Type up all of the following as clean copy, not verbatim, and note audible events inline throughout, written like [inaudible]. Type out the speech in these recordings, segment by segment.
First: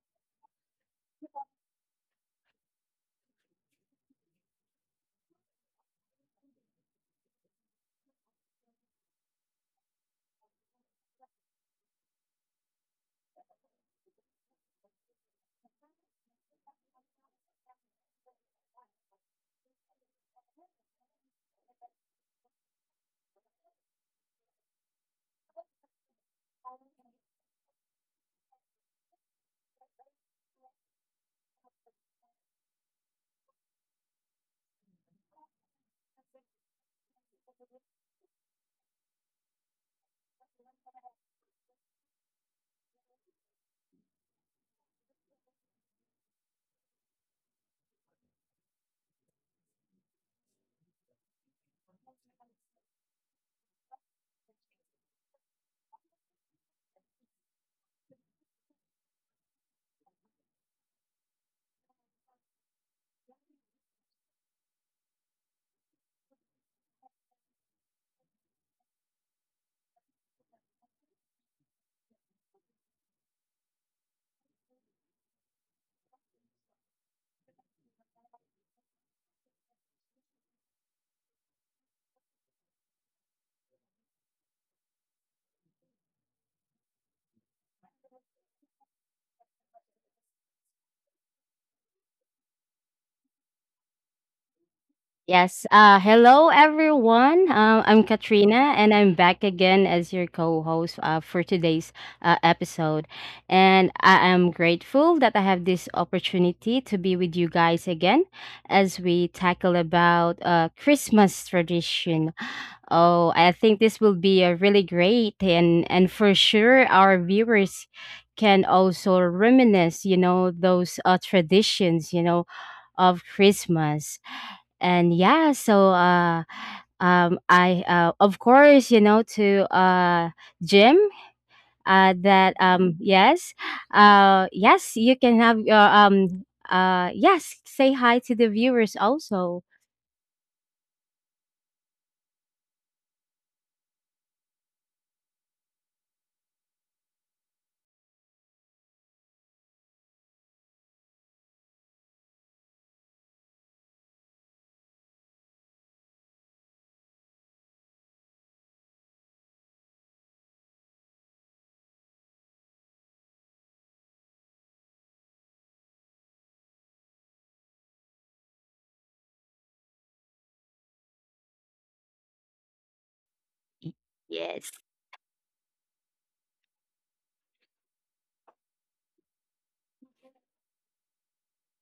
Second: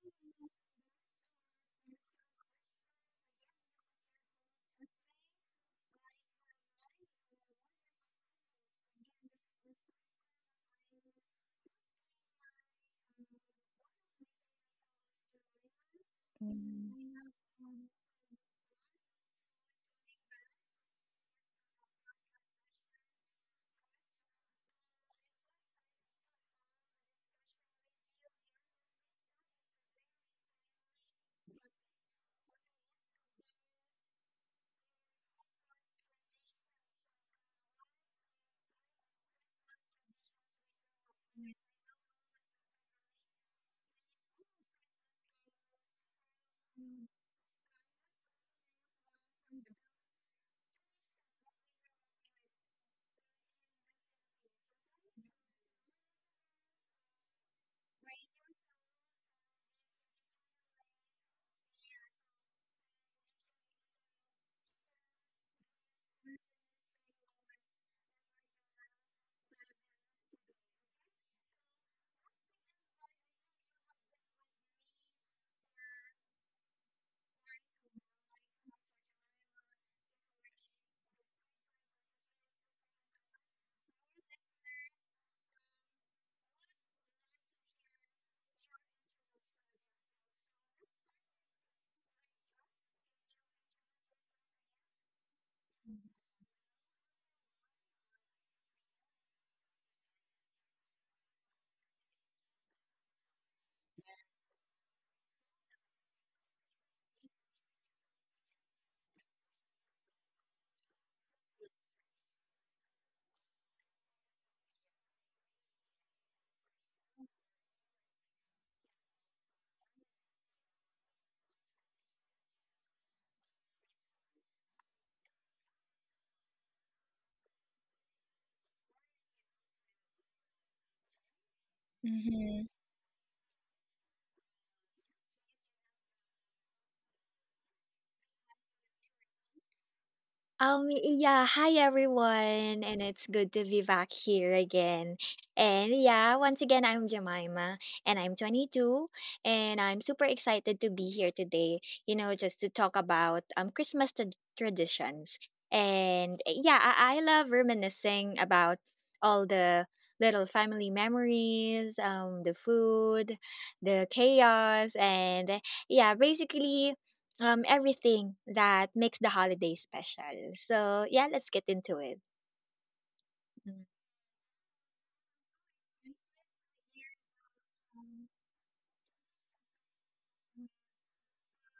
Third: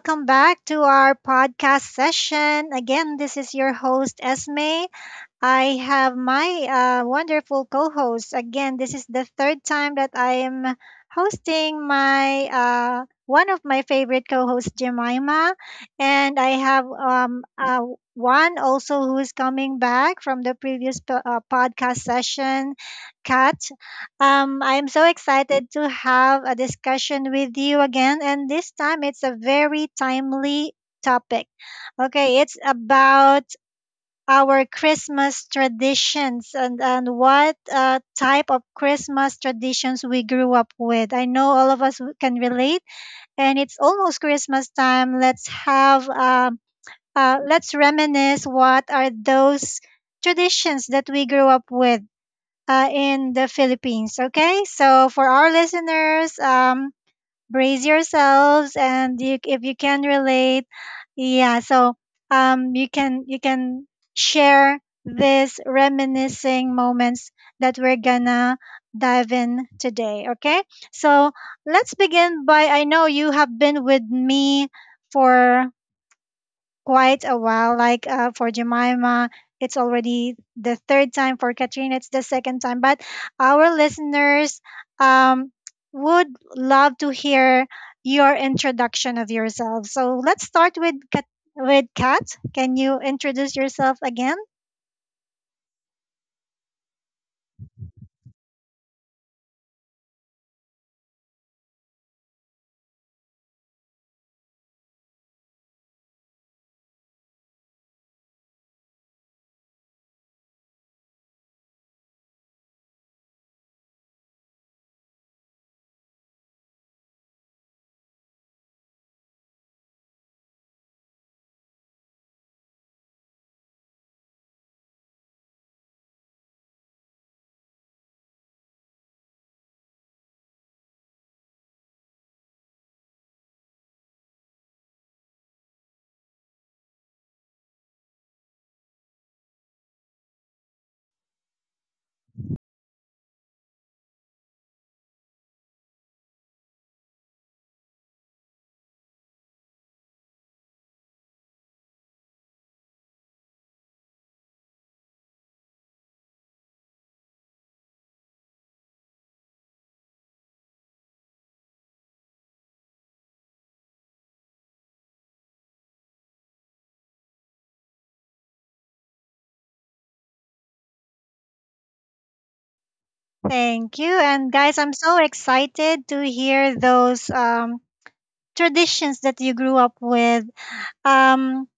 welcome back to our podcast session. Again, this is your host Esme. I have my wonderful co host. Again, this is the third time that I am hosting my one of my favorite co hosts, Jemima. And I have Mm. One also who is coming back from the previous podcast session, Kat. I'm so excited to have a discussion with you again. And this time it's a very timely topic. Okay, it's about our Christmas traditions and what type of Christmas traditions we grew up with. I know all of us can relate, and it's almost Christmas time. Let's have, let's reminisce what are those traditions that we grew up with. In the Philippines. Okay, so for our listeners, brace yourselves and you, if you can relate, yeah. So you can share these reminiscing moments that we're gonna dive in today. Okay, so let's begin by, I know you have been with me for quite a while. Like for Jemima, it's already the third time. For Katrina, it's the second time. But our listeners um, would love to hear your introduction of yourself. So let's start with Kat. With Kat, can you introduce yourself again? Yes. Hello, everyone. I'm Katrina, and I'm back again as your co-host, for today's episode. And I am grateful that I have this opportunity to be with you guys again as we tackle about Christmas tradition. Oh, I think this will be a really great, and for sure our viewers can also reminisce, you know, those traditions, you know, of Christmas. And yeah, so I of course, you know, to Jim, that, Mhm. Yes. Yes, you can have your yes, say hi to the viewers also. Family memories, the food, the chaos, and yeah, basically everything that makes the holiday special. So, yeah, let's get into it. Y- Thank you. And yes. guys, I'm so excited to hear those traditions that you grew up with. Um,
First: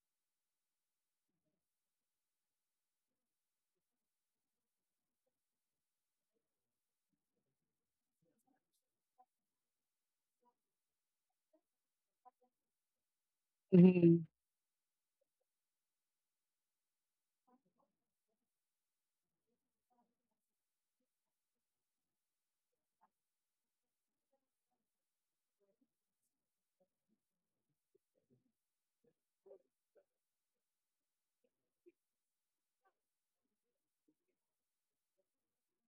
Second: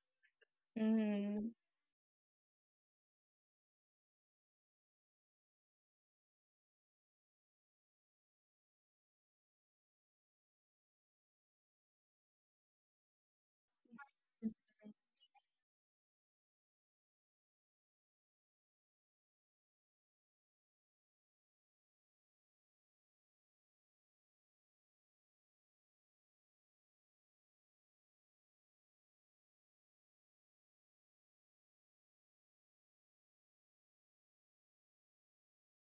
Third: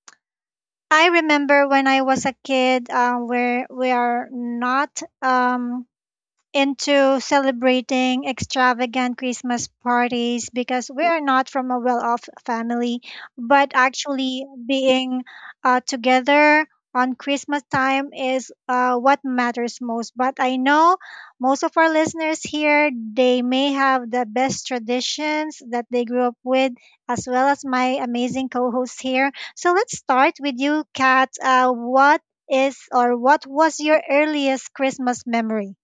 I Mm. remember when I was a kid, where we are not into celebrating extravagant Christmas parties because we are not from a well off family, but actually being together on Christmas time is what matters most. But I know most of our listeners here, they may have the best traditions that they grew up with, as well as my amazing co host here. So let's start with you, Kat. What is or what was your earliest Christmas memory?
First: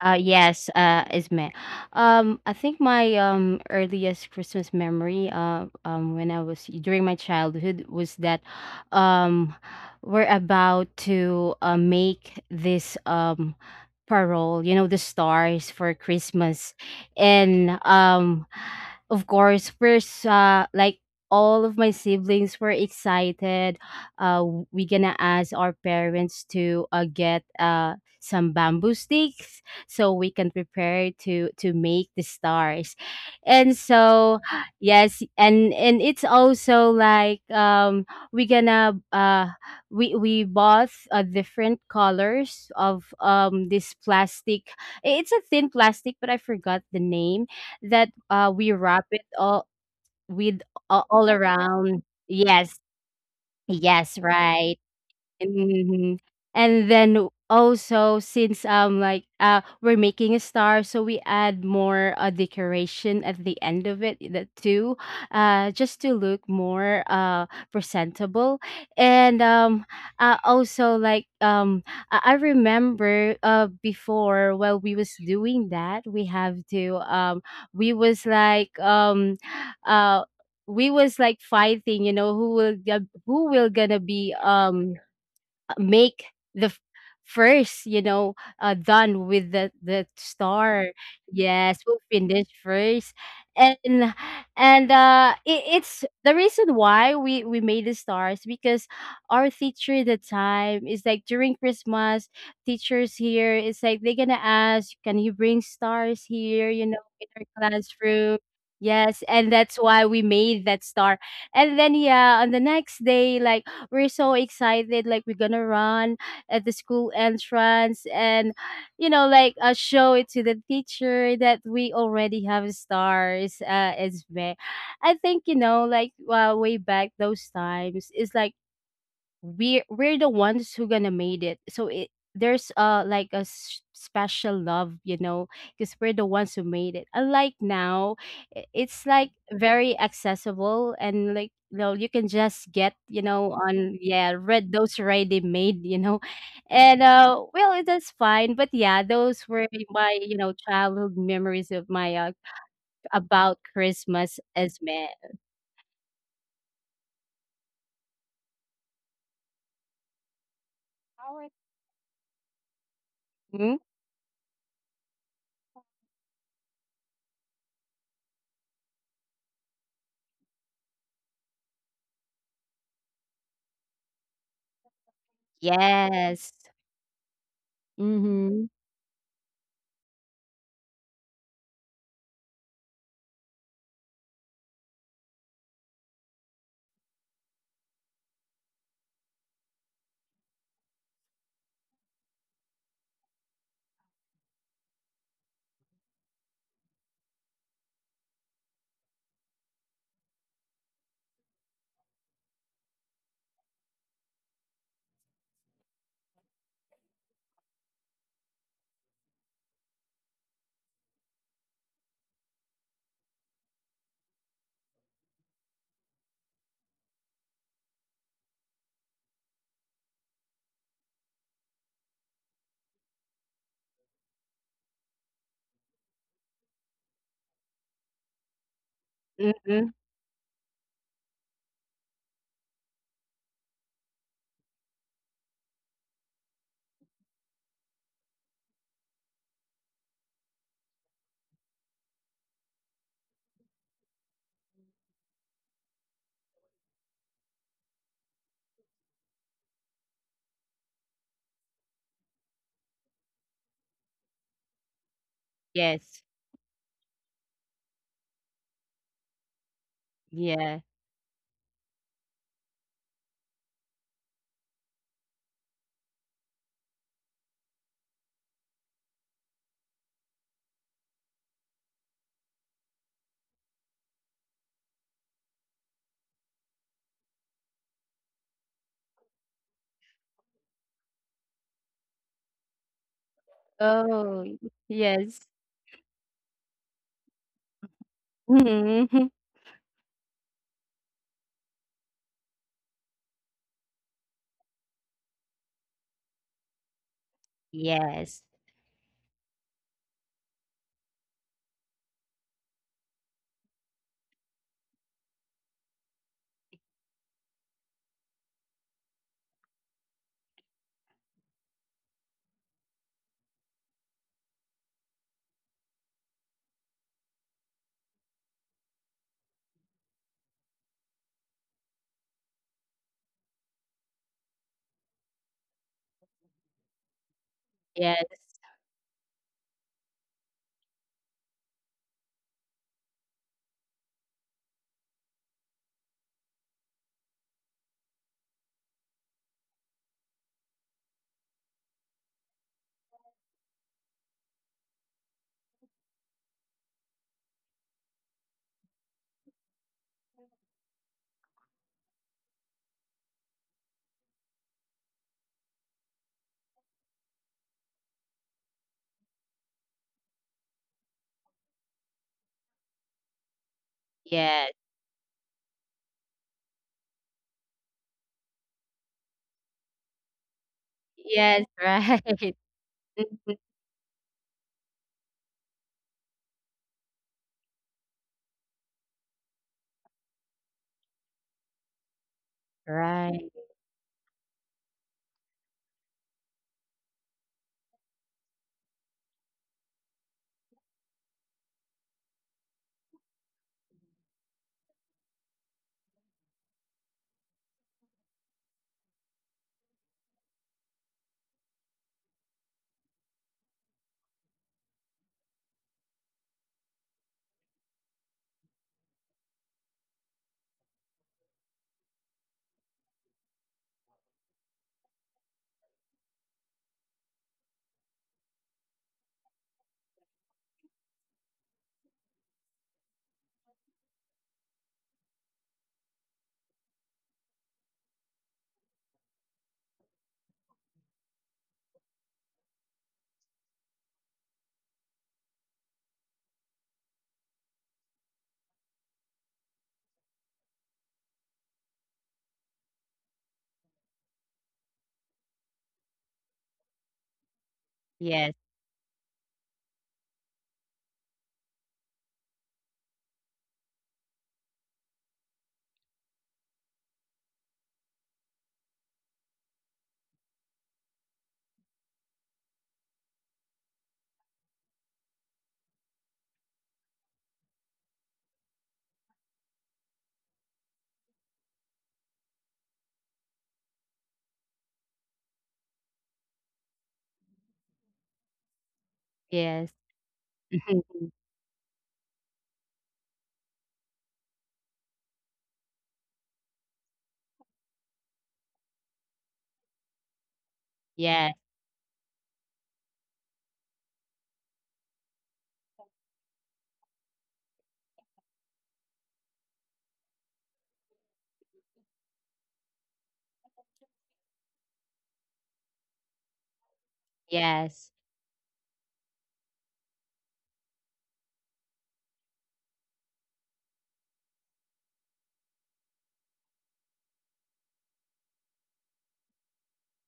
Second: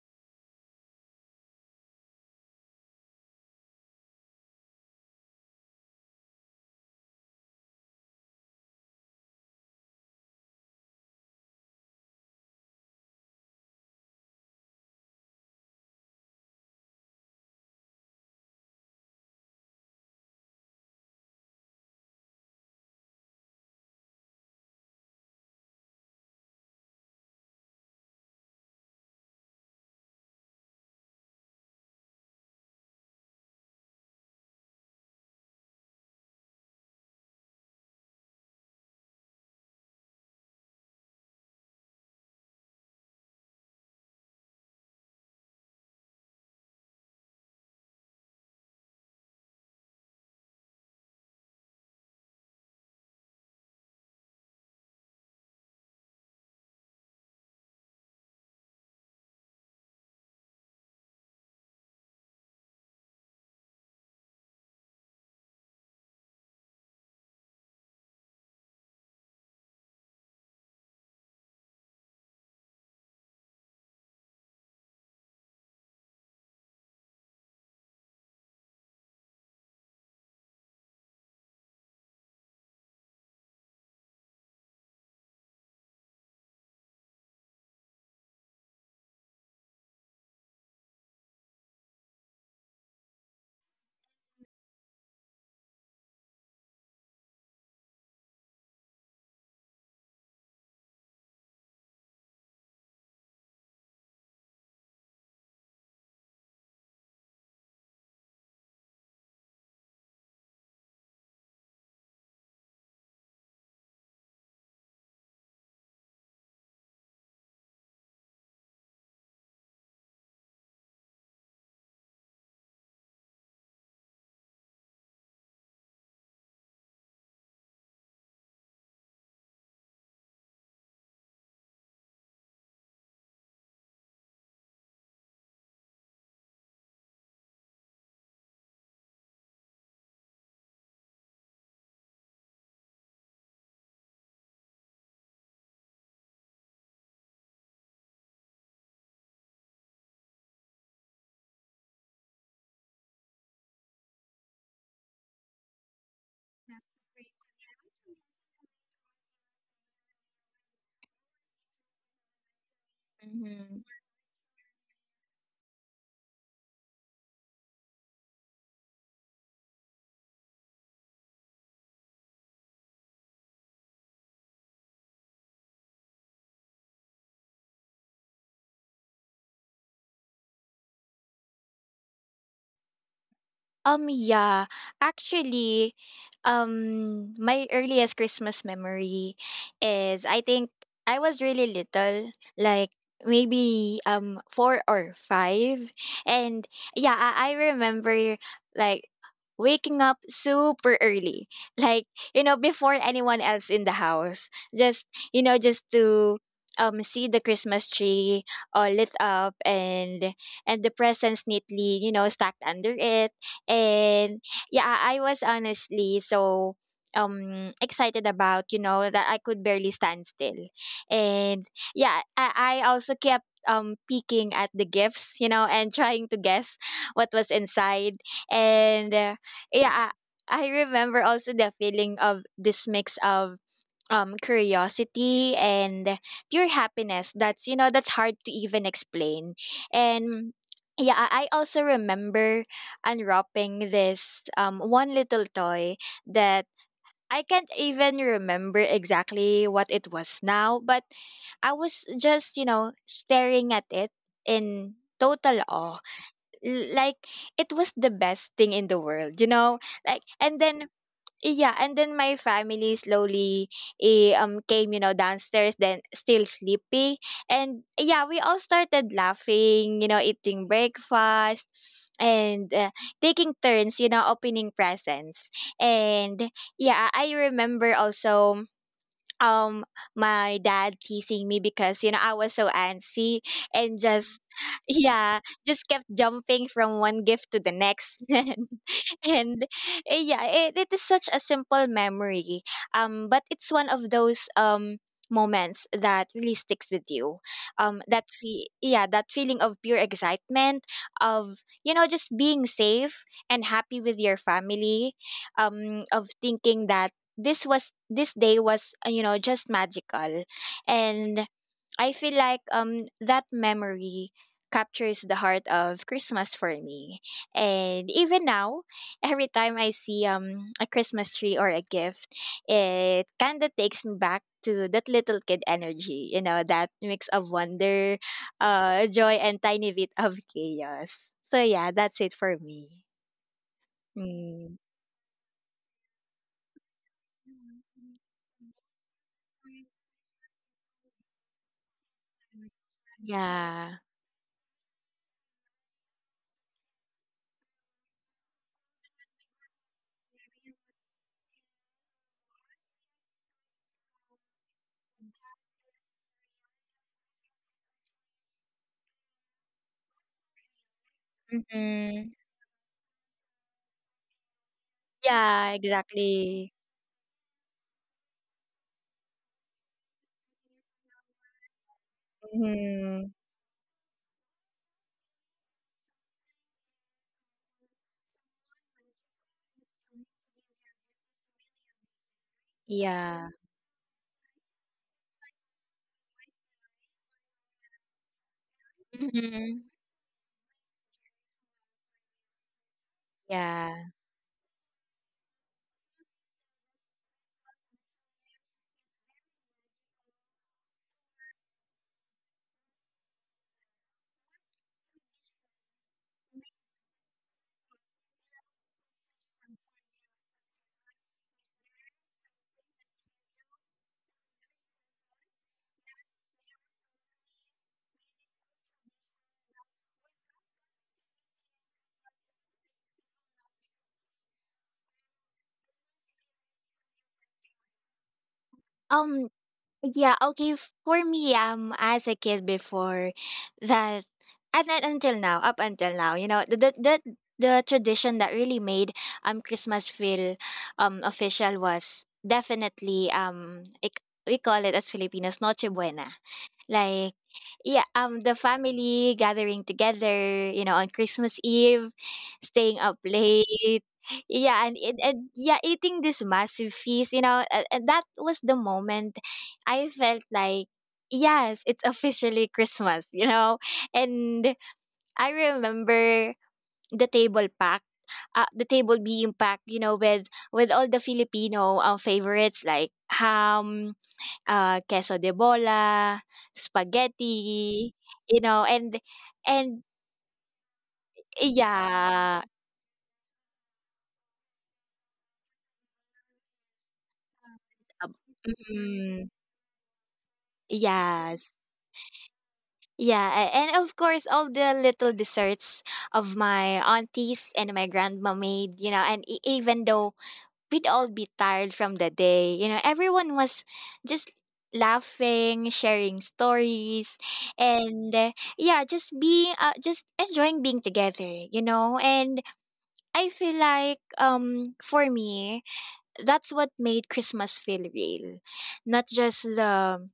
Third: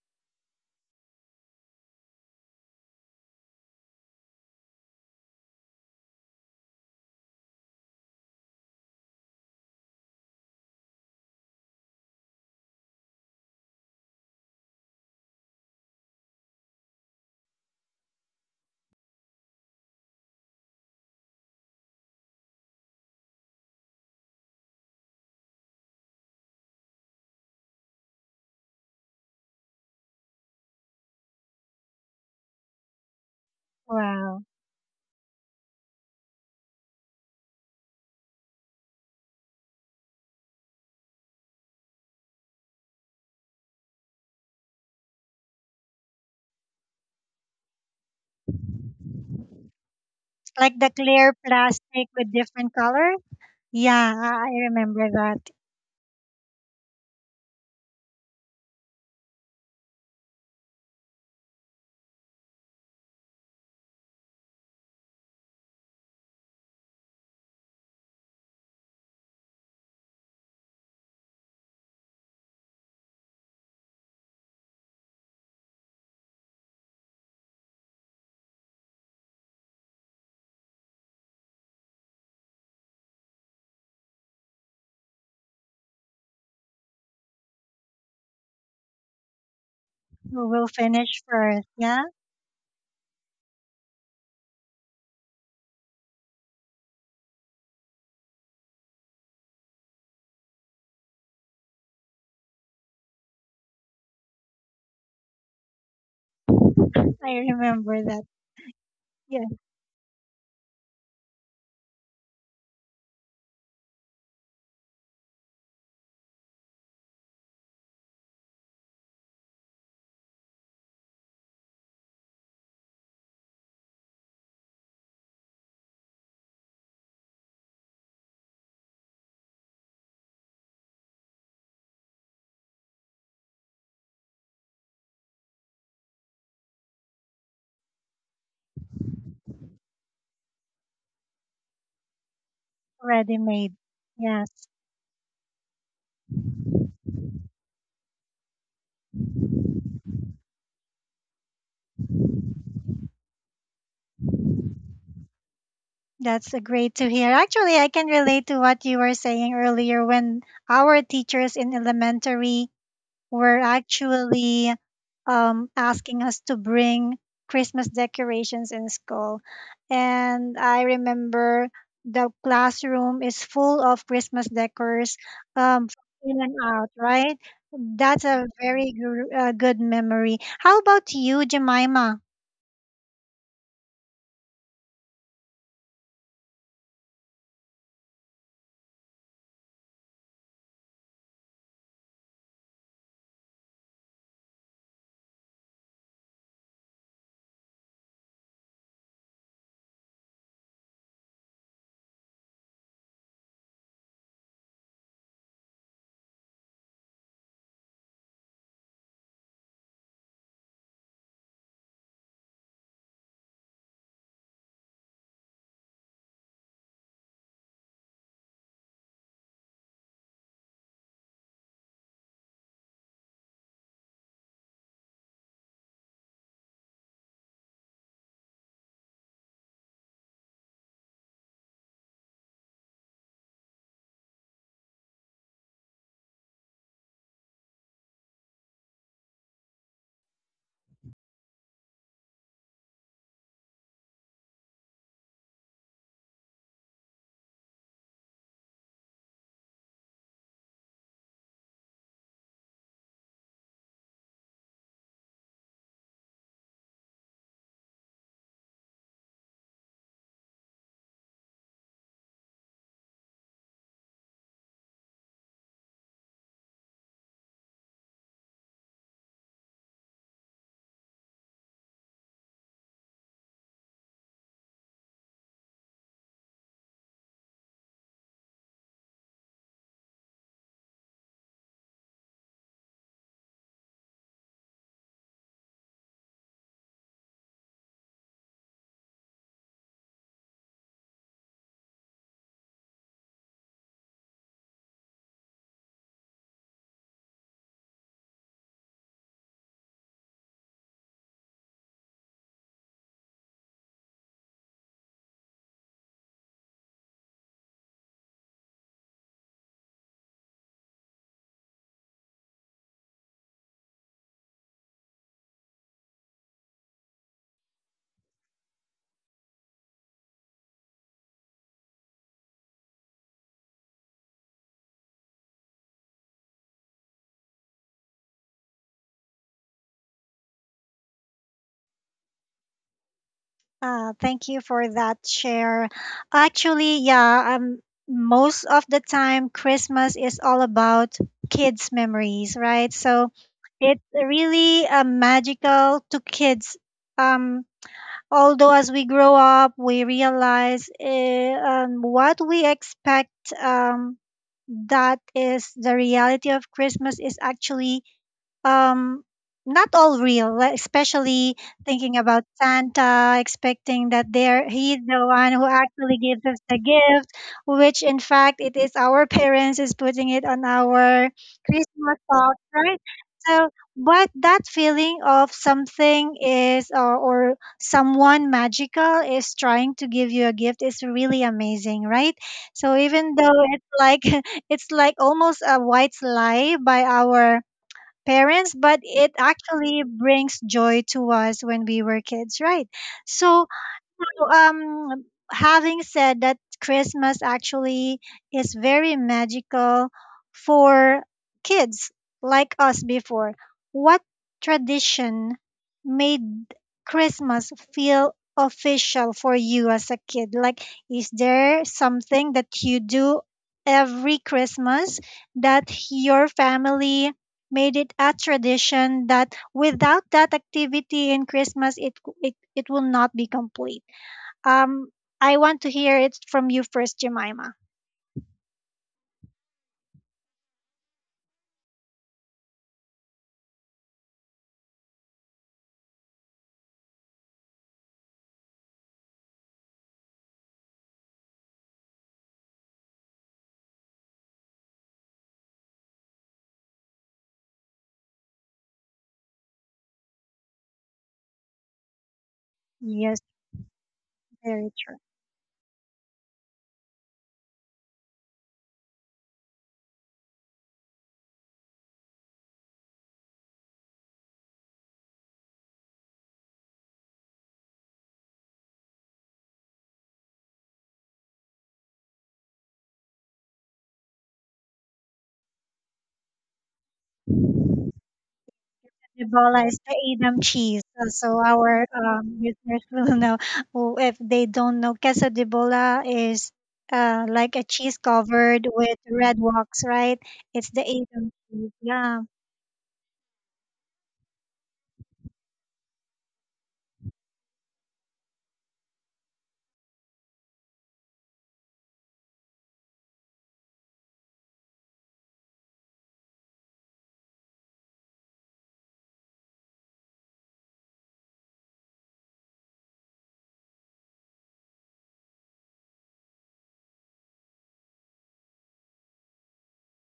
Yes, Isme. I think my earliest Christmas memory, when I was during my childhood, was that, um, we're about to make this parole, you know, the stars for Christmas, and, of course, we're uh, like all of my siblings were excited. We're gonna ask our parents to get some bamboo sticks, so we can prepare to make the stars. And so Wow. [gasps] yes, and it's also like, we gonna we bought different colors of this plastic. It's a thin plastic, but I forgot the name that we wrap it all with, Like the all clear around. plastic with different Yes. color? Yeah, Yes, I right. remember that. Mhm. And then also, since we're making a star, so we add more decoration at the end of it, that too, just to look more presentable. And also, like, I remember before, while we was doing that, we have to, we was like um uh we was like fighting, you know, who will who will gonna be, make the first, you know, done with the Who will star. finish first? Yes, we'll Yeah, finish first. And and it's the reason why we made the stars, because our teacher at the time is like, during Christmas, teachers here is like, they're gonna ask, can you bring stars here, you know, in I our remember that. classroom. Yes, and Yeah, that's why we made that star. And then, yeah, on the next day, like, we're so excited, like, we're gonna run at the school entrance and, you know, like, show it to the teacher that we already have stars. It's me, I think, you know, like, way back those times, it's like, we're the ones who gonna made it, so it there's, like a special love, you know, because we're the ones who made it, unlike now. It's like very accessible, and like, you know, you can just get, you ready know, made. on, yeah, Yes, read those already made, you know. And, well, it is fine, but yeah, those were my, you know, childhood memories of my, about Christmas as man. that's a great to hear. Actually, I can relate to what you were saying earlier when our teachers in elementary were hmm actually asking us to bring Christmas decorations in school. And I remember the classroom is full of Christmas decors um, in Yes. and out, right? That's a Mm-hmm. very good memory. How about you, Jemima? Yeah. Actually, my earliest Christmas memory is, I think, I was really little, like maybe four or five, and yeah, I remember like waking up super early, like, you know, before anyone else in the house, just, you know, just to see the Christmas tree all lit up and the presents neatly, you know, stacked under it. And yeah, I was honestly so excited about, you know, that I could barely stand still. And yeah, I also kept peeking at the gifts, you know, and trying to guess what was inside. And Mm-hmm. yeah, I remember also the feeling of this mix of curiosity and pure happiness that's, you know, that's hard to even explain. And yeah, I also remember unwrapping this one little toy that I can't even remember exactly what it was now, but I was just, you know, staring at it in total awe. Yes. Like it was the best thing in the world, you know. Like, and Yeah. then yeah, and then my family slowly came, you know, downstairs then still sleepy. And yeah, we all started laughing, you know, eating breakfast and taking turns, you know, opening presents. And yeah, I remember also um my dad teasing me because, you know, I was so antsy and just Oh, yeah, yes. just kept jumping from one gift to the next [laughs] Mhm. and yeah, it is such a simple memory, but it's one of those moments that really sticks with you. Yes. Yeah, that feeling of pure excitement of, you know, just being safe and happy with your family, of thinking that this day was, you know, just magical. And I feel like that memory captures the heart of Christmas for me. And even now [laughs] every time I see a Christmas tree or a gift, it kind of takes me back to that little kid energy, you know, that mix of wonder, Yes. Joy, and tiny bit of chaos. So yeah, that's it for me. Thank you mm. for that share. Actually, yeah, most of the time Christmas is all about kids' memories, right? So yeah it's really magical to kids. Um, although as we grow up, we realize what we expect, um, that is the reality of Christmas is actually um not all real like, especially thinking hmm about Santa, expecting that there Yes. he's the one who Yeah, actually gives us exactly. the gift, which in fact it is our [laughs] parents is putting it on our Yes, Christmas right. [laughs] box, right? Mhm. Mhm. So but that feeling of something is, or someone magical is trying to give you a gift is really amazing, right? So even Yeah. Right. though it's like [laughs] it's like almost a white lie by our parents, but it Mhm. actually brings joy to us when we were kids, right? So Yeah. so, having said that, Christmas actually is very magical for kids like us before. What tradition made Christmas feel official for you as a kid? Like, is there something that you do every Christmas that your family made it a tradition that without that activity in Christmas, it will not be complete? Um, I want to hear it from you first, Jemima. Um, yeah, okay, for me, as a kid before that, and then until now, up until now, you know, the tradition that really made Christmas feel official was definitely we call it, as Filipinos, Noche Buena. Like, yeah, Yes. the family gathering together, you know, on Christmas Eve, staying up Yes, late. Yeah, very and, true. and, and yeah, eating this massive feast, you know, and that was the moment I felt like, yes, it's officially Christmas, [laughs] you know. And I remember the table pack, the table being packed, you know, with all the Filipino favorites like ham, queso de bola, spaghetti, you know, Ebola Yes. and is the Edam cheese. Mhm. So our yeah, listeners [laughs] will know. Well, if they don't know. Queso de bola is like a cheese um, covered with mm, red wax, right? It's the Edam Yes. yes. cheese. Yeah. Yeah, and of course all the little desserts of my aunties and my grandma made, you know, and even though we'd all be tired from the day, you know, everyone was just laughing, sharing stories, Yes. and yeah, just being just enjoying being together, you know. And I feel like for me that's what made Christmas feel real. Not just the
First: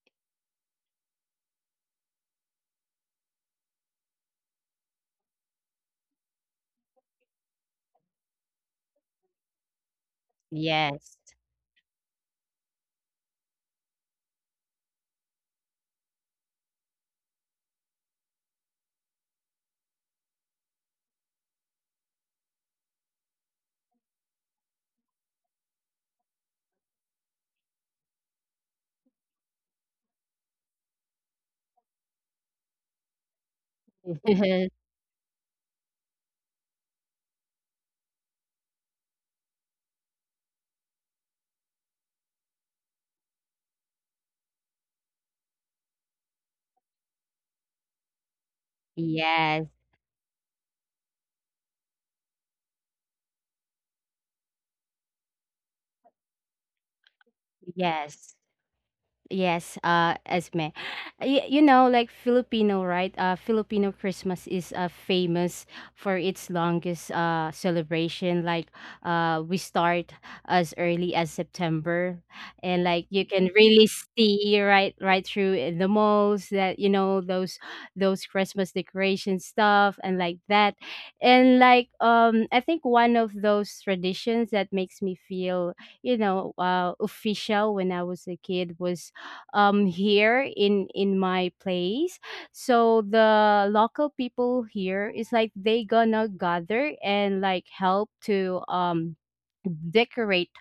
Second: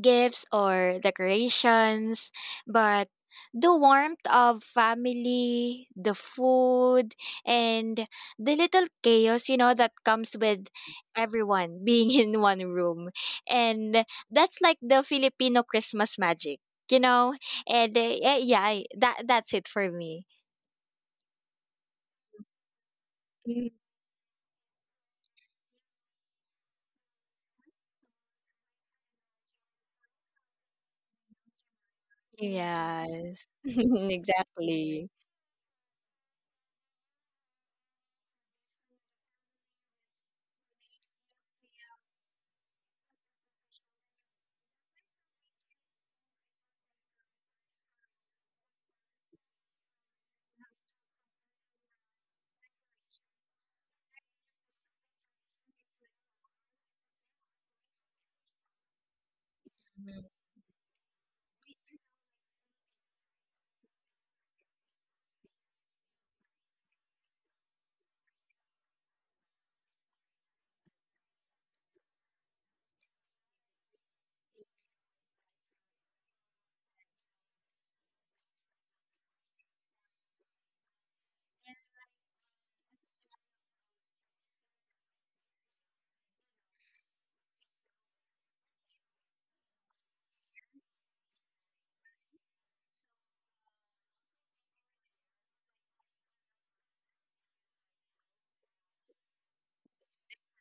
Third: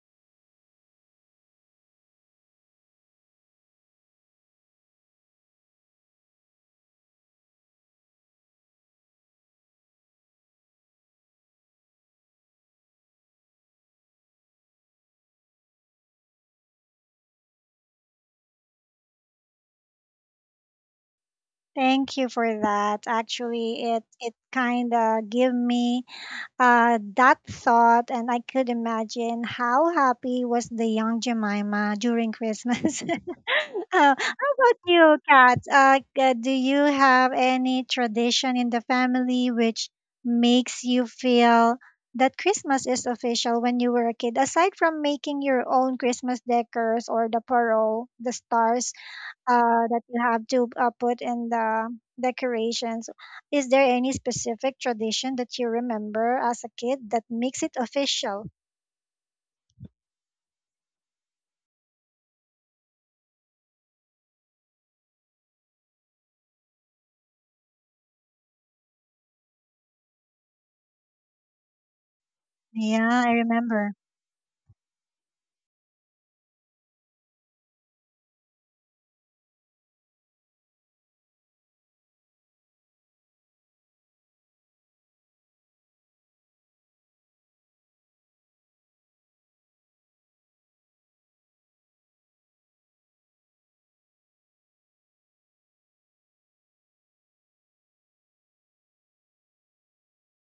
gifts or decorations, but the warmth of family, the food, and the little chaos, you know, that comes with Yes. everyone being [laughs] in one room. And that's like the Filipino Christmas magic, you know? And yeah, yeah, that that's it for me. Thank you for that. Actually, it kind of give me uh, that thought, and I could imagine how happy was the young Jemima during Christmas. Yes. [laughs] [laughs] How about [laughs] Exactly. you, Kat? Do you have any tradition in the family which makes you feel that Christmas is official when you were a kid? Aside from making your own Christmas decors or the parole, the stars, Yes. That you have to put in the decorations. Is there any specific tradition that you remember as a kid that makes it Yes. official? Yes, Esme. You know, like, Filipino, right? Filipino Christmas is famous for its longest celebration. Like, we start as early as September, and like, Yeah, you I can really remember. see right through in the malls, that, you know, those Christmas decoration stuff and like that. And like, I think one of those traditions that makes me feel, you know, official when I was a kid was, here in my place. So the local people here is like, they gonna gather and like help to decorate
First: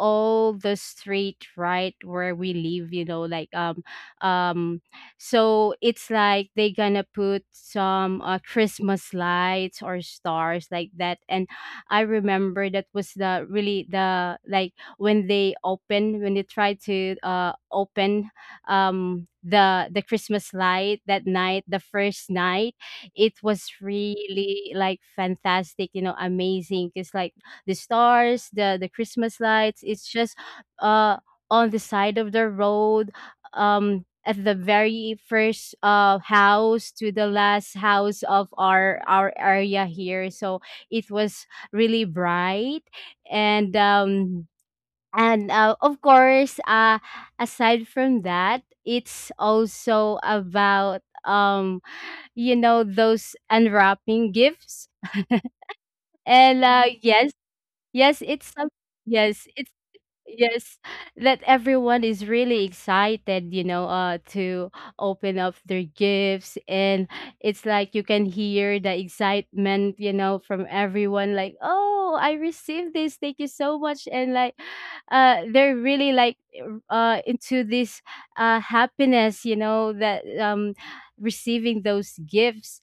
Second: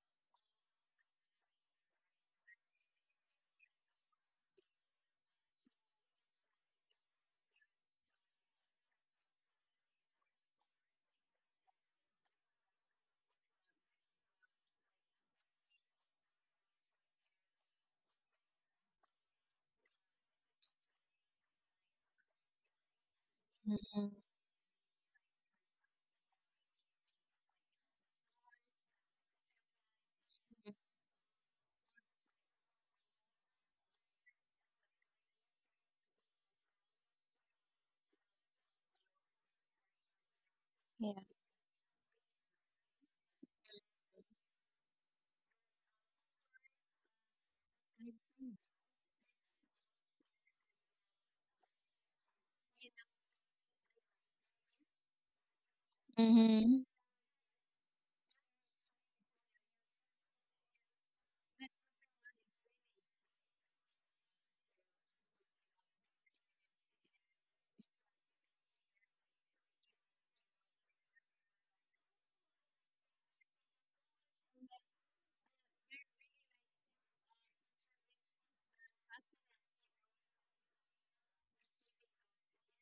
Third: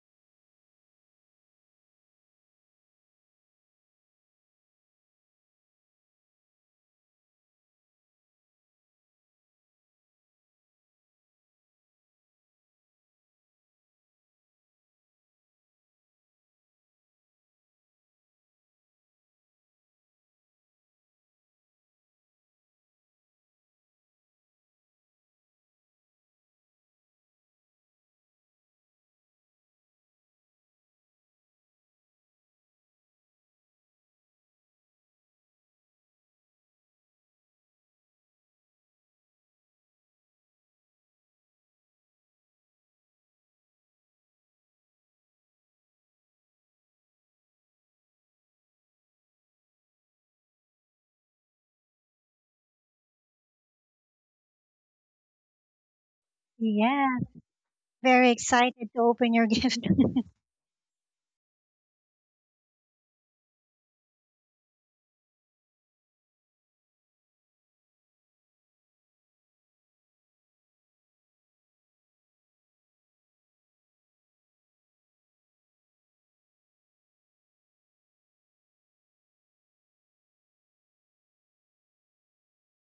all the street right where we live, you know, like, um so it's like they gonna put some Christmas lights or stars like that. And I remember that was the really the, like, when they open, when they try to open, the Christmas light that night, the first night. It was really like fantastic, you know, amazing, because like, the stars, the Christmas lights, it's just uh on the side of the road, at the very first house to the last house of our area here. So it was really bright, and of course, aside from that, it's also about, you know, those unwrapping gifts. And, Mm-hmm. Yeah, yes. Yes, very it's some, excited to open yes, your [laughs] it's, gift. yes, that everyone is really excited, you know, to open up their gifts. And it's like you can hear the excitement, you know, from everyone, like, "Oh, I received this. Thank you so much." And like, they're really like, into this happiness, you know, that, receiving those gifts.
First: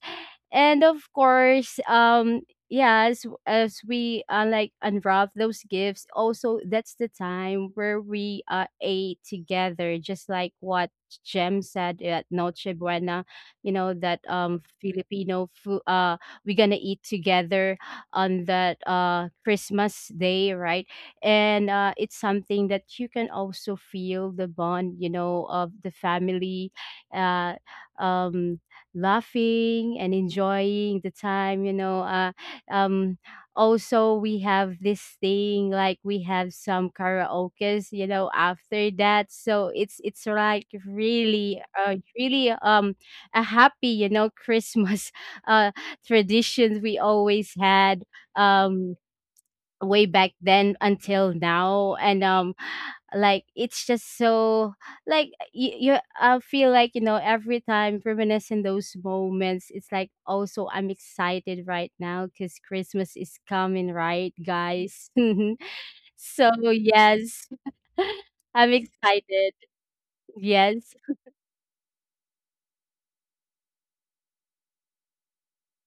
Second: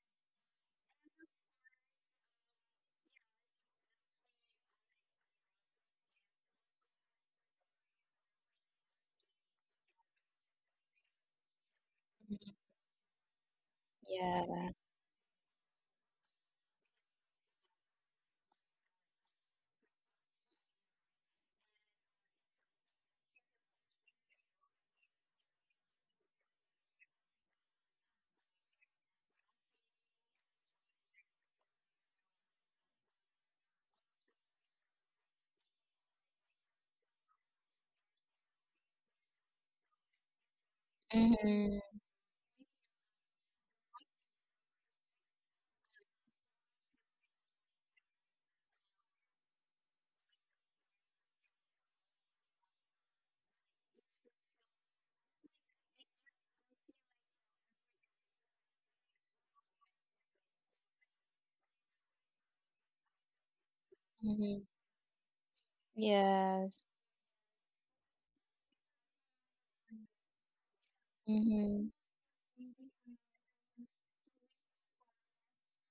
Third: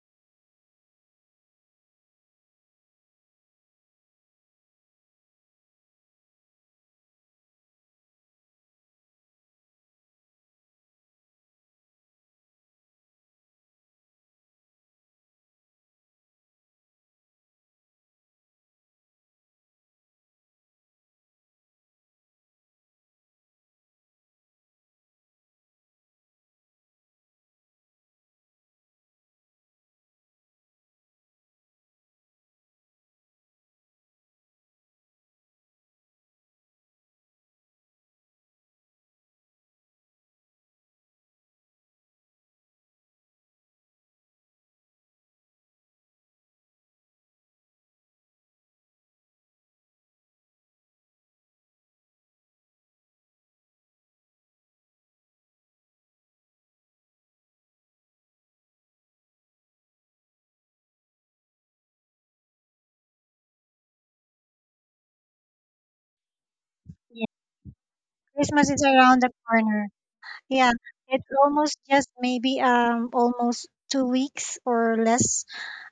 And of course, yeah, as we, like, unwrap those gifts, also, that's the time where we, ate together, just like what Jem said at Noche Buena, you know, that Yeah. Filipino food, we're gonna eat together on that Christmas day, right? And it's something that you can also feel the bond, you know, of the family, uh um laughing and enjoying the time, you know, um also, we have this thing, like we have some karaokes, you know, after that. So it's like really, really, a happy, you know, Christmas [laughs] uh traditions we always had, um way back then until now. And, like, it's just so, like, you I feel like, you know, every time reminiscing those moments, it's like, also I'm excited right now because Christmas is coming, right, Mm-hmm. guys? [laughs] So Yes. Yeah. yes. [laughs] Christmas I'm is around the excited. corner. Yeah, Yes. it's almost Mm-hmm. just maybe almost 2 weeks or less,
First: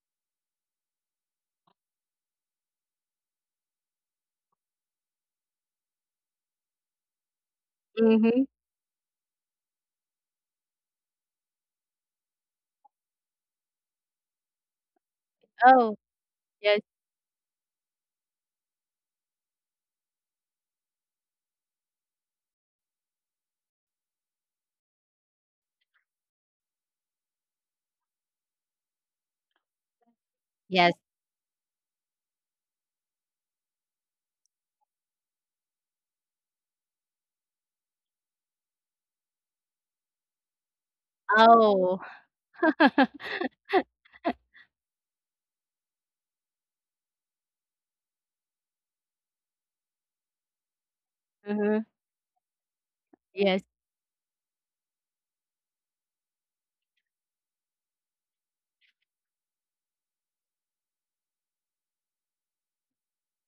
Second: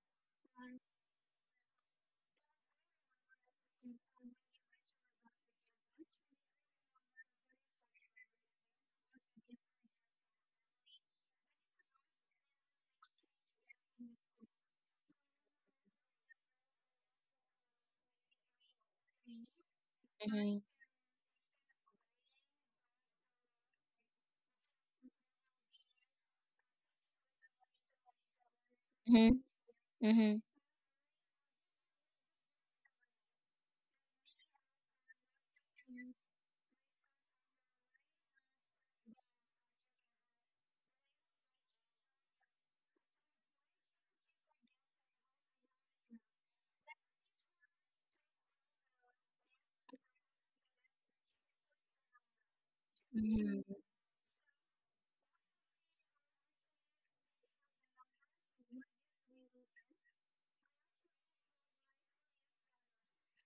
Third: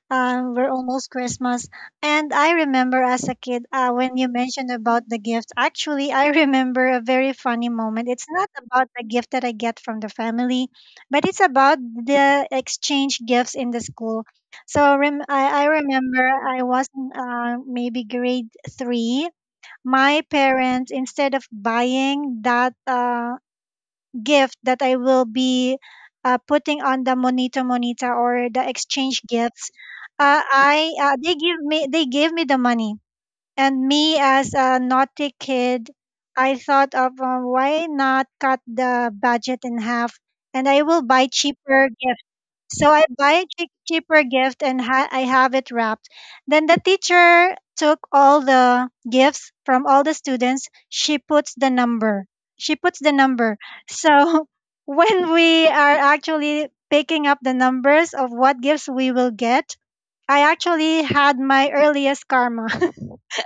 we're almost Christmas. And I remember as a kid, when you mentioned about the gift, actually, I [laughs] remember a very funny moment. It's Mm-hmm. not about the gift that I get from the family, but it's about the exchange gifts in the school. So I Oh, remember I yes. was in, maybe grade three. My parents, instead of buying that gift that I will be putting on the monito monita or the exchange gifts, I Yes. They give me they gave me the money, and me as a naughty kid, I thought of why not cut the budget in half, and I will buy cheaper Oh. gifts. [laughs] So I buy a cheaper gift and I have it wrapped. Then the teacher took all the gifts from all the students. She Uh puts the huh. number. She puts the number. Yes. Mhm. So [laughs] when we are actually picking up the numbers of what gifts we will get, I actually had my earliest karma.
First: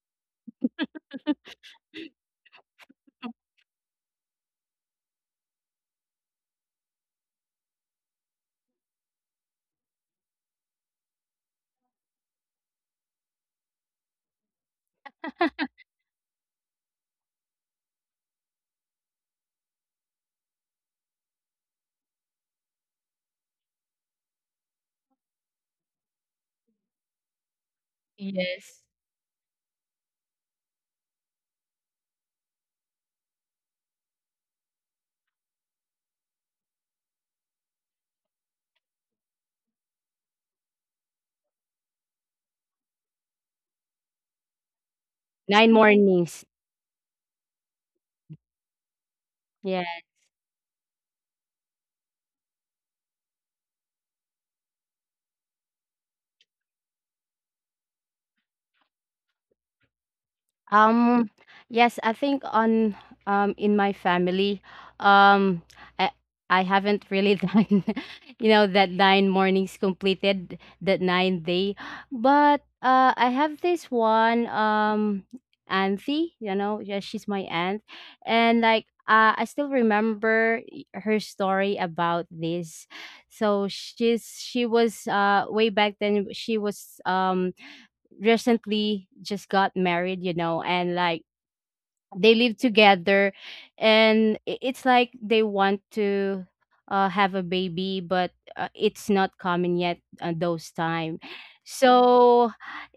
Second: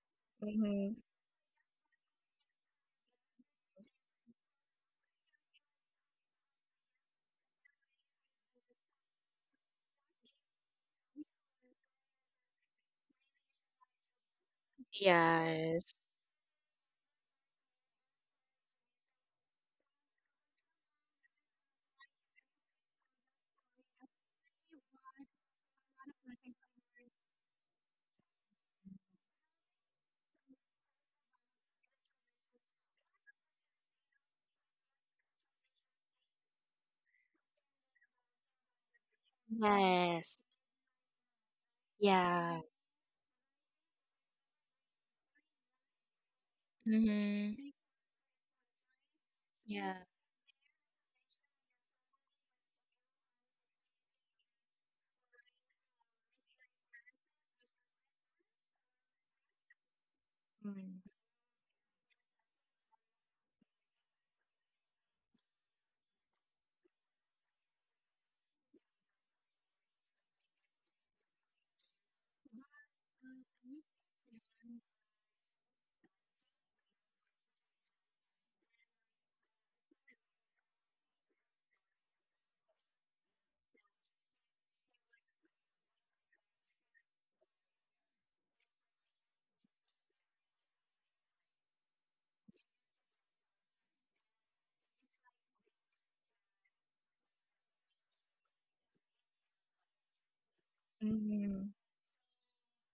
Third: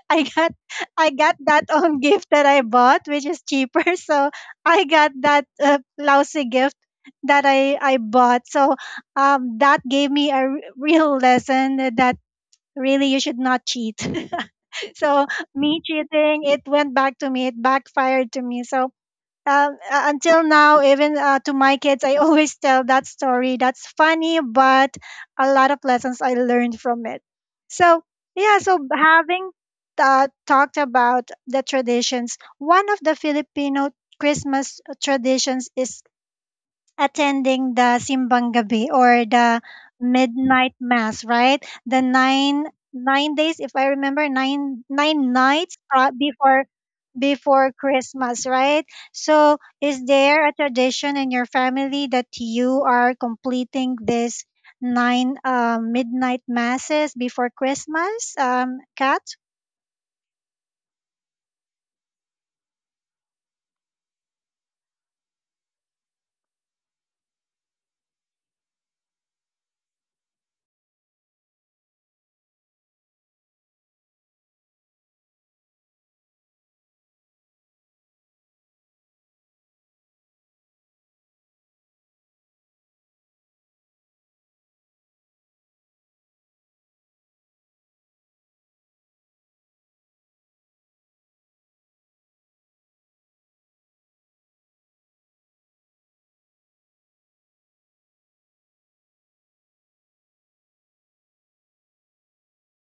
I got Mm-hmm. I got that [laughs] gift that I bought, which is cheaper. [laughs] So I got that lousy gift that I bought. So that gave me a real lesson that really you should not cheat. [laughs] So me Yes. cheating, it went back to me. It backfired to me. So until now, even to my kids, I [laughs] always tell that story. That's funny, but a lot of lessons I learned from it. So, yeah, so Yes. having talked about the traditions, one of the Filipino Christmas traditions is attending the simbang gabi or the Yes. midnight mass, right? The Yeah. 9 9 days, if I remember, nine Nine nights mornings. before Mm-hmm. before Christmas, right? So, Yeah. Yeah. is there a tradition in your family that you are completing this nine midnight masses before Christmas? Kat? Mm. Um, yes, I think on in my family, um I I haven't really [laughs] done, you know, that nine mornings, completed that 9 day. But I have this one auntie, you know, yeah, she's my aunt. And like, I still remember, her story about this. So she was way back then, she was recently just got married, you know, and like they live together, and it's like they want to, have a baby, but it's not common yet at those time. So,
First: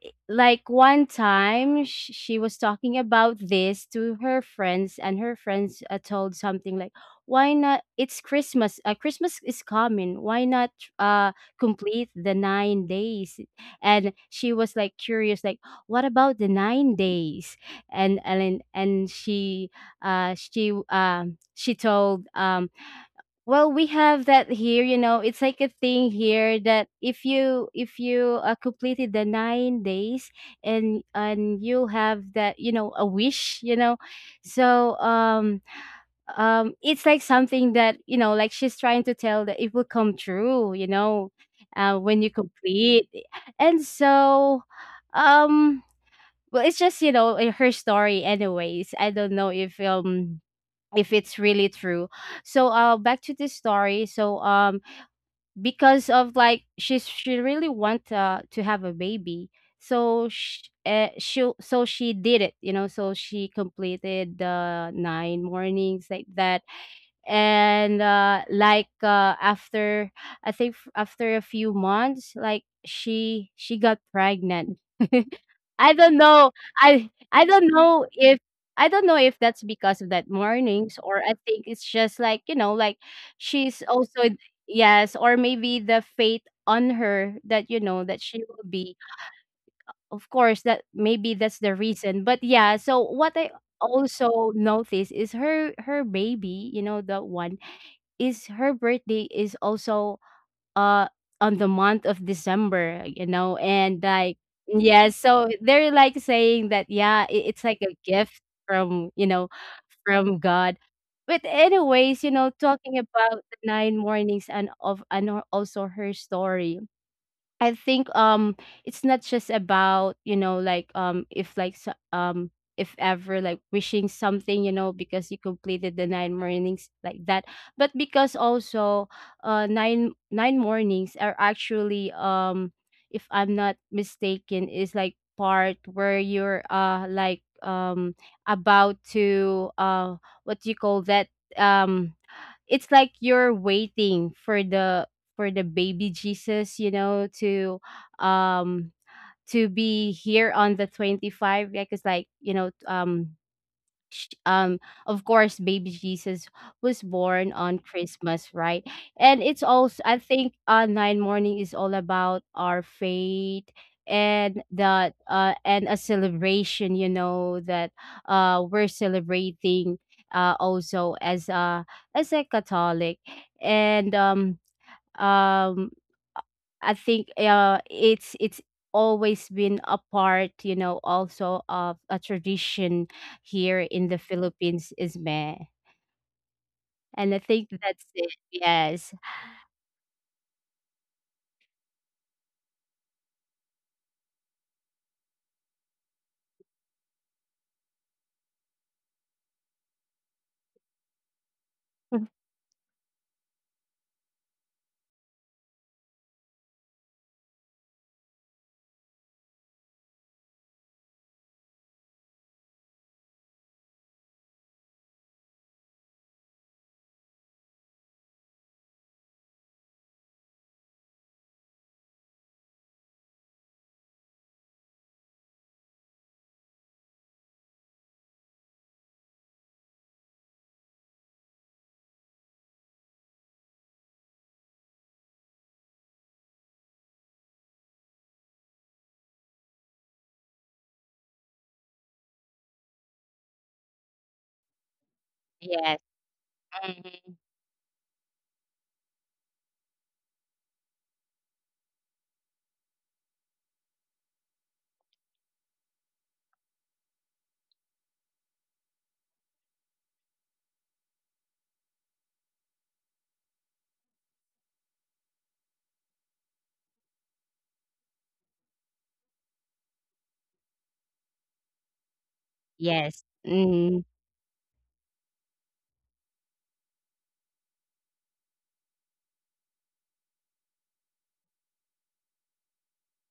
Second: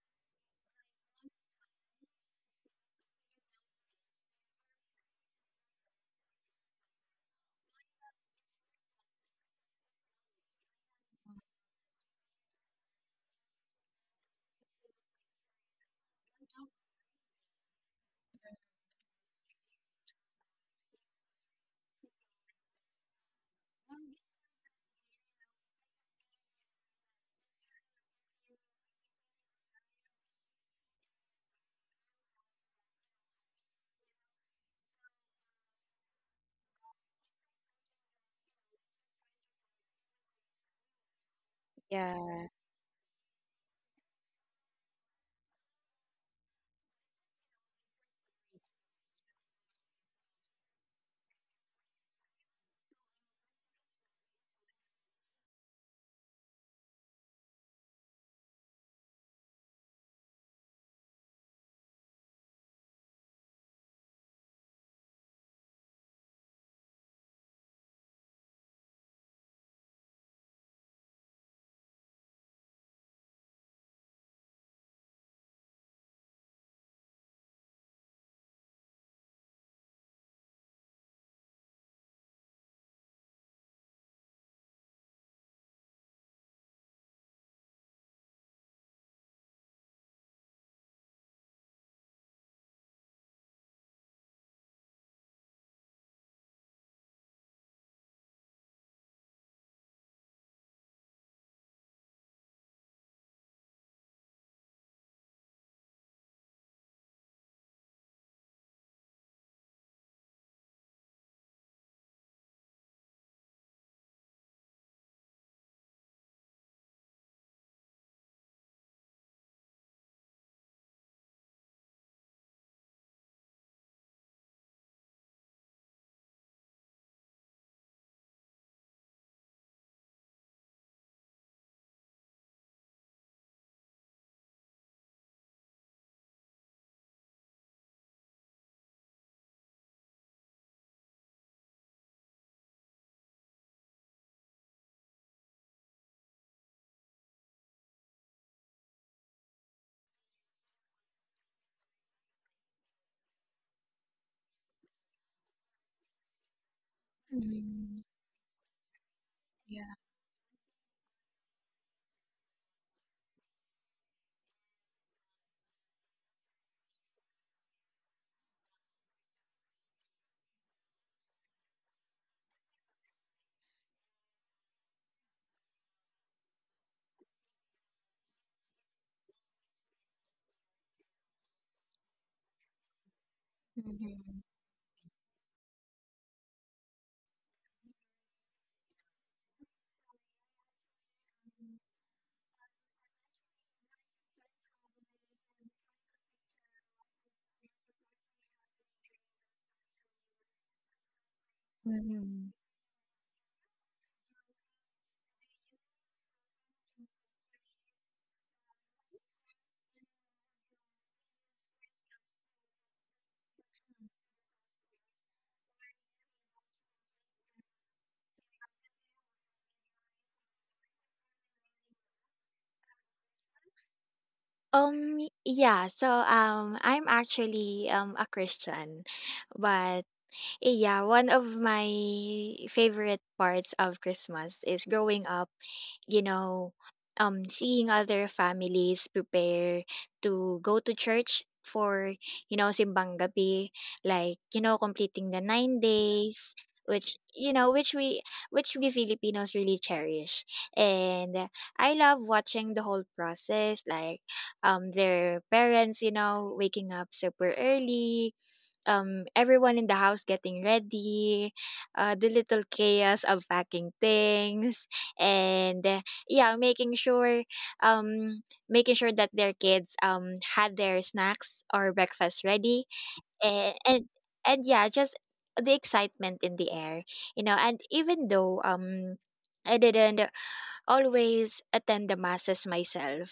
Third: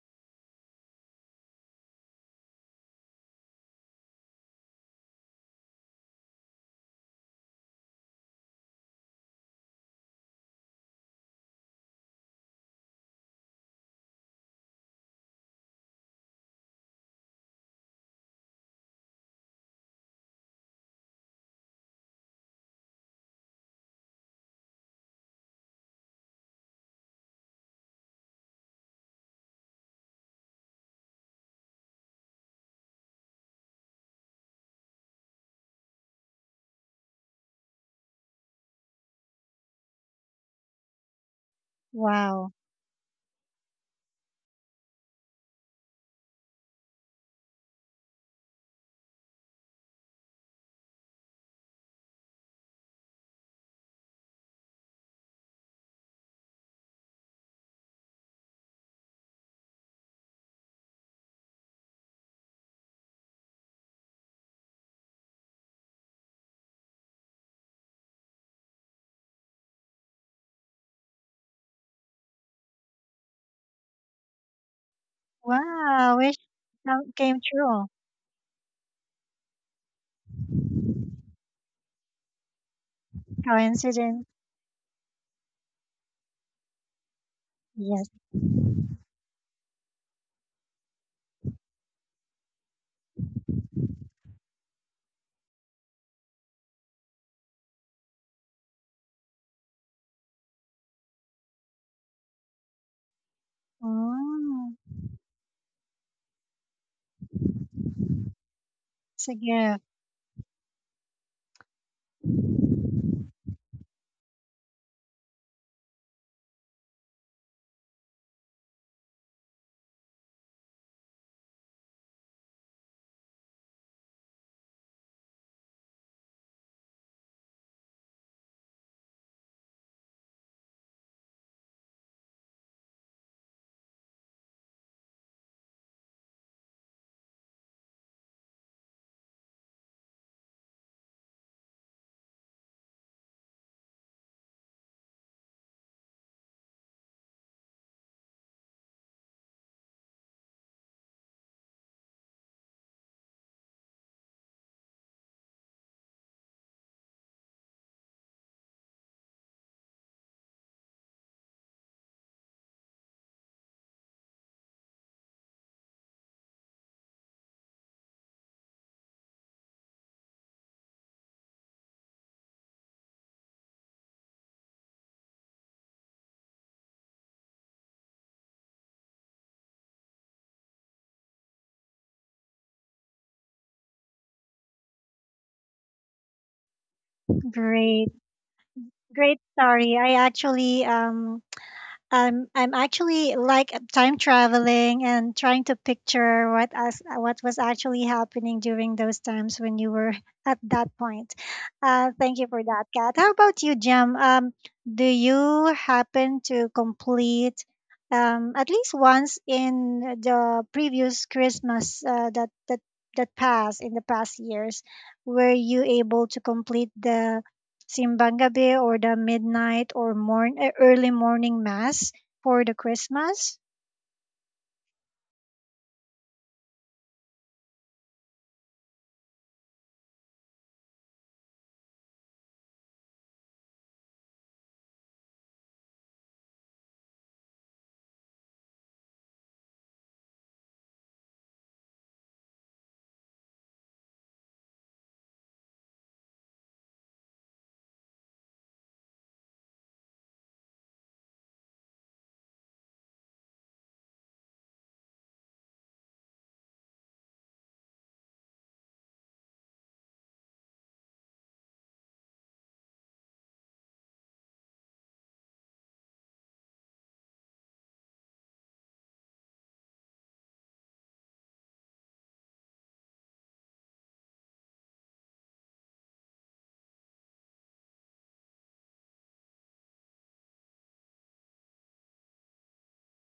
like one time, she was talking about this to her friends, and her friends, told something like, why not, it's Christmas, Christmas is coming, why not uh complete the 9 days. And she was like curious, like, what about the 9 days? And Ellen, and she told, well, we have that here, you know, it's like a thing here, that if you completed the 9 days, and you have that, you know, a wish, you know. So it's like something that, you know, like, she's trying to tell that it will come true, you know, when you Yeah. Wow, complete. And so, um well, it's just, you know, her story anyways. I don't know if it's really true. So back to the story. So, because of, like, she really want, to have a baby. So she so she did it, you know, so she completed the nine mornings like that. And like, after, I think, after a few months, like, she got pregnant. [laughs] I wow, don't wish know. that I came I don't true. know if, that's because of that mornings, or I think it's just like, you know, like she's Coincidence? also, yes, or maybe the fate on her, that, you know, Yes. that she will be. Of course, that maybe that's the reason. But yeah, so what I also notice is her baby, you know, the one, is her birthday is also uh on the month of December, you know, and like, Mm, yeah, so they're like saying that, yeah, it's like a gift from, you it's a know, gift. from God. But anyways, you know, talking about the nine mornings, and of, and, also her story. I think, it's not just about, you know, like, if ever, like, wishing something, you know, because you completed the nine mornings like that, but because also, nine mornings are actually, if I'm not mistaken, is like part where you're, about to, what do you call that, um it's like you're waiting for the baby Jesus, you know, to, um to be here on the 25, like, it's like, you know, sh- um of course baby Jesus was born on Christmas, right? And it's also, I think, nine morning is all about our faith, and that, and a celebration, you know, that, we're celebrating, also, as a Catholic, and, um I think, it's always been a part, you know, also of a tradition here in the Mm-hmm. Philippines, is meh. And I think that's Great, it. Yes. great story. I actually [tsk] I'm actually like time traveling and trying to picture what was actually happening during those times when you were [laughs] at that point. Thank you for that, Kat. How about you, Jem? Do you happen to complete at least once in the previous Christmas that passed in the past years? Were you able to complete the Simbang Gabi or the midnight or early morning mass for the Christmas. Yeah, so I'm actually a Christian. But yeah, one of my favorite parts of Christmas is growing up, you know, seeing other families prepare to go to church for, you know, simbang gabi, like, you know, completing the nine Yes. days, which, Mhm. you know, which we Filipinos really cherish. And I love watching the whole process, like, their parents, you know, waking up super early, everyone in the house getting ready, the little chaos of packing things, and yeah, um, making sure that their kids had their snacks or breakfast ready, Yes. and and, Mm. and yeah, just the excitement in the air, you know. And even though I didn't always attend the masses myself,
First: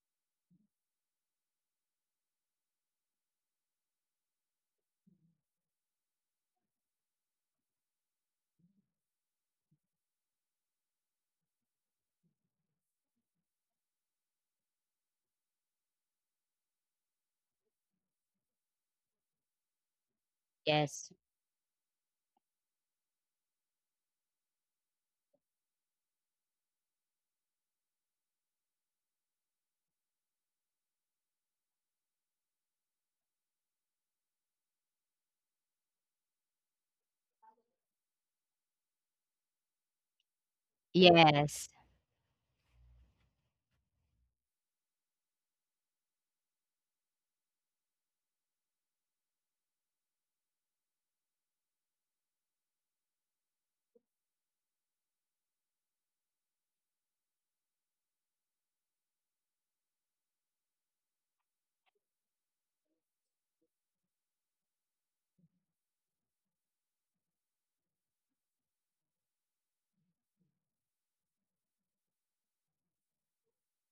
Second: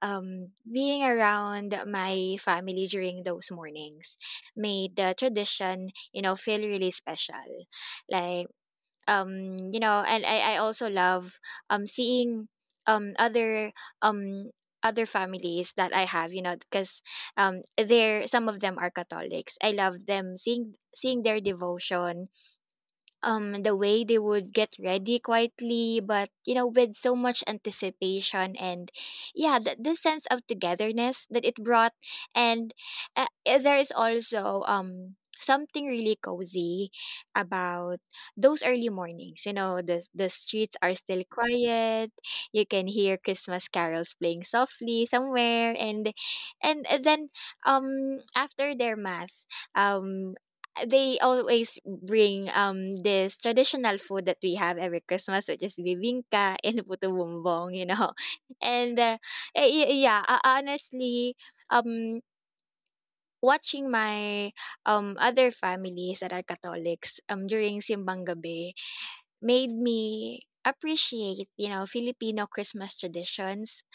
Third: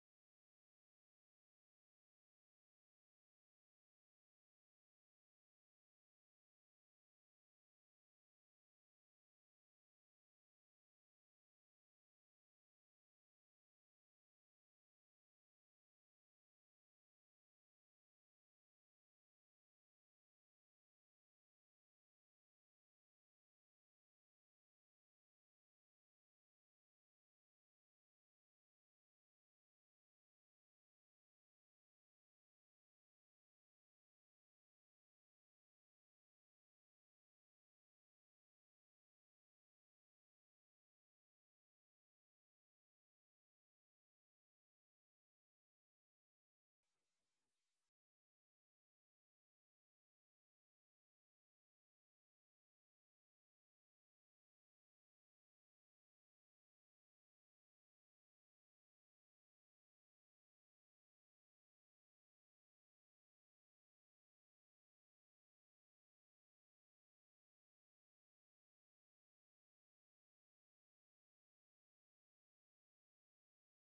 Being around my family during those mornings made the tradition, you know, feel really special. Like, you know, and I also love seeing um other um other families that I have, you know, because they're some of them are Catholics. I love them seeing Yes. Their devotion, the way they would get ready quietly but, you know, with so much anticipation. And yeah, this sense of togetherness that it brought. And there is also something really cozy about those early mornings. You know, the streets are still Yes. quiet, you can hear Christmas carols playing softly somewhere. And then after their math, um they always bring this traditional food that we have every Christmas, which is bibingka [laughs] and puto bumbong, you know. [laughs] And yeah, honestly, um, watching my other families that are Catholics during simbang gabi made me appreciate, you know, Filipino Christmas traditions.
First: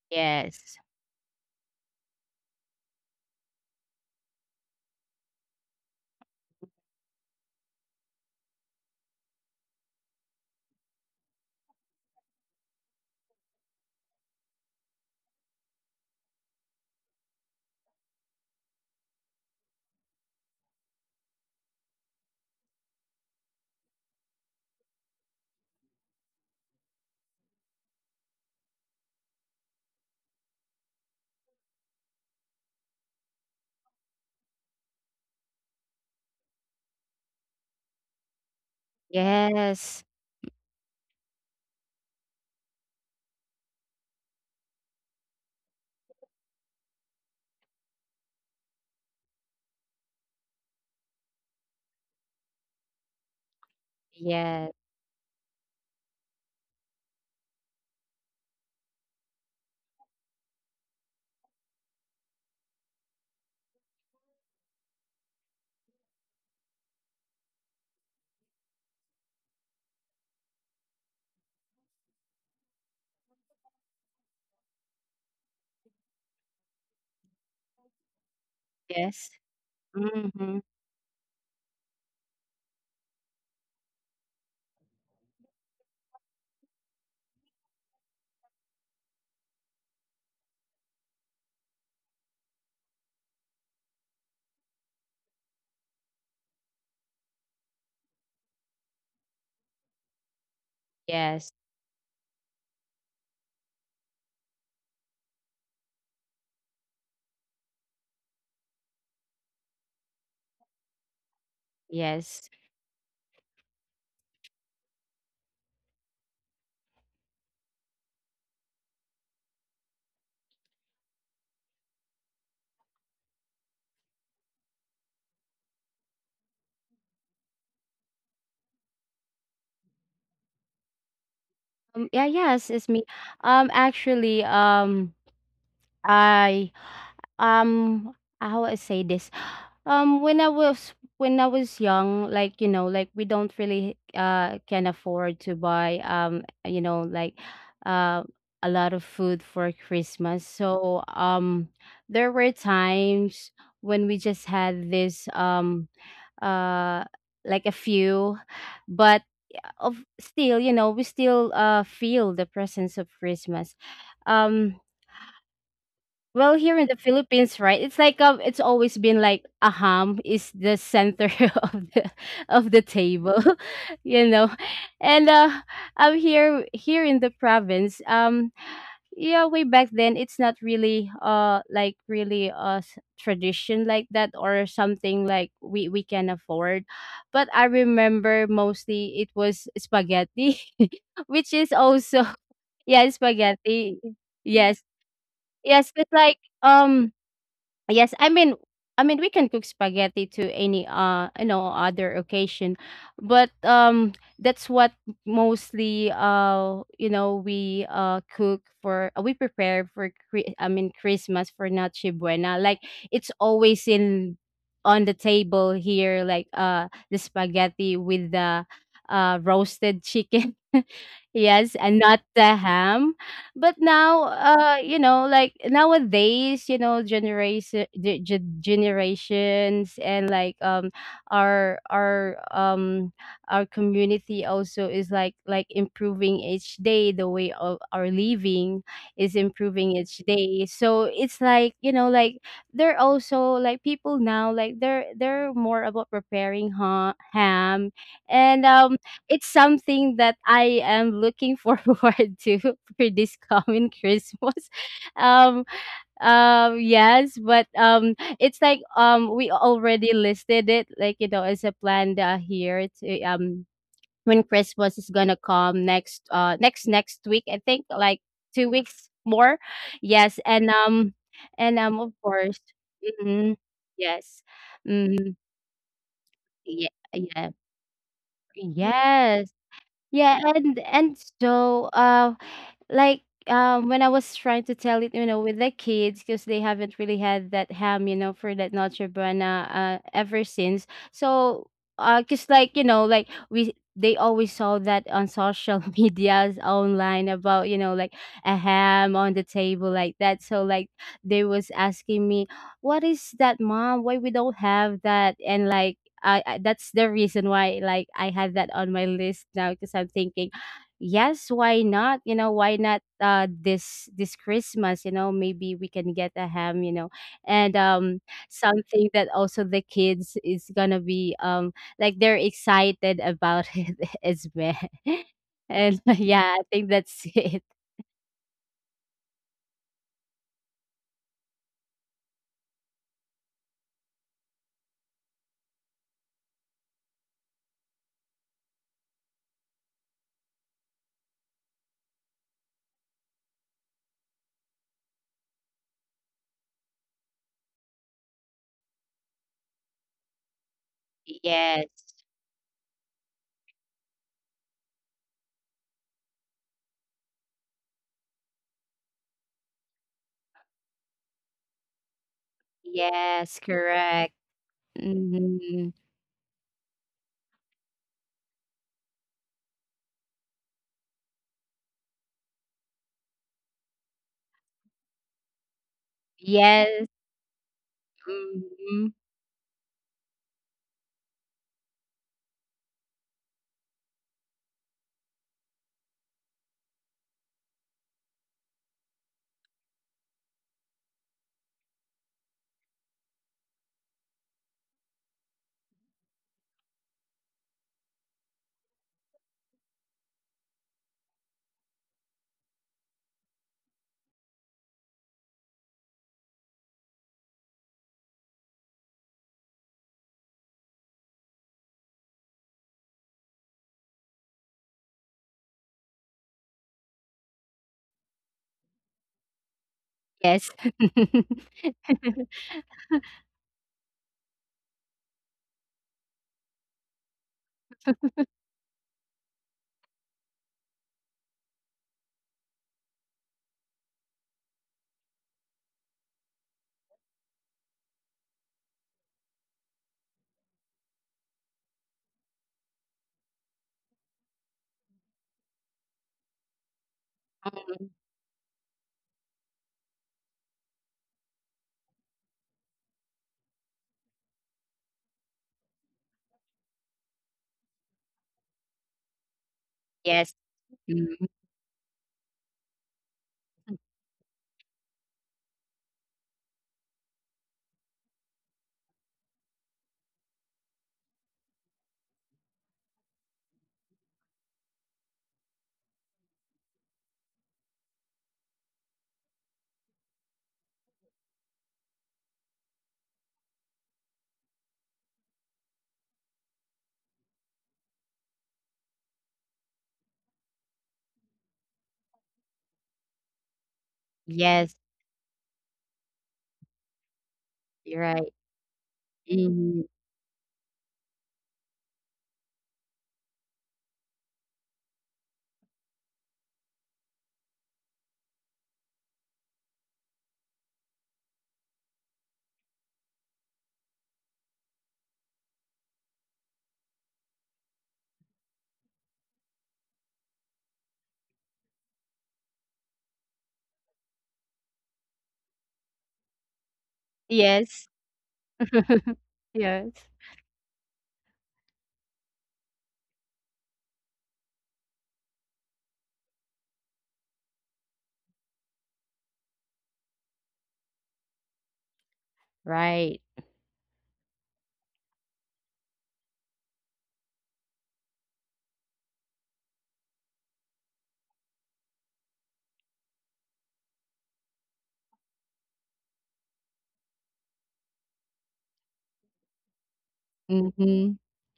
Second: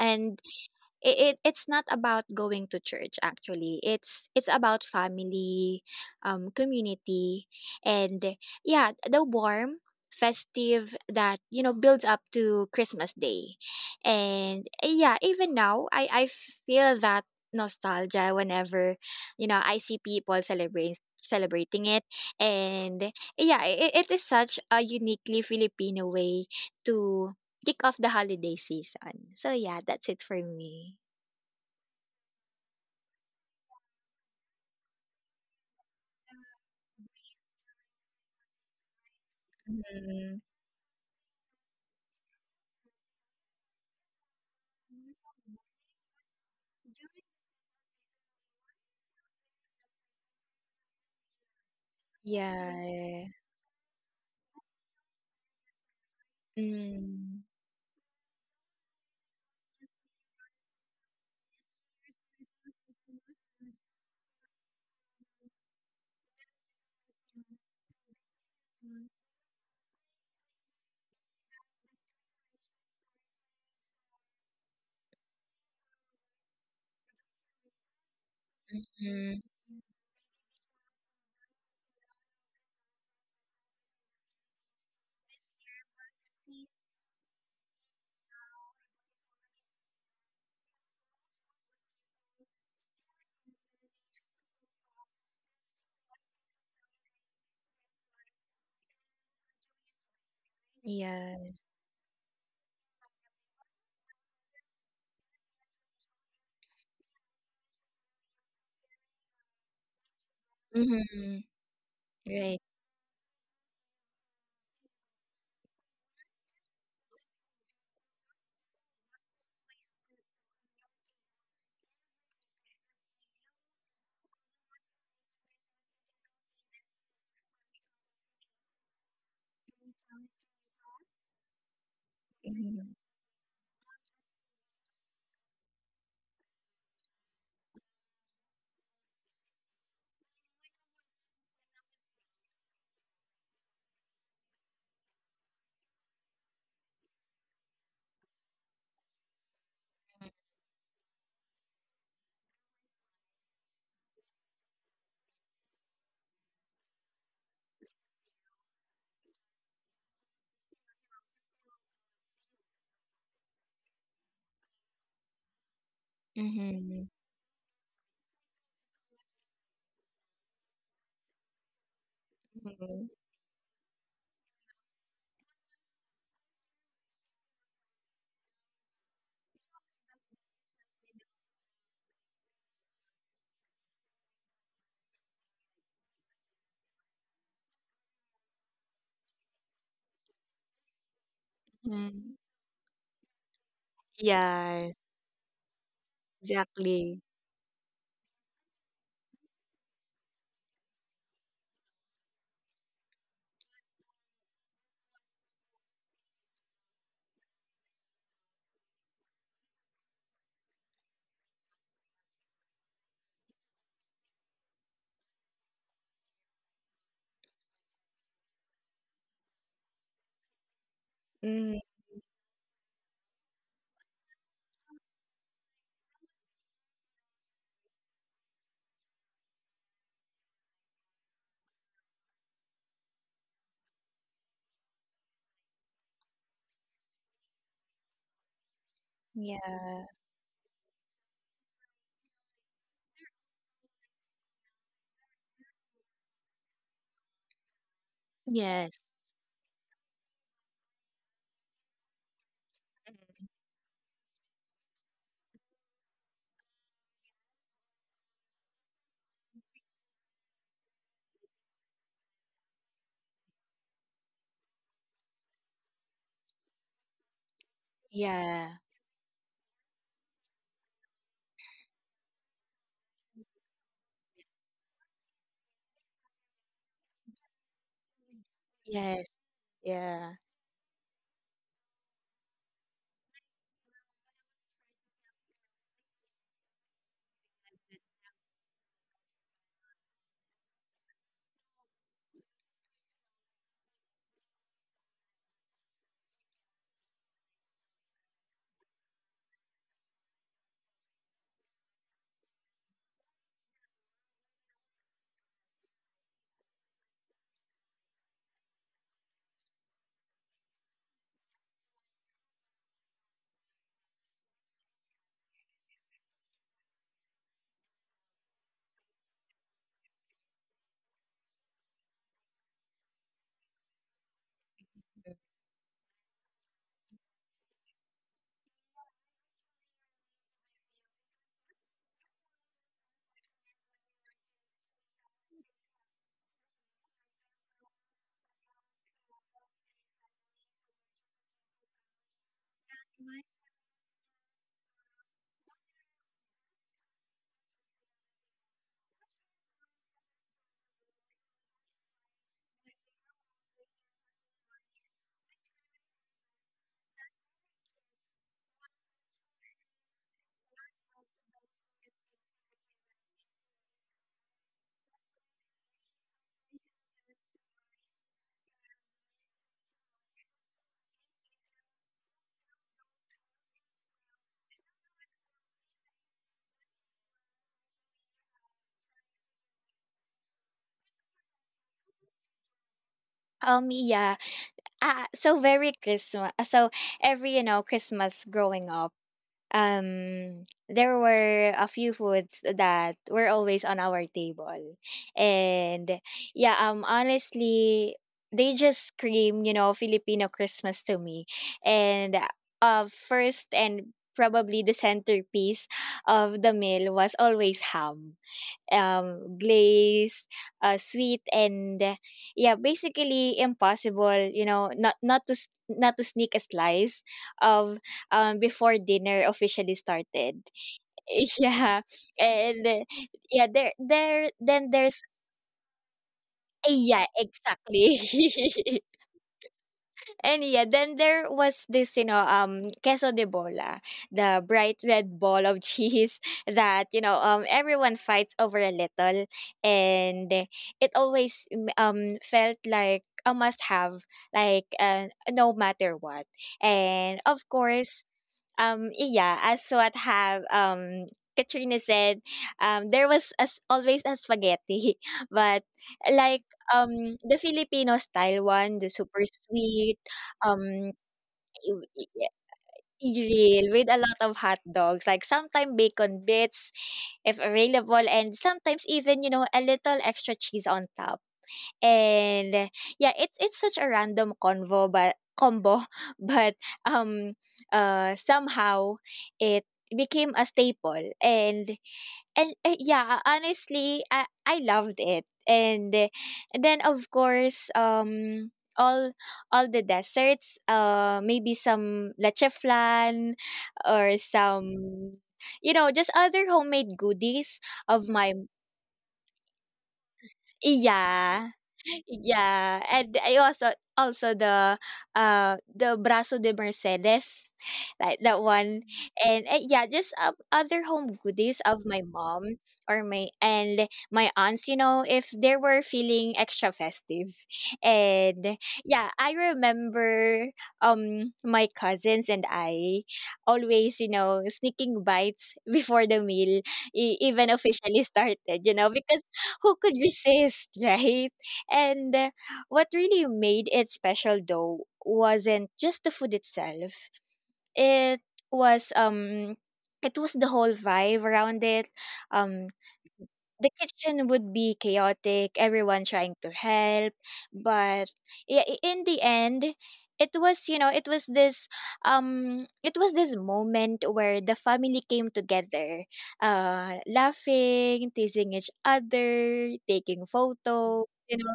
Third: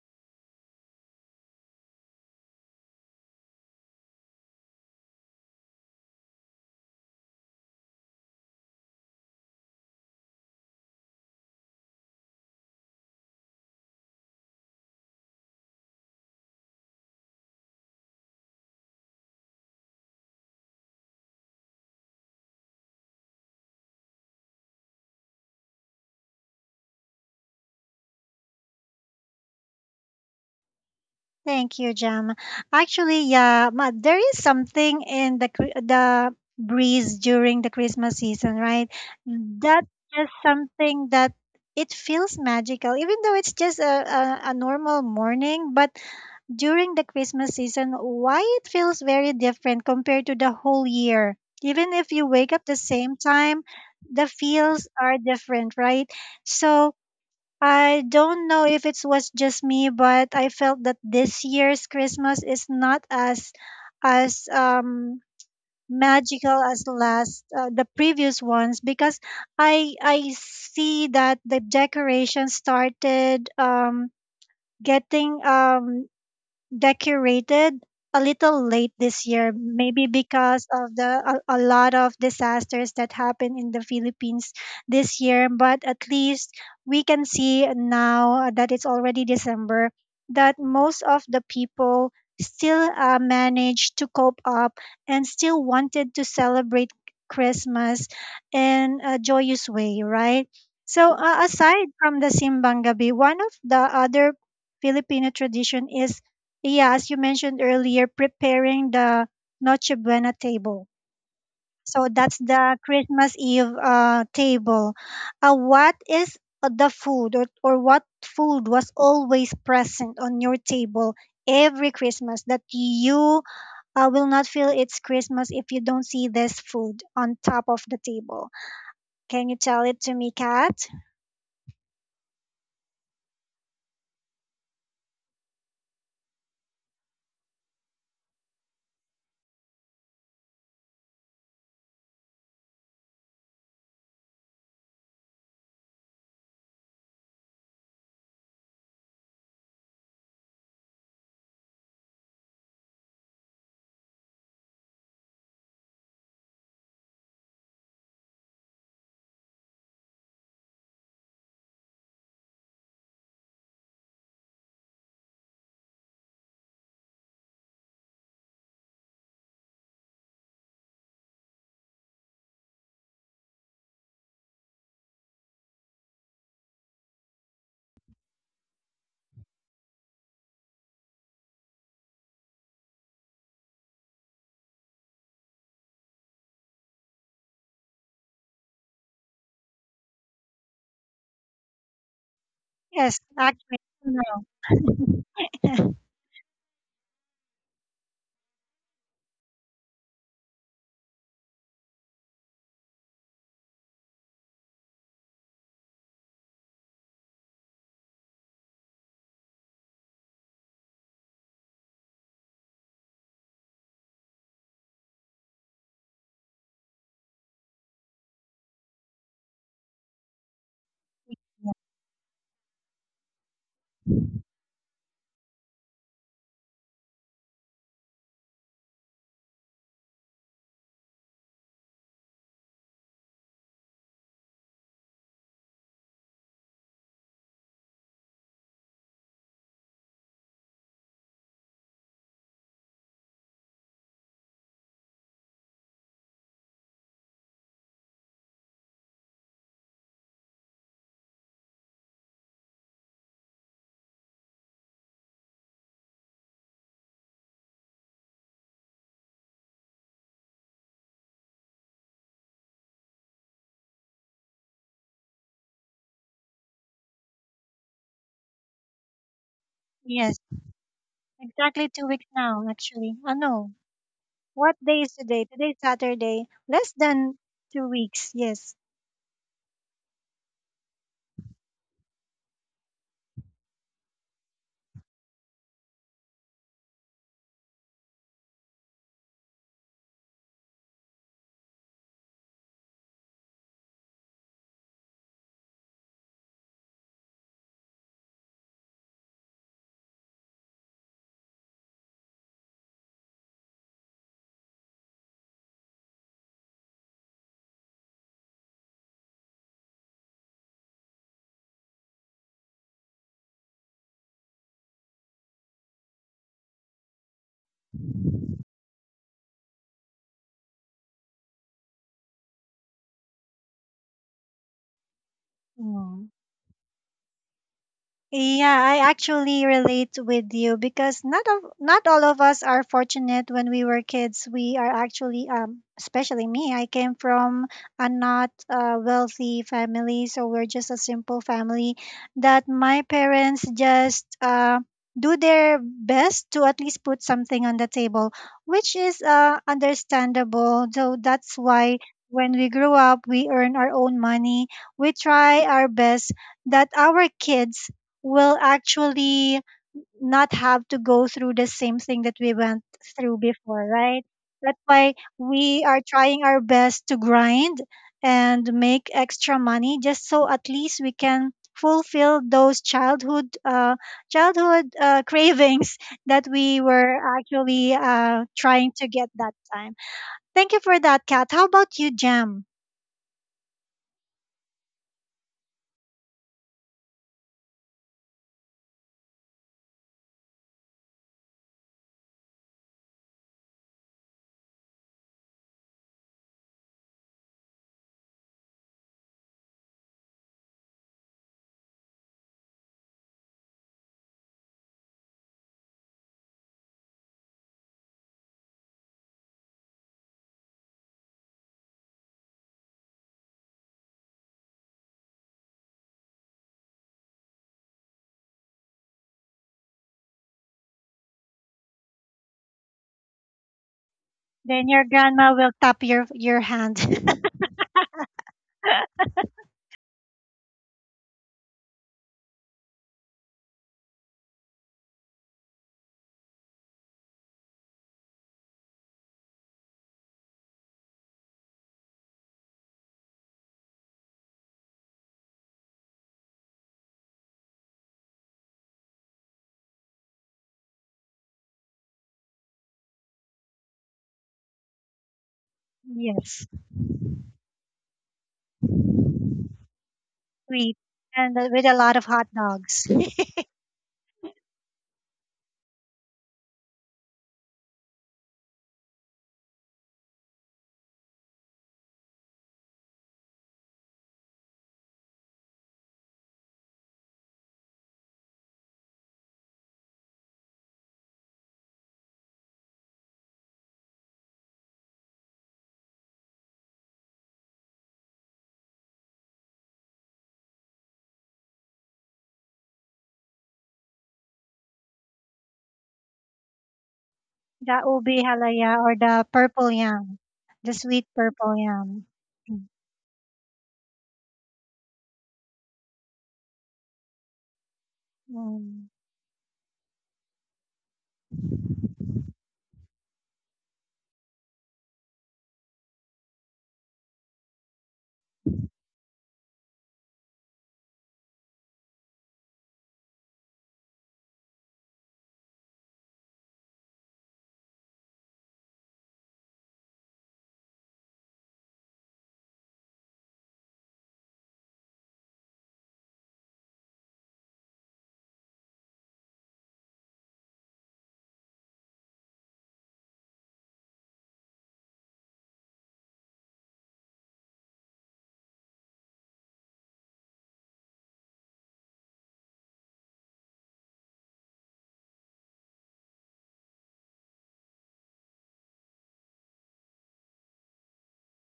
And Yes. it it's not about going to church actually. It's about family, community, and yeah, the warm festive that, you know, builds up to Christmas Day. And yeah, even now I feel that nostalgia whenever, you know, I see people celebrating it. And yeah, it is such a uniquely Filipino way to kick off the holiday season. So yeah, that's it for me. Thank you, Jam. Actually, yeah, ma, there is something in the the breeze during the Christmas season, right? That's Yes. just Mhm. something that it feels magical, even though it's just a normal morning, but during the Christmas season why it feels very different compared to the whole year. Even if you wake up the same Yeah. time, the Yes. feels are different, right? So Mm. I don't know if it was just me, but I felt that this year's Christmas is not as as um magical as last the previous ones because I see that the decorations started getting decorated a little late this Yes. Mhm. year, maybe Hmm. because of the a lot of disasters that happened in the Philippines this year. But at least we can see now that it's already December that most of the people still managed to cope up and still wanted to celebrate Christmas in a joyous way, right? So Yeah. Yes. aside from the simbang gabi, one of the other Filipino tradition is, yeah, as you mentioned earlier, preparing the Noche Buena table. Mhm. So that's Yes. Right. the Christmas Eve table. What is the food, or what food was always present on your table every Christmas that you will not feel it's Christmas if you don't see this food on top of the table? Can you tell it to me, Kat? Yeah. Yes. It's Mhm. me. Actually. I Um, how I say this? [gasps] When I was young, like, like we don't really can afford to buy like uh a lot of food for Christmas. So, there were times when we just had this uh like a few, but of still, we still feel the presence of Christmas. Um, well, here in the Mhm. Philippines, right? It's like, it's always been like a ham is the center [laughs] of the Mhm. table, [laughs] you know. And am here in the province, yeah, way back then, it's not really like really tradition like that or something like we can afford. But I remember mostly it was spaghetti, [laughs] which is also, Mhm. [laughs] yeah, Yes, actually. spaghetti. No. Yes, Yes. yes, it's [laughs] like um Exactly. yes, I mean we can cook spaghetti to any other occasion. But that's what mostly, we cook for, we prepare for I mean Christmas, for Noche Buena. Like, it's always in on the table here, like the spaghetti with the roasted chicken. [laughs] Yes, Mm. and not the ham. But now, like, nowadays, generation, generations, and like, our our um our community also is like improving each day. The way of our living is improving Yeah. each day, so it's like, like, they're also, like, people now, like, they're more about preparing ham. And Yes. it's something that I am looking [laughs] forward to for this coming [laughs] Christmas. Um, yes, but it's like, we already listed it, like, as a plan, here to, when Christmas is gonna come next, next week. I think, like, two Yeah. weeks more. Yes, Yes, and um, and exactly um, two of weeks course. now, actually. I Hmm, know. yes. What day is Hmm, today? Today's Saturday. yeah, Less than yeah. 2 weeks. Yes. Yes. Yes, yeah, Yeah. and so, like, when I was trying to tell it, with the kids, because they haven't really had that ham, for that Noche Buena ever since. So 'cause like, like, we they always saw that on social [laughs] medias online about, like, a ham on the table like that. So like, they was asking me, what is that, mom? Why we don't have that? And like, I that's the reason why, like, I had that on my list now, because I'm thinking, yes, why not? Why not, this Christmas, maybe we can get a ham. And something that also the kids is gonna be, like, they're excited about [laughs] it as well. [laughs] And Mm. yeah, I think that's it. Yeah, I actually relate with you because not all of us are fortunate when we were kids. We are actually, especially me. I came from a not wealthy family, so we're just a simple family. That my parents just do their best to at least put something on the table, which is understandable. So that's why Yes. when we grew up, we earn our own money. We try our best that our kids will actually not have to go through the same thing that we went through Yes, before, right? correct. That's why we Mhm. are trying our best to grind and make extra money just so at least we can fulfill those childhood [laughs] cravings that we Yes. were actually trying to Mhm. get that time. Thank you for that, Kat. How about you, Jam? Yeah. Ah. So, very Christmas. So every, you know, Christmas growing up, there were a few foods that were always on our table. And yeah, honestly, they just scream, you know, Filipino Christmas to me. And first and probably the centerpiece of the meal was always ham, glaze, sweet, and yeah, basically impossible, you know, not to not to sneak a slice of before dinner officially started. Yes. [laughs] Yeah, [laughs] and yeah, there Then then your there's grandma will tap your hand. yeah exactly. [laughs] And yeah, then there was this, you know, queso de bola, the bright red ball of cheese, [laughs] that, you know, everyone fights over a little. And it always felt like a must have, like no matter what. And of course, yeah, as what have Katrina said, there was, as always, a spaghetti, [laughs] but [laughs] like Yes. The Filipino style one, the super sweet, Yes. Sweet um Mhm. and with a i- lot of hot i- dogs. [laughs] grill with a lot of hot dogs, like sometimes bacon bits if available, and sometimes even, you know, a little extra cheese on top. And yeah, it's such a random convo but combo, [laughs] but um somehow it became a staple. And yeah, honestly, I loved it. And then of course, all all the desserts, maybe some leche flan or Yes. some, you know, just other homemade goodies The You're of ube right. my halaya or the purple Mhm. yam, the sweet yeah. purple yam. Yeah, and I also the Brazo de Mercedes, like that one, Mm. And yeah, just other home goodies of my mom or my aunts. You know, if they were feeling extra festive. And yeah, I remember my cousins and I always, you know, sneaking bites [laughs] before the meal even Yes. officially started. You know, [laughs] because who Yes. could resist, [laughs] right? And what really made it special though wasn't just the food itself. It was the whole vibe around it. Um Right. the kitchen would be chaotic, everyone trying to help, but yeah, in the end, it was, you know, it was this moment where the family came together, laughing, teasing each other, taking photos, Mhm. you know.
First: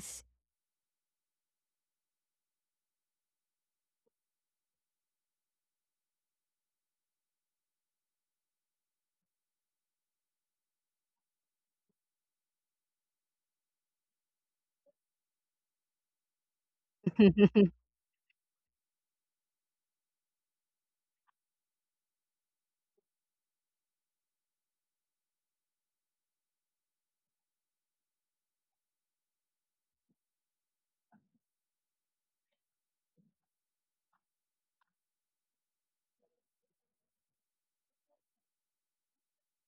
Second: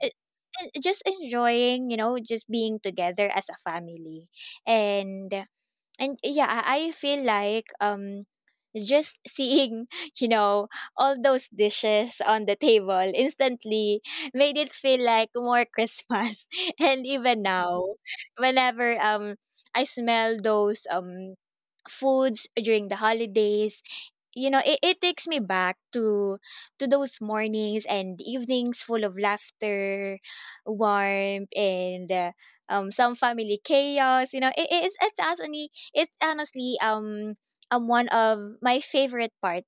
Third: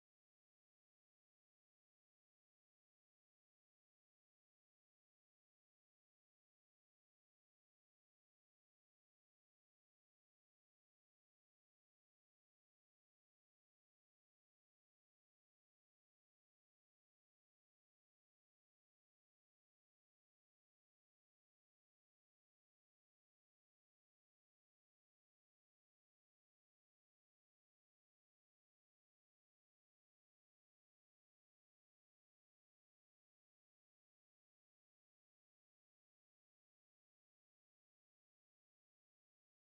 It, and just enjoying, you know, just being together as a family. And And yeah, I feel like just seeing, [laughs] you know, all those dishes on the table instantly made it feel like more Christmas. [laughs] And even now, [laughs] whenever I smell those foods during the holidays, it takes me back to those mornings and evenings full of laughter, warmth, and some family chaos. You know it, it's honestly one of my favorite part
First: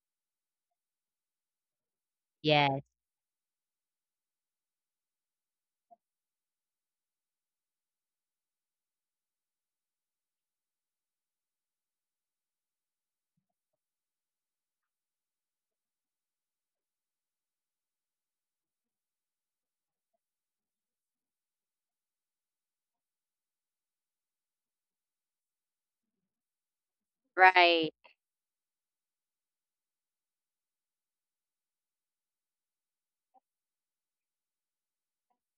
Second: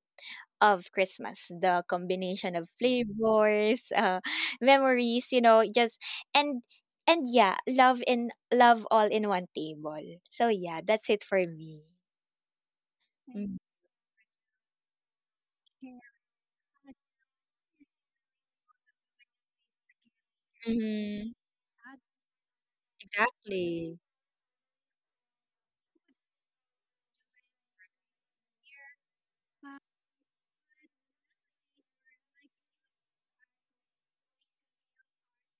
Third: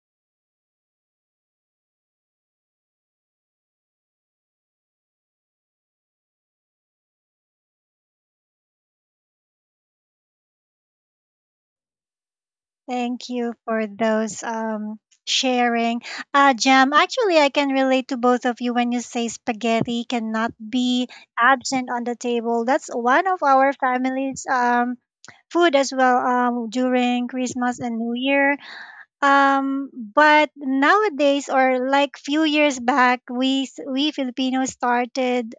of Christmas, the combination of Yes. flavors, [laughs] memories, you know, just and and yeah, love in love all in one table. So yeah, that's it for me. Thank you for those sharing. Uh, Jam, actually I can relate to both of you when you say spaghetti cannot be Mhm. absent on the table. That's one of our Exactly. family's food as well during Christmas Right. and New Year. But nowadays, or like few years back, we Filipinos started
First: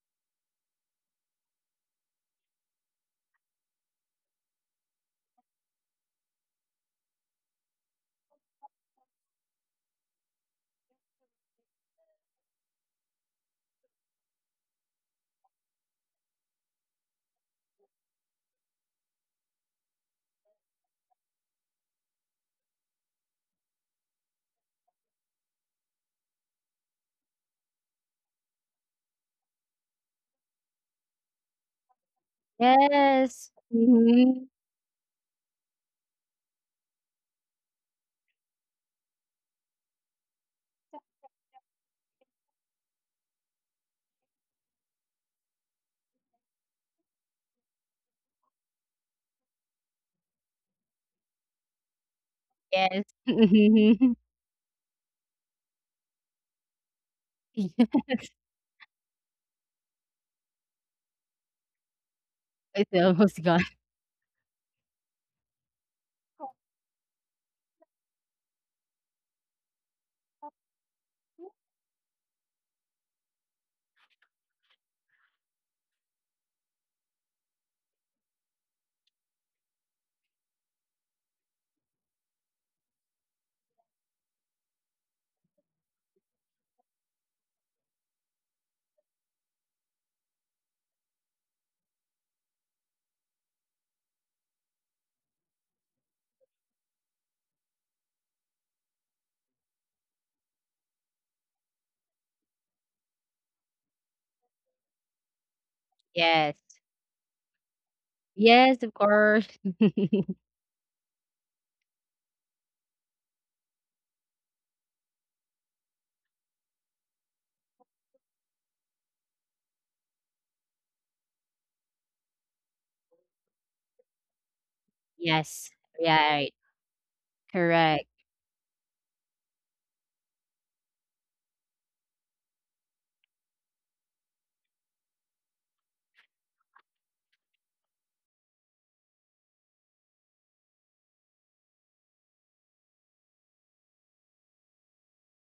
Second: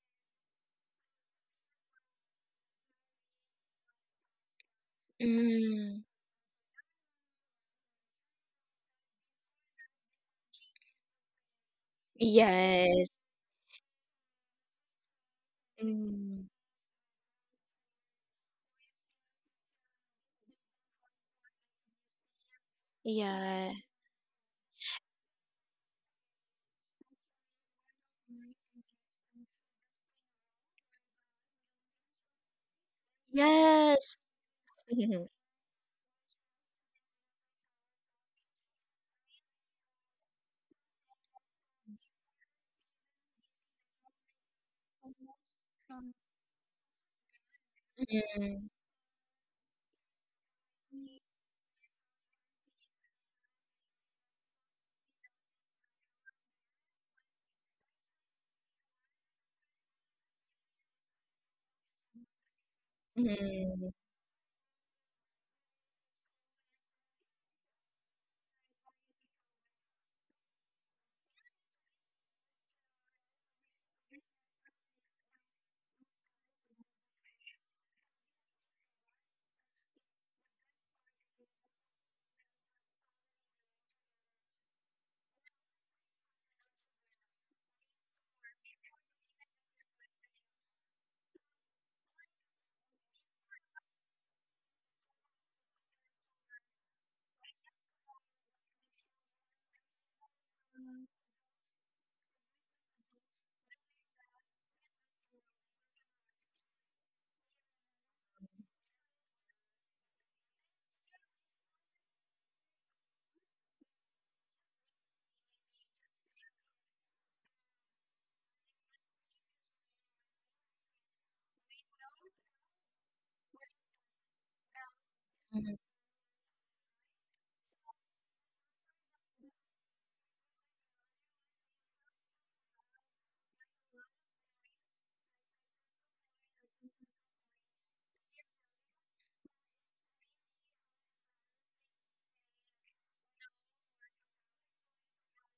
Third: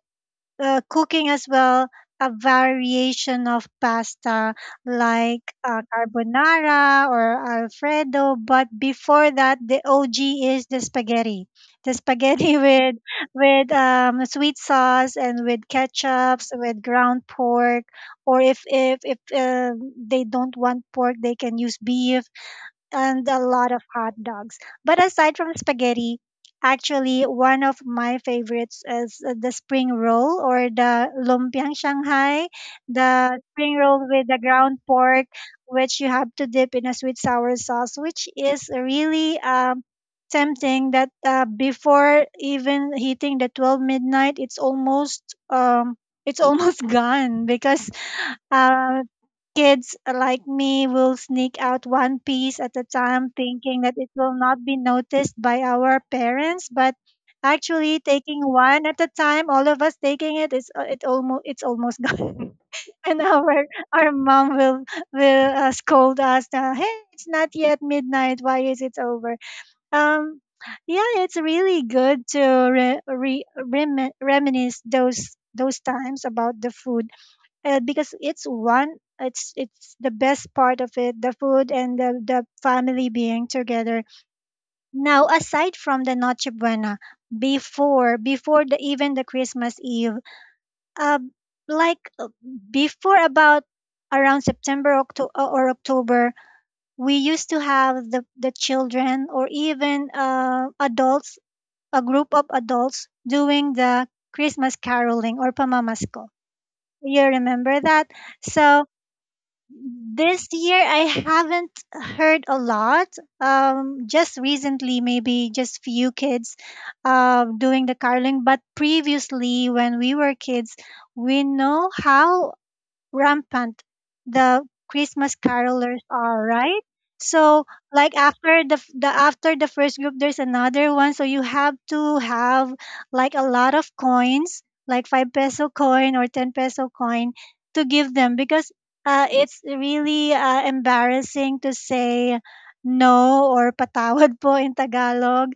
cooking as well a variation of pasta like Mm, carbonara or alfredo, but before that, the og is the spaghetti, the spaghetti [laughs] with yes. Sweet sauce and with Mm, ketchups, with ground pork, or if they don't want pork, they can use beef and a lot yeah. of hot dogs. But aside from spaghetti, actually one of my favorites is the spring roll, or the lumpiang Shanghai, the Yes. spring roll Yes. with the Mhm. ground Mhm. pork, which you have to dip in a sweet sour sauce, which is really tempting. That, before even hitting the 12 midnight, um, it's almost [laughs] gone because Mhm. uh. Kids like me will sneak out one piece at a Yes. time, thinking that it [laughs] Mhm. will not be noticed by our parents. But Yeah. actually, taking one at a time, all of us taking it, is it's almost gone. It's [laughs] And almost our gone. Mhm. our mom will scold us. Hey, it's not yet midnight. Why is it over? Um, yeah, it's really good to reminisce those times about the food, because it's the best part of it, the food and the family being together now. Aside from the noche buena, before the Christmas Eve, uh, like before about around September, Octo- or October, we used to have the children, or even adults, a group of adults doing the Christmas caroling, or pamamasko. Yes. You remember that? Yes, So of course. [laughs] this year, I haven't heard a lot. Just recently, maybe just few kids doing the carling. But previously, when we were kids, we know how rampant the Christmas Yes. Mhm. carolers are, Right. right? So Correct. like after the f- the after the first group, there's another one, so you have to have like a lot of coins, like 5 peso coin or 10 peso coin, to give them because it's really embarrassing to say no, or patawad po in Tagalog,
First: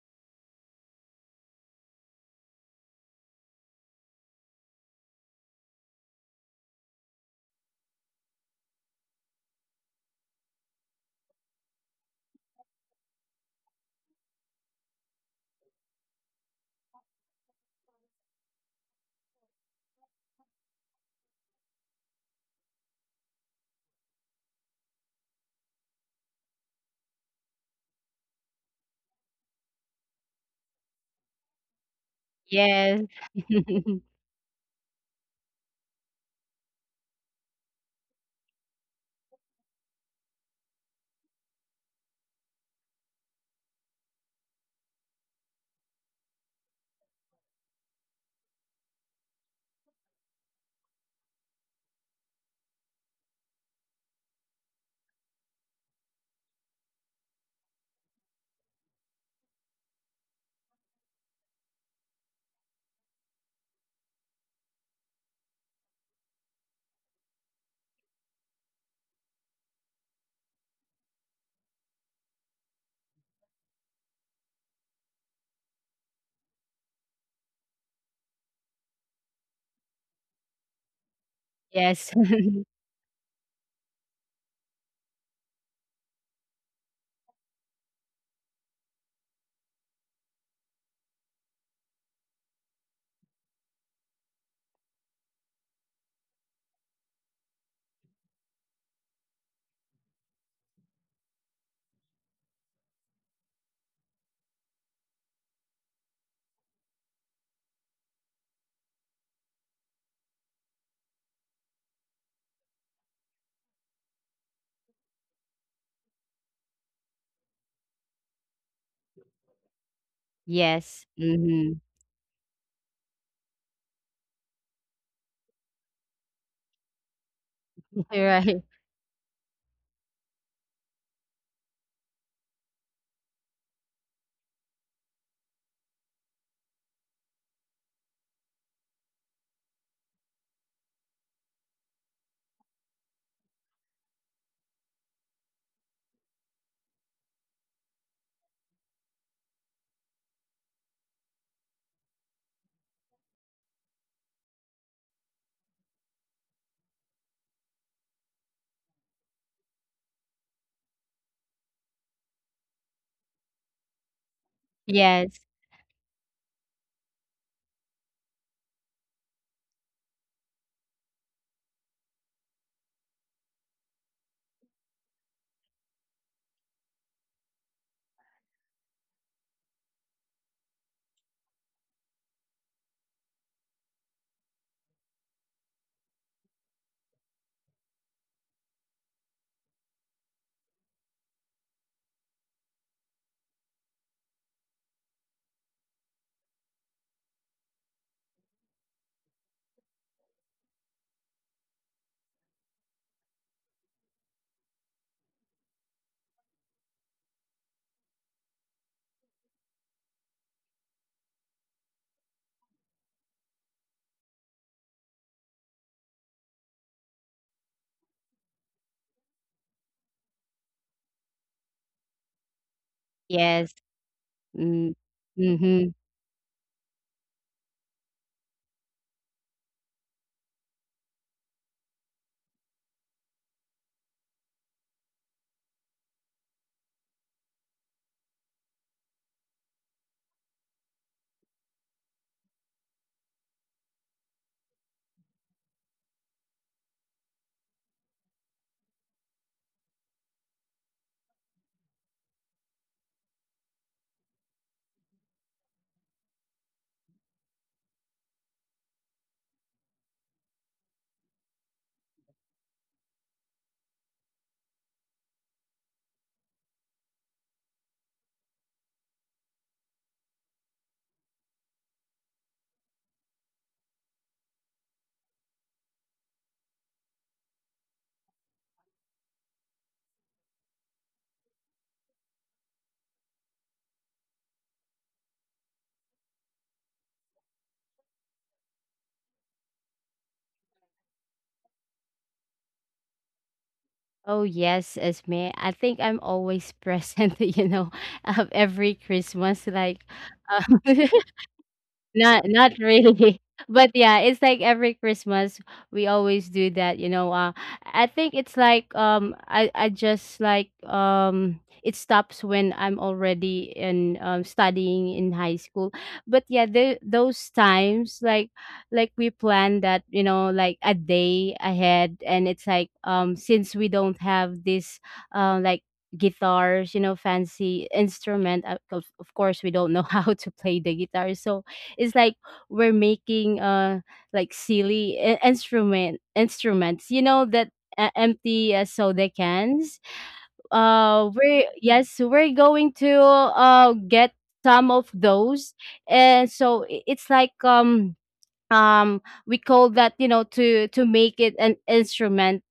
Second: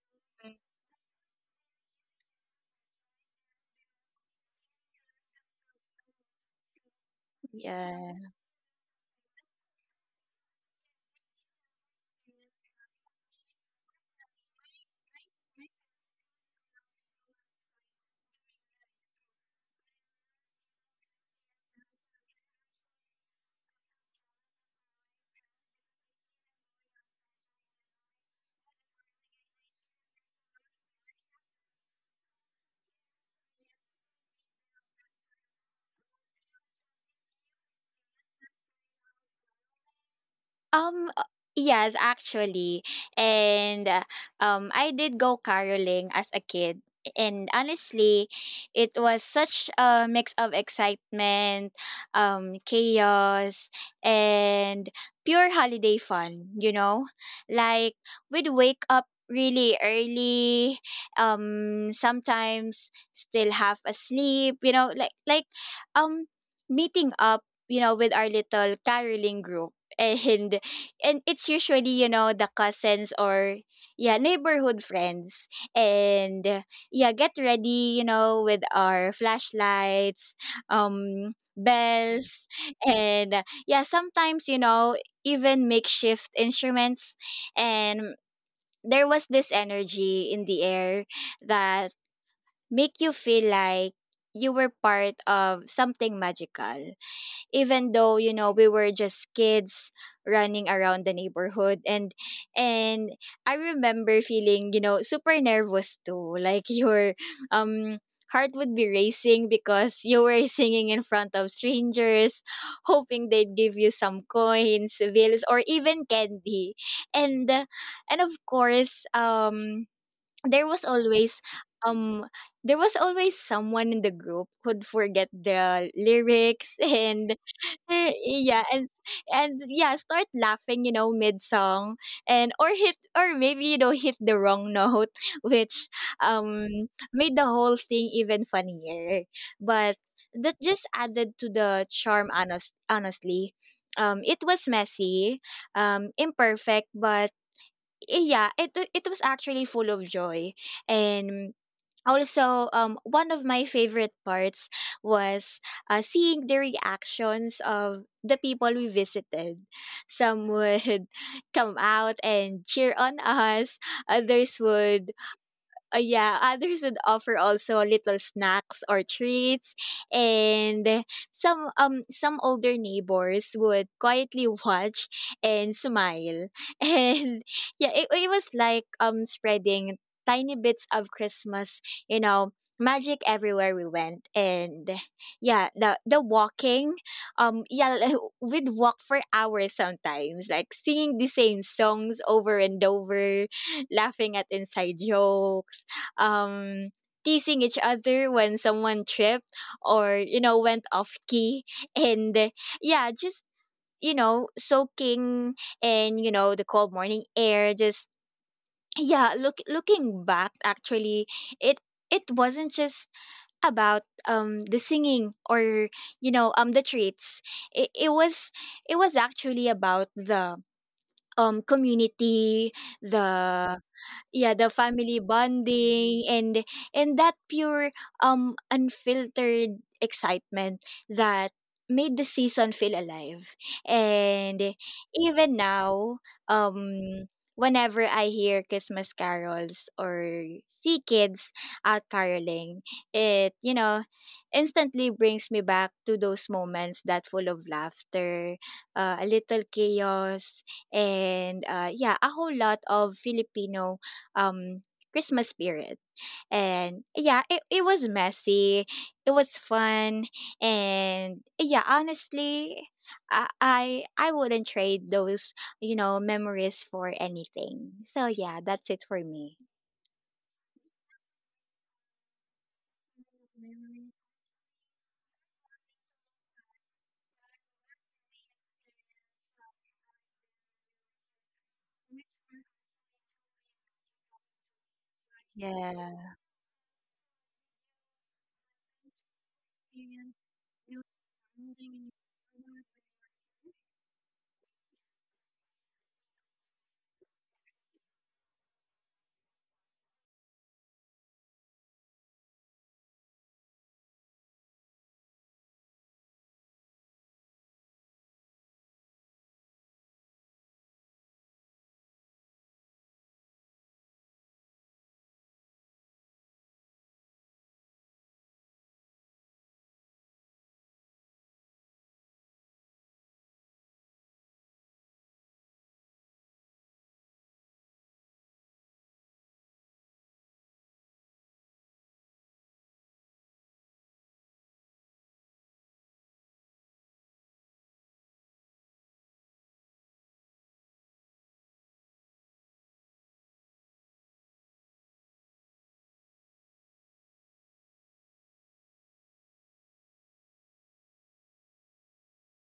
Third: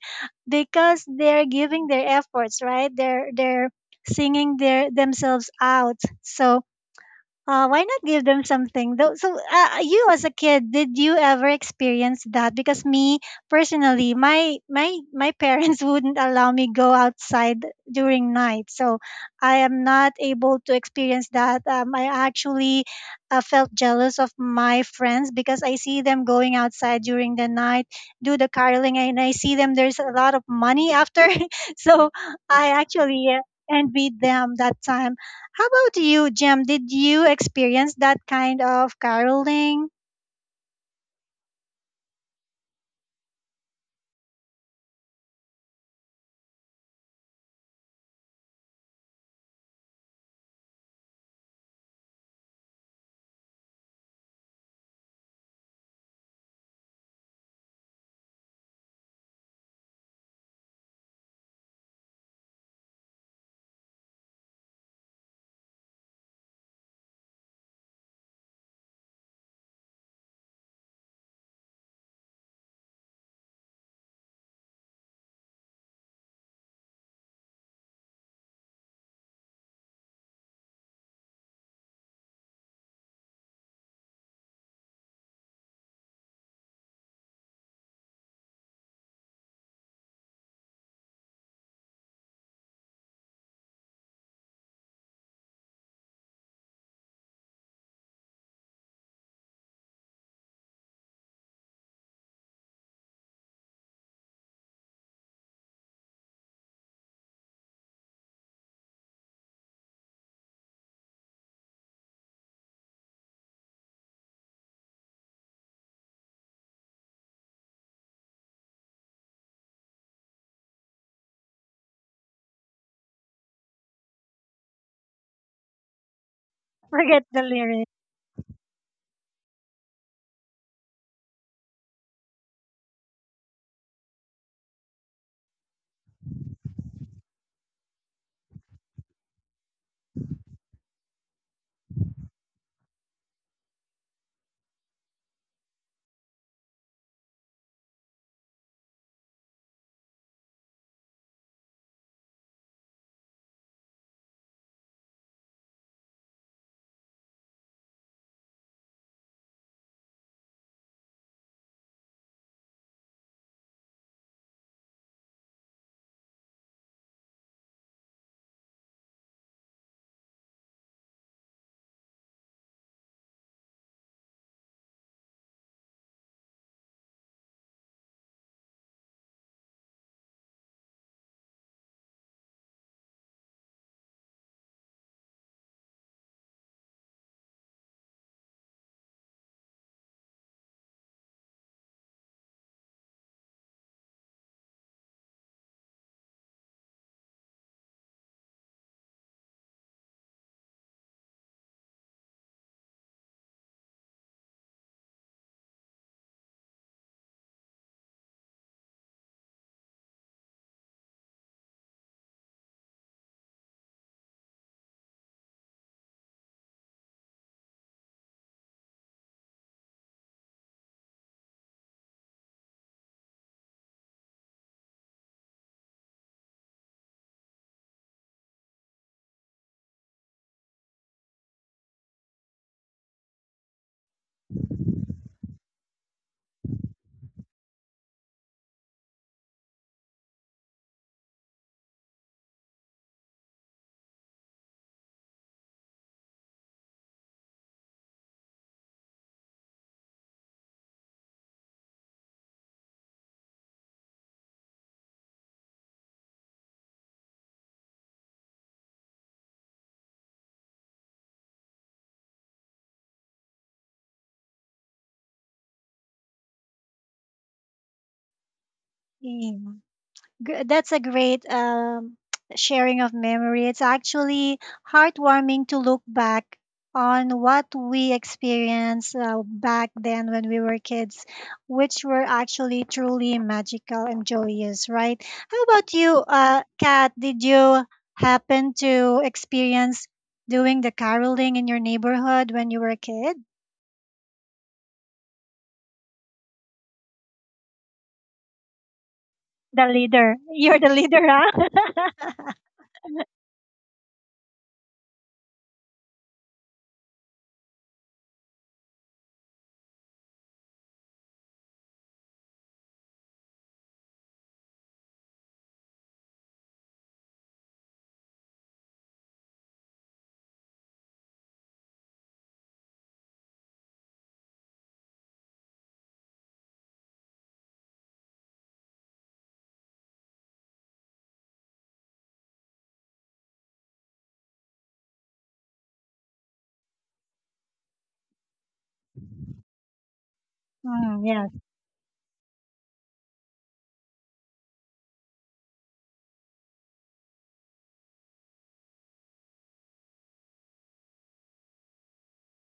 because they're giving their efforts, right? They're singing their themselves out. So, why not give Yeah. them something? Though, so, you as a kid, did you ever experience that? Because me personally, my parents [laughs] wouldn't allow me go outside during night, so I am not able to experience that. I actually felt jealous of my friends because I see them going outside during the night, do the caroling, and I see them. There's a lot of money after, [laughs] so I Yes. actually [laughs] envied them that time. How about you, Jem? Did you experience that kind of caroling? Um, uh, yes, actually. And I did go caroling as a kid. And honestly, it was such a mix of excitement, chaos, and pure holiday fun, you know? Like, we'd wake up really early, sometimes still half asleep, you know, like um meeting up, you know, with our little caroling group. [laughs] And and it's usually, you know, the cousins or yeah, neighborhood friends, and yeah, get ready, you know, with our flashlights, Yes. bells, [laughs] [laughs] and yeah, sometimes, you know, even makeshift instruments. And there was this energy in the air that make you feel like you were part of something magical, even though, you know, we were just kids running around the neighborhood. And I remember feeling, you know, super nervous too. [laughs] Like, your um heart would be racing because you were [laughs] singing in front of strangers, hoping they'd give you some coins, bills, or even candy. And uh, and of course, there was Yes. always Mhm. um there was always someone in the group who'd forget the lyrics [laughs] [laughs] Forget and the lyrics. Er, Right. yeah, and and yeah, start laughing, you know, mid song, and or hit, or maybe, you know, [laughs] hit the wrong note, [laughs] which um made the whole thing even funnier. But that just added to the charm. Honestly, it was messy, imperfect, but yeah, it was actually full of joy, and also, um, one of my favorite parts was seeing the reactions of the people we visited. Some would [laughs] come out and cheer on us, others would— Yes. Yeah, others would offer also little snacks or treats, and some older neighbors would quietly watch and smile, [laughs] and yeah, it was like spreading tiny bits of Christmas, you know, magic everywhere we went. And yeah, the walking, yeah, [laughs] like, we'd walk for hours sometimes, like singing the same songs over and over, laughing at inside jokes, um teasing each other when someone tripped or, you know, went off key. [laughs] and Yeah, just, you know, soaking in, you know, the cold morning air. Just yeah, looking back actually, it wasn't just about the singing or, you know, the treats. It was, it was actually about the community, Yes. the yeah, the Mm. family Mhm. bonding, and that pure unfiltered excitement that made the season feel alive. And even now, um whenever I hear Christmas carols or see kids out caroling, it, you know, instantly brings me back to those moments, that full of laughter, a little chaos, and yeah, a whole lot of Filipino um Christmas spirit. And yeah, it was messy. It was fun. And yeah, honestly, I wouldn't trade those, you know, memories for anything. So yeah, that's it for Yeah. me. That's a great [tsk] sharing of memory. It's actually heartwarming to look back on what we experienced back then when we were kids, which were actually truly magical and joyous, right? How about you, Yeah. Kat? Did you happen to experience doing the caroling in your neighborhood when you were a kid? Oh yes, Esme. I think I'm always present, [laughs] of every Christmas. The Like, leader. [laughs] You're um, the [laughs] leader, huh? [laughs] not really. [laughs] But yeah, it's like, every Christmas, we always do that. I think it's like, I just like, it stops when I'm already in, studying in high school. But yeah, those times, like, we plan that, like, a day ahead, and it's like, since we don't have this, like, guitars, fancy instrument, of course we don't know [laughs] how to play the guitar. So it's like we're making, like, silly instruments, that, empty, soda cans. Mm, yes. We're Yes, we're going to get some of those, and so, it's like, we call that, to make it an instrument,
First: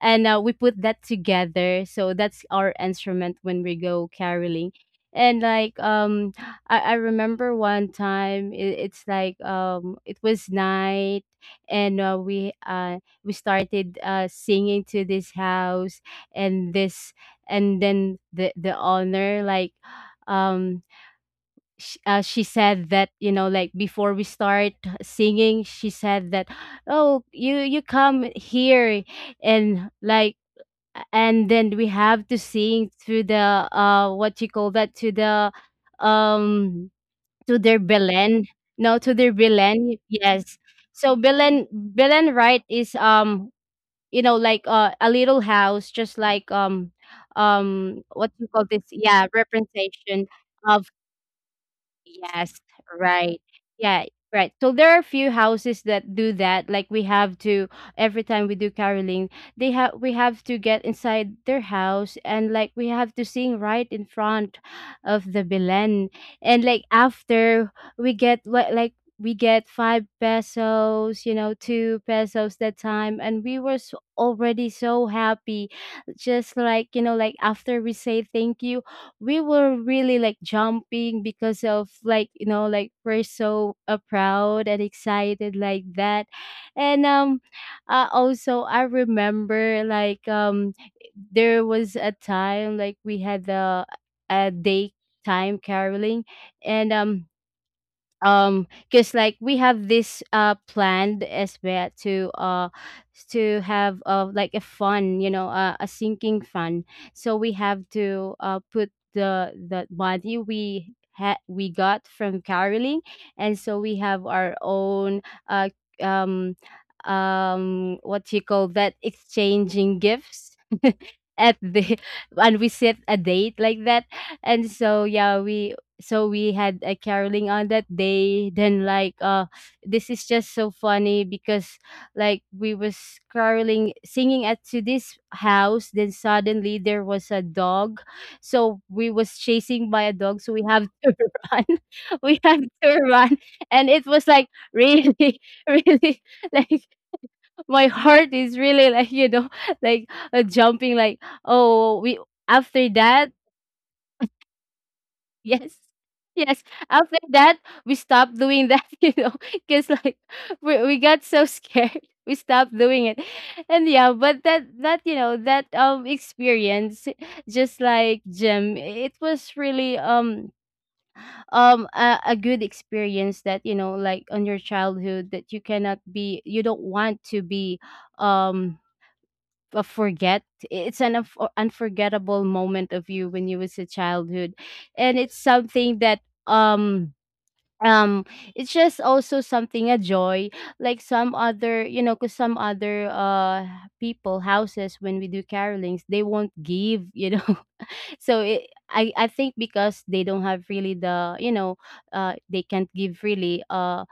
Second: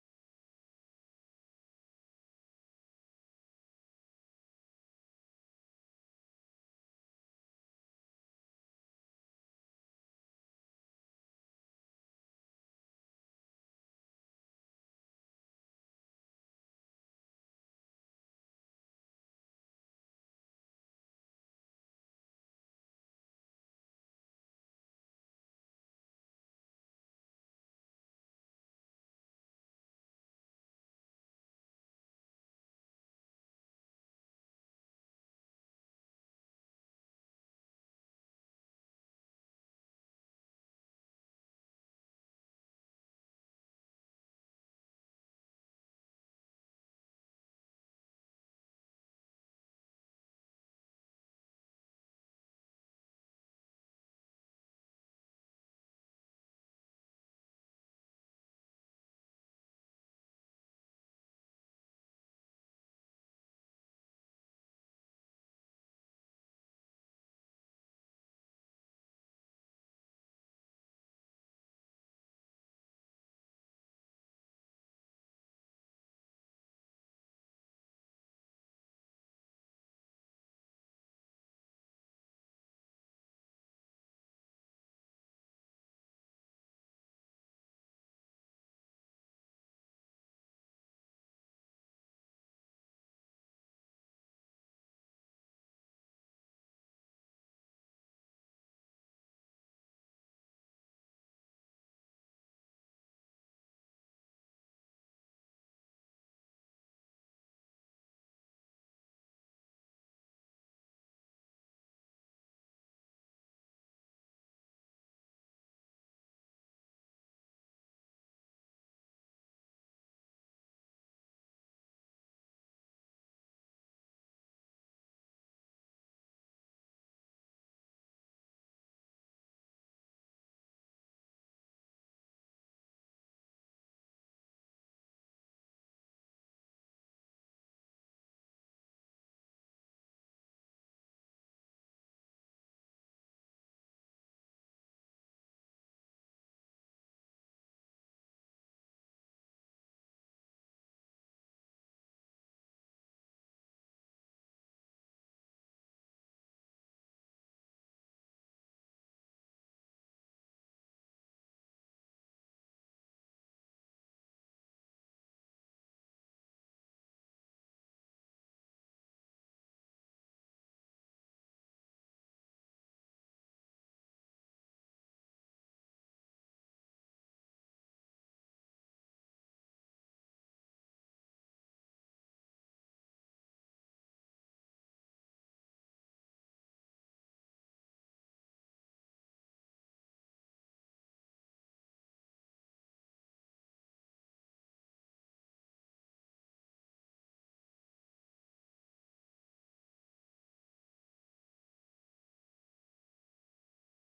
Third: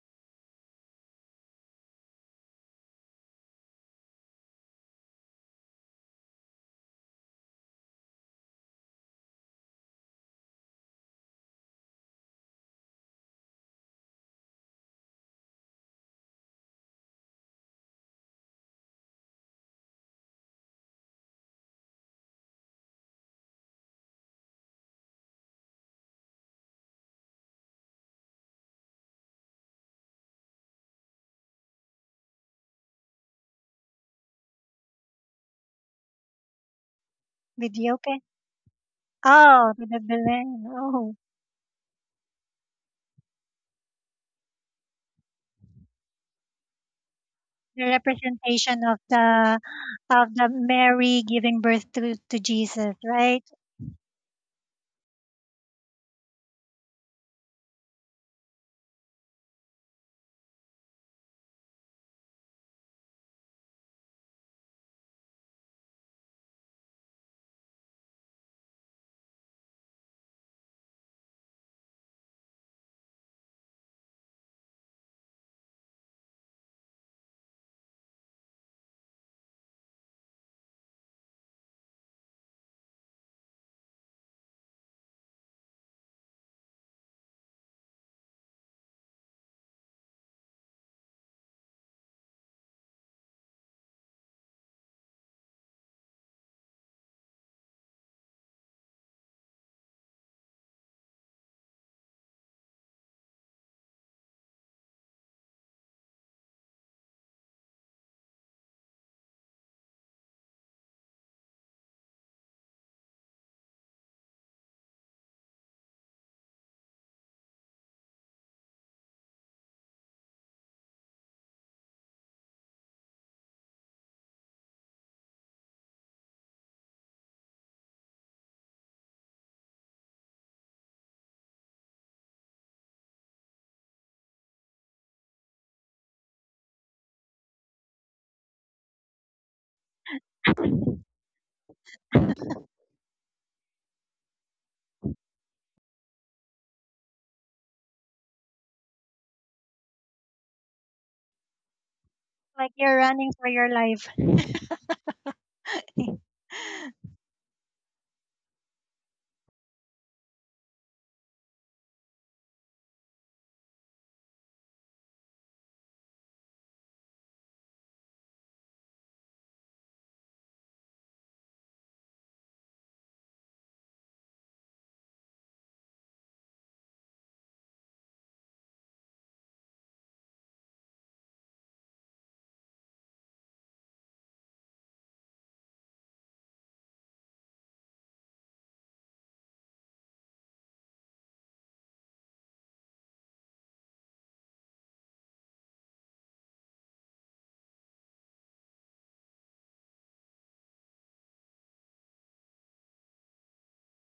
and we put that together, so that's our instrument when we go caroling. And like, I remember one time, it's like, it was night, and we started singing to this house. And this and then the owner, like, um she said that, like, before we start singing, she said that, oh, you come here. And like, and then we have to sing to the, what you call that, to the um to their Videoke. Belen. No, to their Oh, to Belen. the Yes. Belen. Oh, So Belen, right, is like, a little house, just like, the what you call this, representation of yeah, representation the of. Mary giving birth to Yes, Jesus, right. right? Yeah, right. So there are a few houses that do that. Like, we have to, every time we do caroling, they have we have to get inside their house, and like we have to sing right in front of the Belen. And like, after we get what like we get five pesos, two pesos that time, and we were, so already so happy. Just like, like, after we say thank you, we were really, like, jumping because of like, like, we're so, proud and excited like that. And also, I remember, like, there was a time, like, we had the, a day time caroling, and because, like, we have this planned as well, to, to have, like, a fun, a sinking fun. So we have to, put the money we had, we got from caroling. And so we have our own, uh um what you call that, exchanging gifts [laughs] at the. [laughs] And we set a date like that, and so yeah, we so we had a caroling on that day, then, like, this is just so funny because, like, we was caroling, singing at to this house, then suddenly there was a dog. So we was chasing by a dog, so we have to [laughs] run. [laughs] We have to run, and it was like, really, [laughs] really, like, my heart is really, like, [laughs] like, jumping, like, oh, we Like after you're running that. for your life. [laughs] Yes. Yes. After that, we stopped doing that, [laughs] because like, we got so scared. [laughs] We stopped doing it. And yeah, but that, experience, just like Jim, it was really, a good experience that, like, on your childhood, that you cannot be, you don't want to be um forget. It's an unforgettable moment of you when you was a childhood, and it's something that, um um it's just also something, a joy, like some other, because some other, people houses, when we do carolings, they won't give. [laughs] So it, I think, because they don't have really the, they can't give really, uh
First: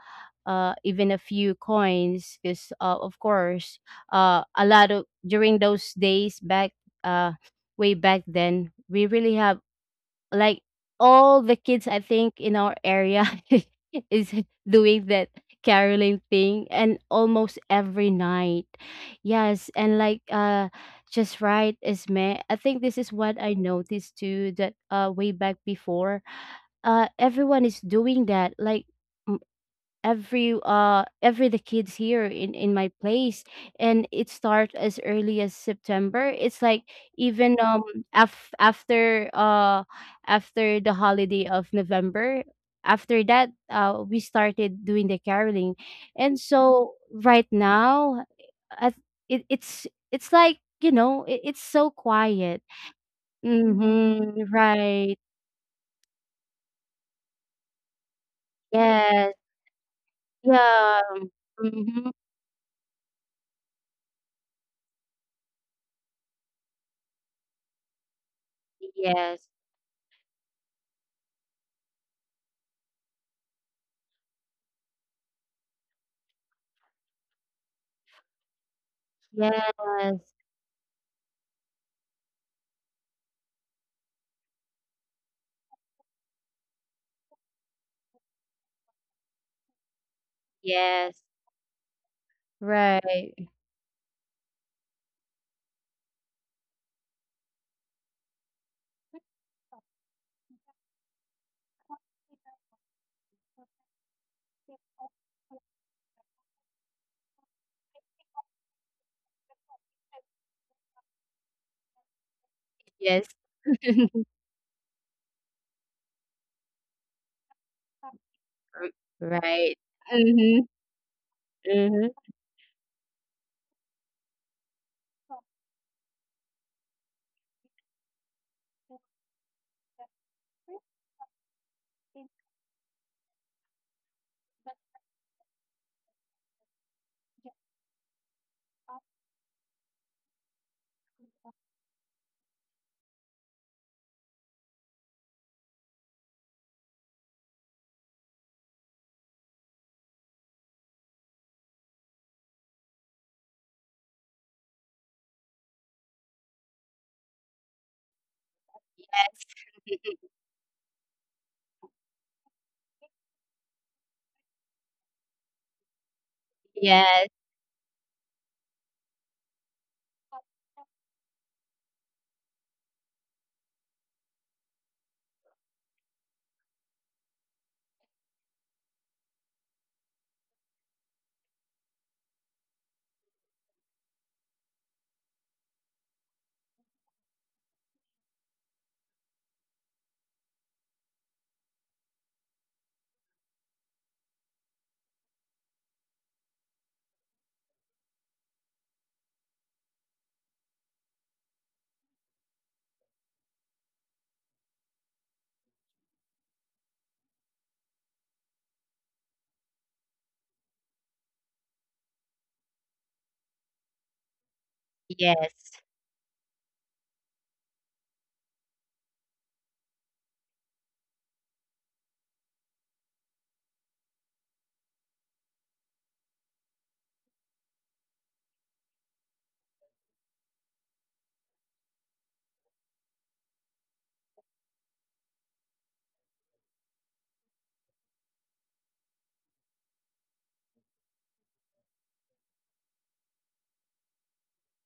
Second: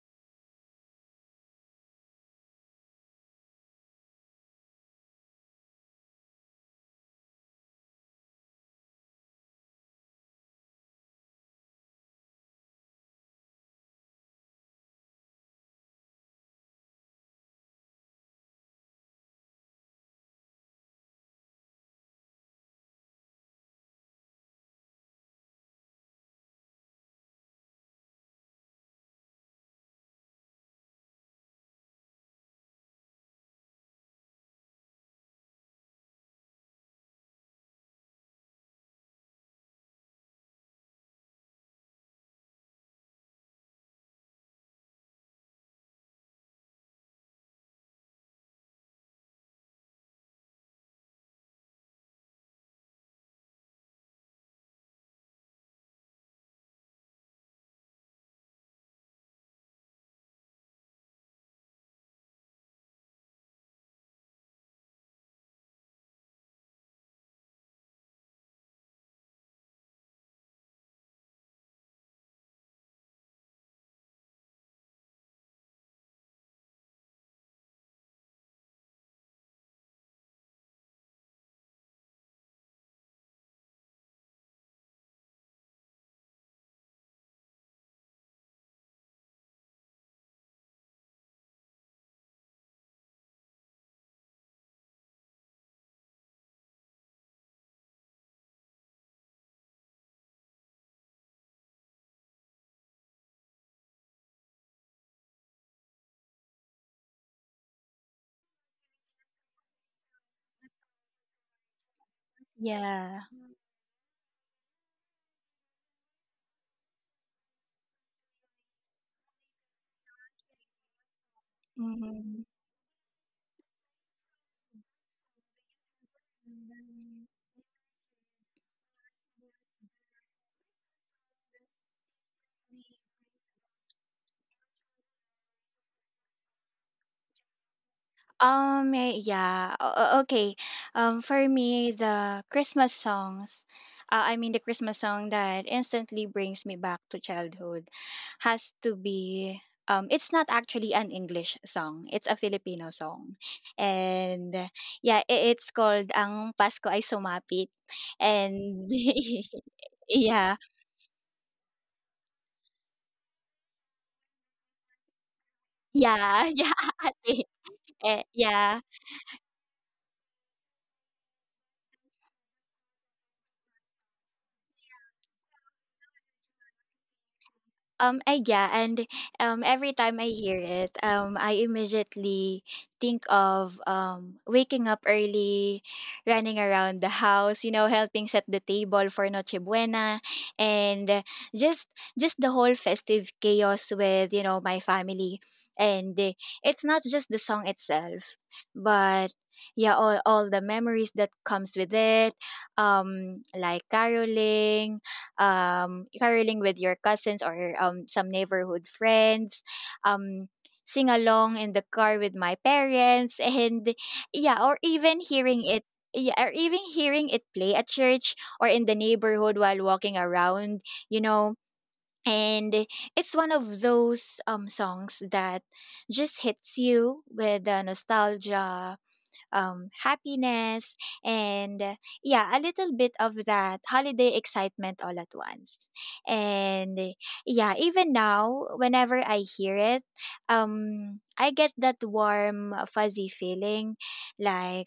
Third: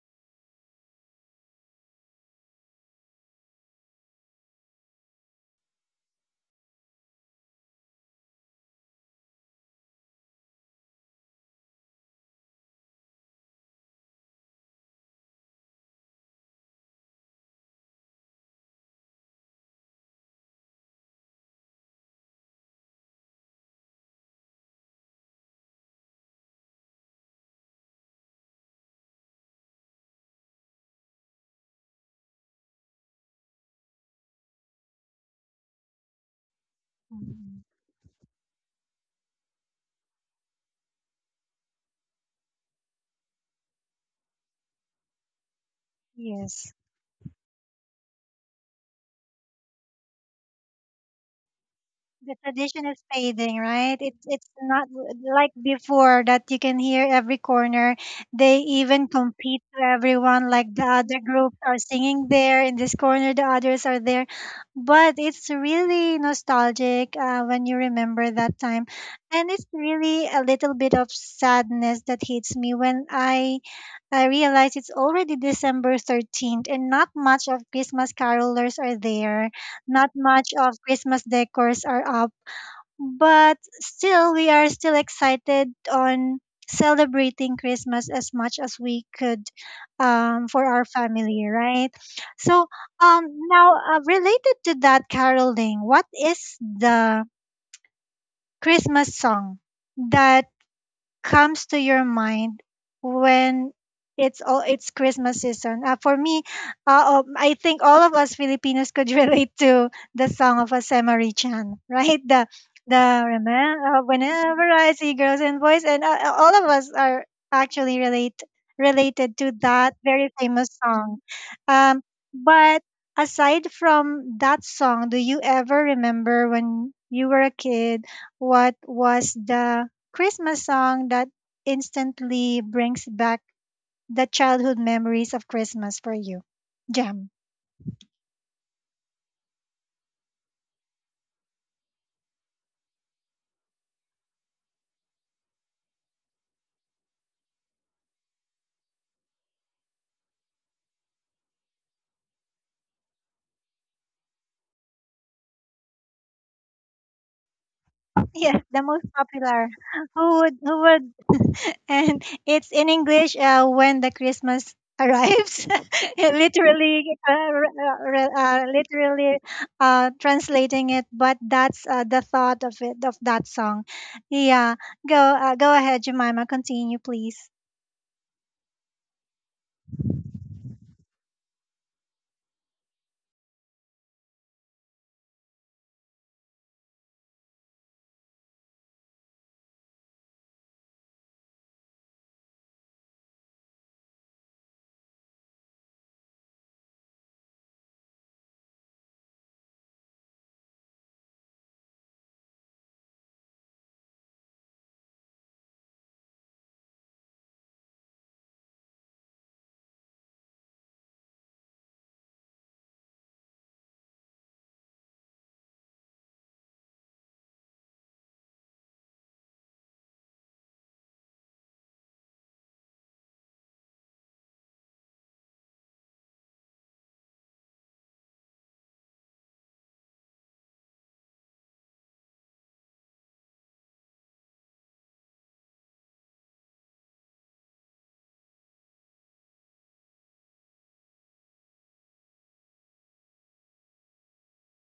uh, even a few coins, because, of course, a lot of during those days back, uh, way back then, we really have, like, all the kids I think in our area [laughs] is doing that caroling thing, and almost every night. Yes, and like, just right is me, I think this is what I noticed too, that way back before, everyone is doing that, like, every the kids here in my place, and it starts as early as September. It's like, even, Mhm. Af- after uh after the holiday of November. After that, we started doing the caroling. And Yes. so right now, I, it, it's like, it's so The quiet. tradition is fading, right? Mm-hmm. It's not Right. like before, that you can hear every corner. They even Yes. compete to everyone. Like the Yeah. other groups are Mm-hmm. singing there in this corner, the others are there. But it's really nostalgic when you remember that time, Yes. and it's really a little bit of sadness that hits me when I realize it's already December 13th, and not much of Christmas carolers are there. Not Yes. much of Christmas decors are up, but still we are still excited on celebrating Christmas as much as we could, for our Yes. family, right? So um, Right. now, related to that, caroling, what is the Christmas song that comes to your mind when it's Christmas season? For me, I think all of us Filipinos could [laughs] relate to the song of Asemari Chan, [laughs] right? The Yeah. the Yes. remember, whenever I see girls and boys, and all of us are actually relate r- related to Right. that very Mm-hmm. famous song. Um, Mm-hmm. Hmm. but aside from that song, do you ever remember when you were a kid? What was the Christmas song that instantly brings back the childhood memories of Christmas for you? Jam. [laughs] Yeah. Okay. For me, the Christmas songs, I mean the Christmas song that instantly brings me back to childhood, has to be. It's not actually an English song. It's a Filipino song, and yeah, it's called "Ang Pasko Ay Sumapit," Yes, the and most popular. [laughs] [laughs] Who yeah, would who would [laughs] and it's in English, when the Christmas arrives. [laughs] It yeah, [laughs] yeah, literally Yes. ate, yeah. literally translating it, but that's the thought of it, of that song. Yeah, go ahead, Jemima. Continue, please. Yeah, and every time I hear it, I immediately think of waking up early, running around the house, you know, helping set the table for Noche Buena, and just just the whole festive chaos with, you know, my family. And it's not just the song itself, but yeah, all the memories that comes with it, um, like caroling um, caroling with your cousins or some neighborhood friends, um, sing along in the car with my parents, [laughs] and yeah, or even hearing Yes. it. Yeah, or even hearing it play at church or in the neighborhood while walking around, you know. And it's one of those songs that just hits you with the nostalgia, happiness, and yeah, a little bit of that holiday excitement all at once. And yeah, even now, whenever I hear it, I get that warm, fuzzy feeling, like,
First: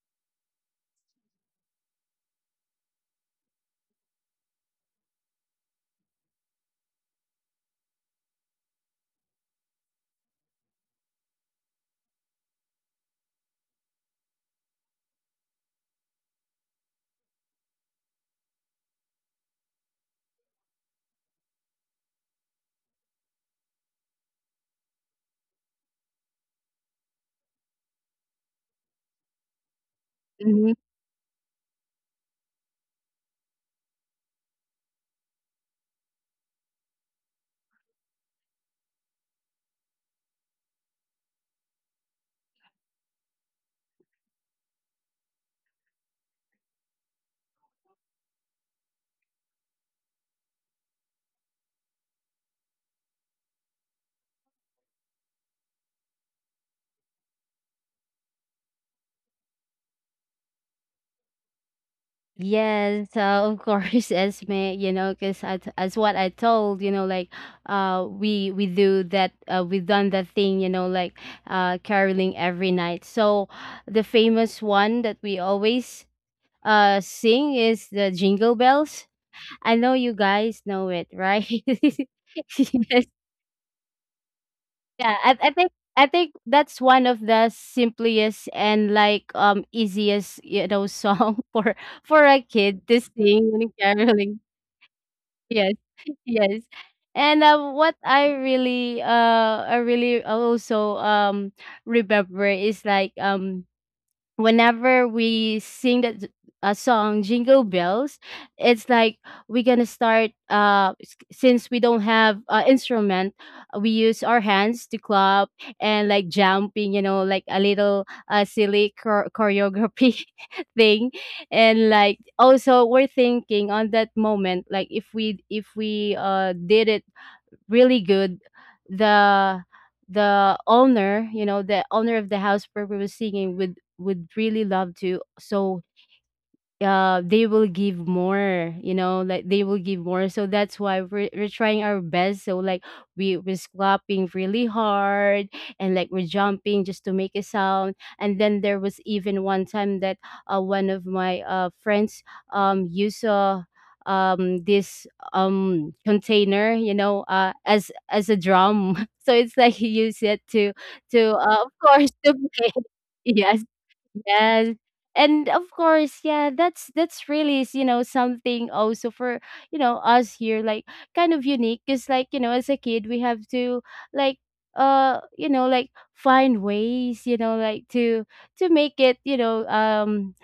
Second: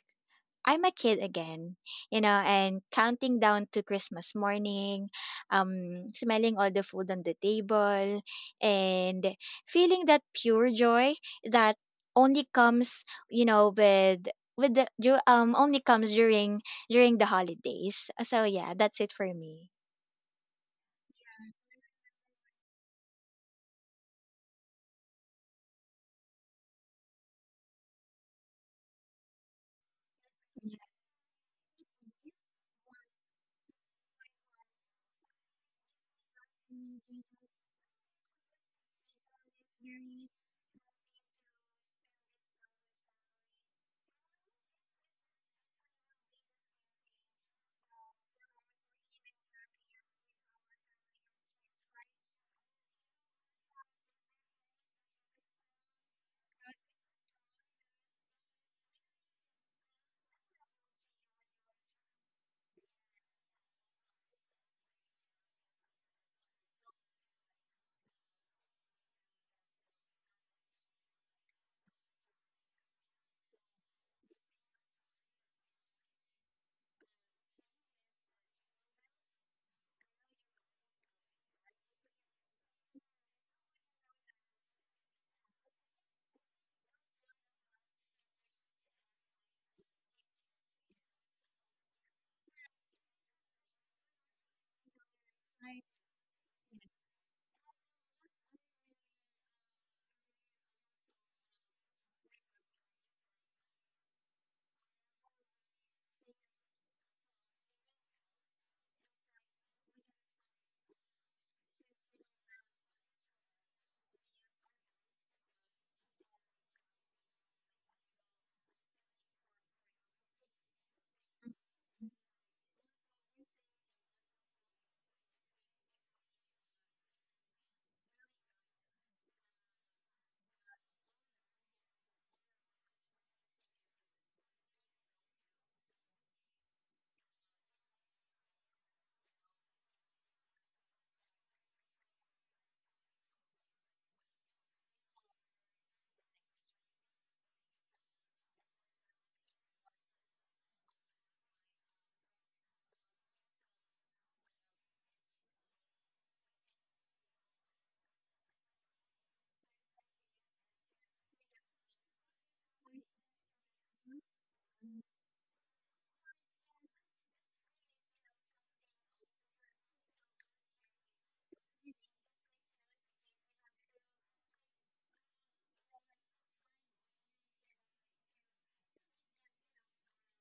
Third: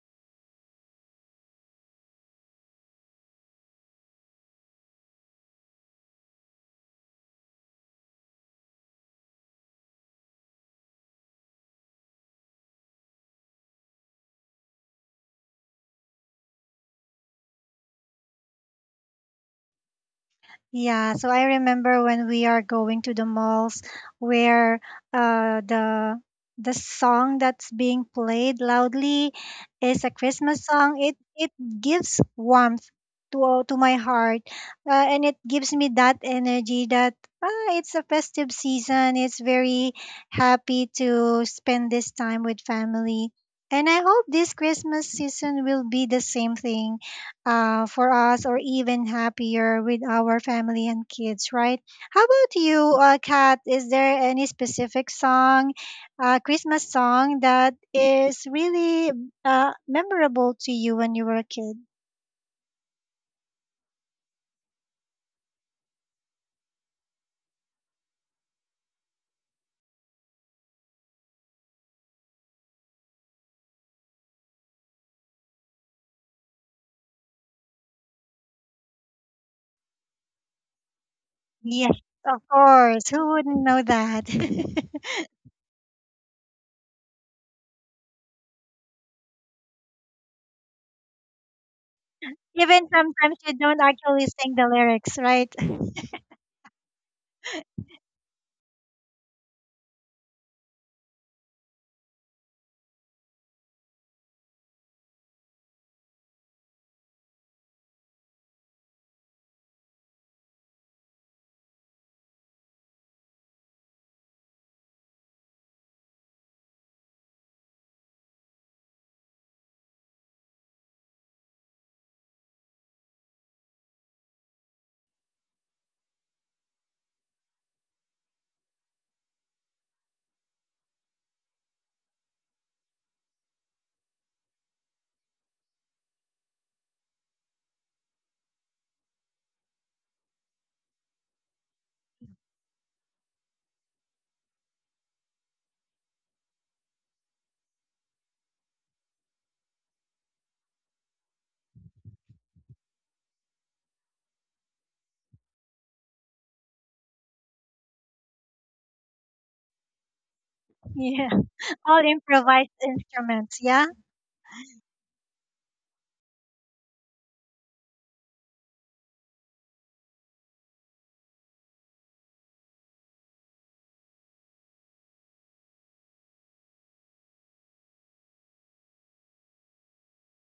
I'm a kid again, you know, and counting down to Christmas morning, smelling all the food on the table, and feeling that pure joy that only comes, you know, with the du- only comes during during the holidays. So yeah, that's it for me. Yeah, so I remember when we are going to the malls where, the song that's being played loudly is a Christmas Mm-hmm. song. It gives warmth to my heart, and it gives me that energy that, ah, it's a festive season. It's very happy to spend this time with family, and I hope this Christmas season will be the same thing for us, or even happier with our family and kids, right? How about you, Kat? Is there any specific song, Christmas song that is really memorable to you when you were a kid? Yes, of course, [laughs] Esme, because, as what I told, like, we do that, we've done that thing, like, caroling every night. So the famous one that we always sing is the Jingle Bells. [laughs] I know you guys know it, right? [laughs] Yes, of Yes. course. Who wouldn't know that? [laughs] Yeah, I think that's one of the simplest and, like, easiest, song [laughs] for a kid Even to sometimes sing you when don't actually caroling. sing the lyrics, right? Yes, [laughs] [laughs] yes. And what I really also remember is like whenever we sing that, a song Jingle Bells, it's like we're gonna start since we don't have instrument. We use our hands to clap and like jumping, you know, like a little silly choreography [laughs] thing. And like also we're thinking on that moment like if we if we did it really good. The the owner, you know, the owner of the house where we were singing would really love to. So they will give more, you know, like they will give more, so that's why we're trying our best. So like we're clapping really hard and like we're jumping just to make a sound. And then there was even one time that one of my friends used this container, you know, as a drum [laughs] so it's like he used it Yeah. to of All course to play. improvised [laughs] instruments, Yes. yeah? Yes. And of course, yeah, that's really, you know, something also for, you know, us here like kind of unique, cuz like, you know, as a kid we have to like you know, like find ways, you know, like to make it, you know,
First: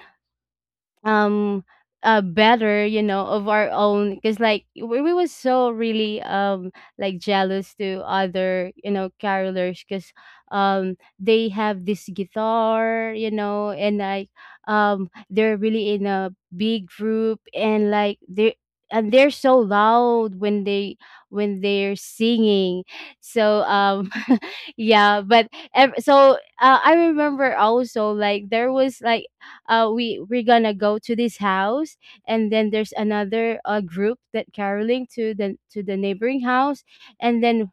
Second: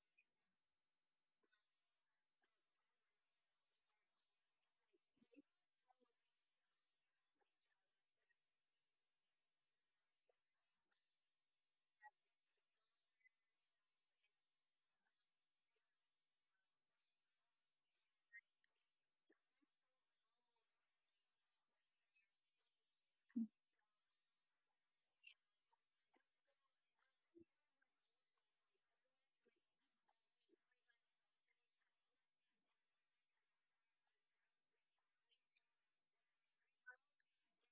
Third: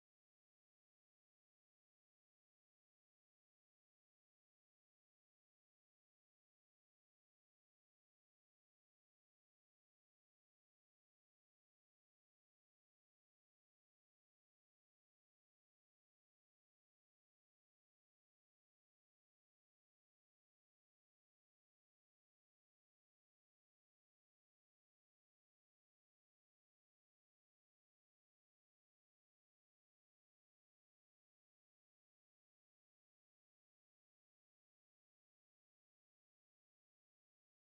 um uh better, you know, of our own, because like we was so really like jealous to other, you know, carolers, because they have this guitar, you know, and like they're really in a big group and like they and they're so loud when they when they're singing. So [laughs] yeah, but so I remember also like there was like we we're gonna go to this house, and then there's another group that caroling to the neighboring house. And then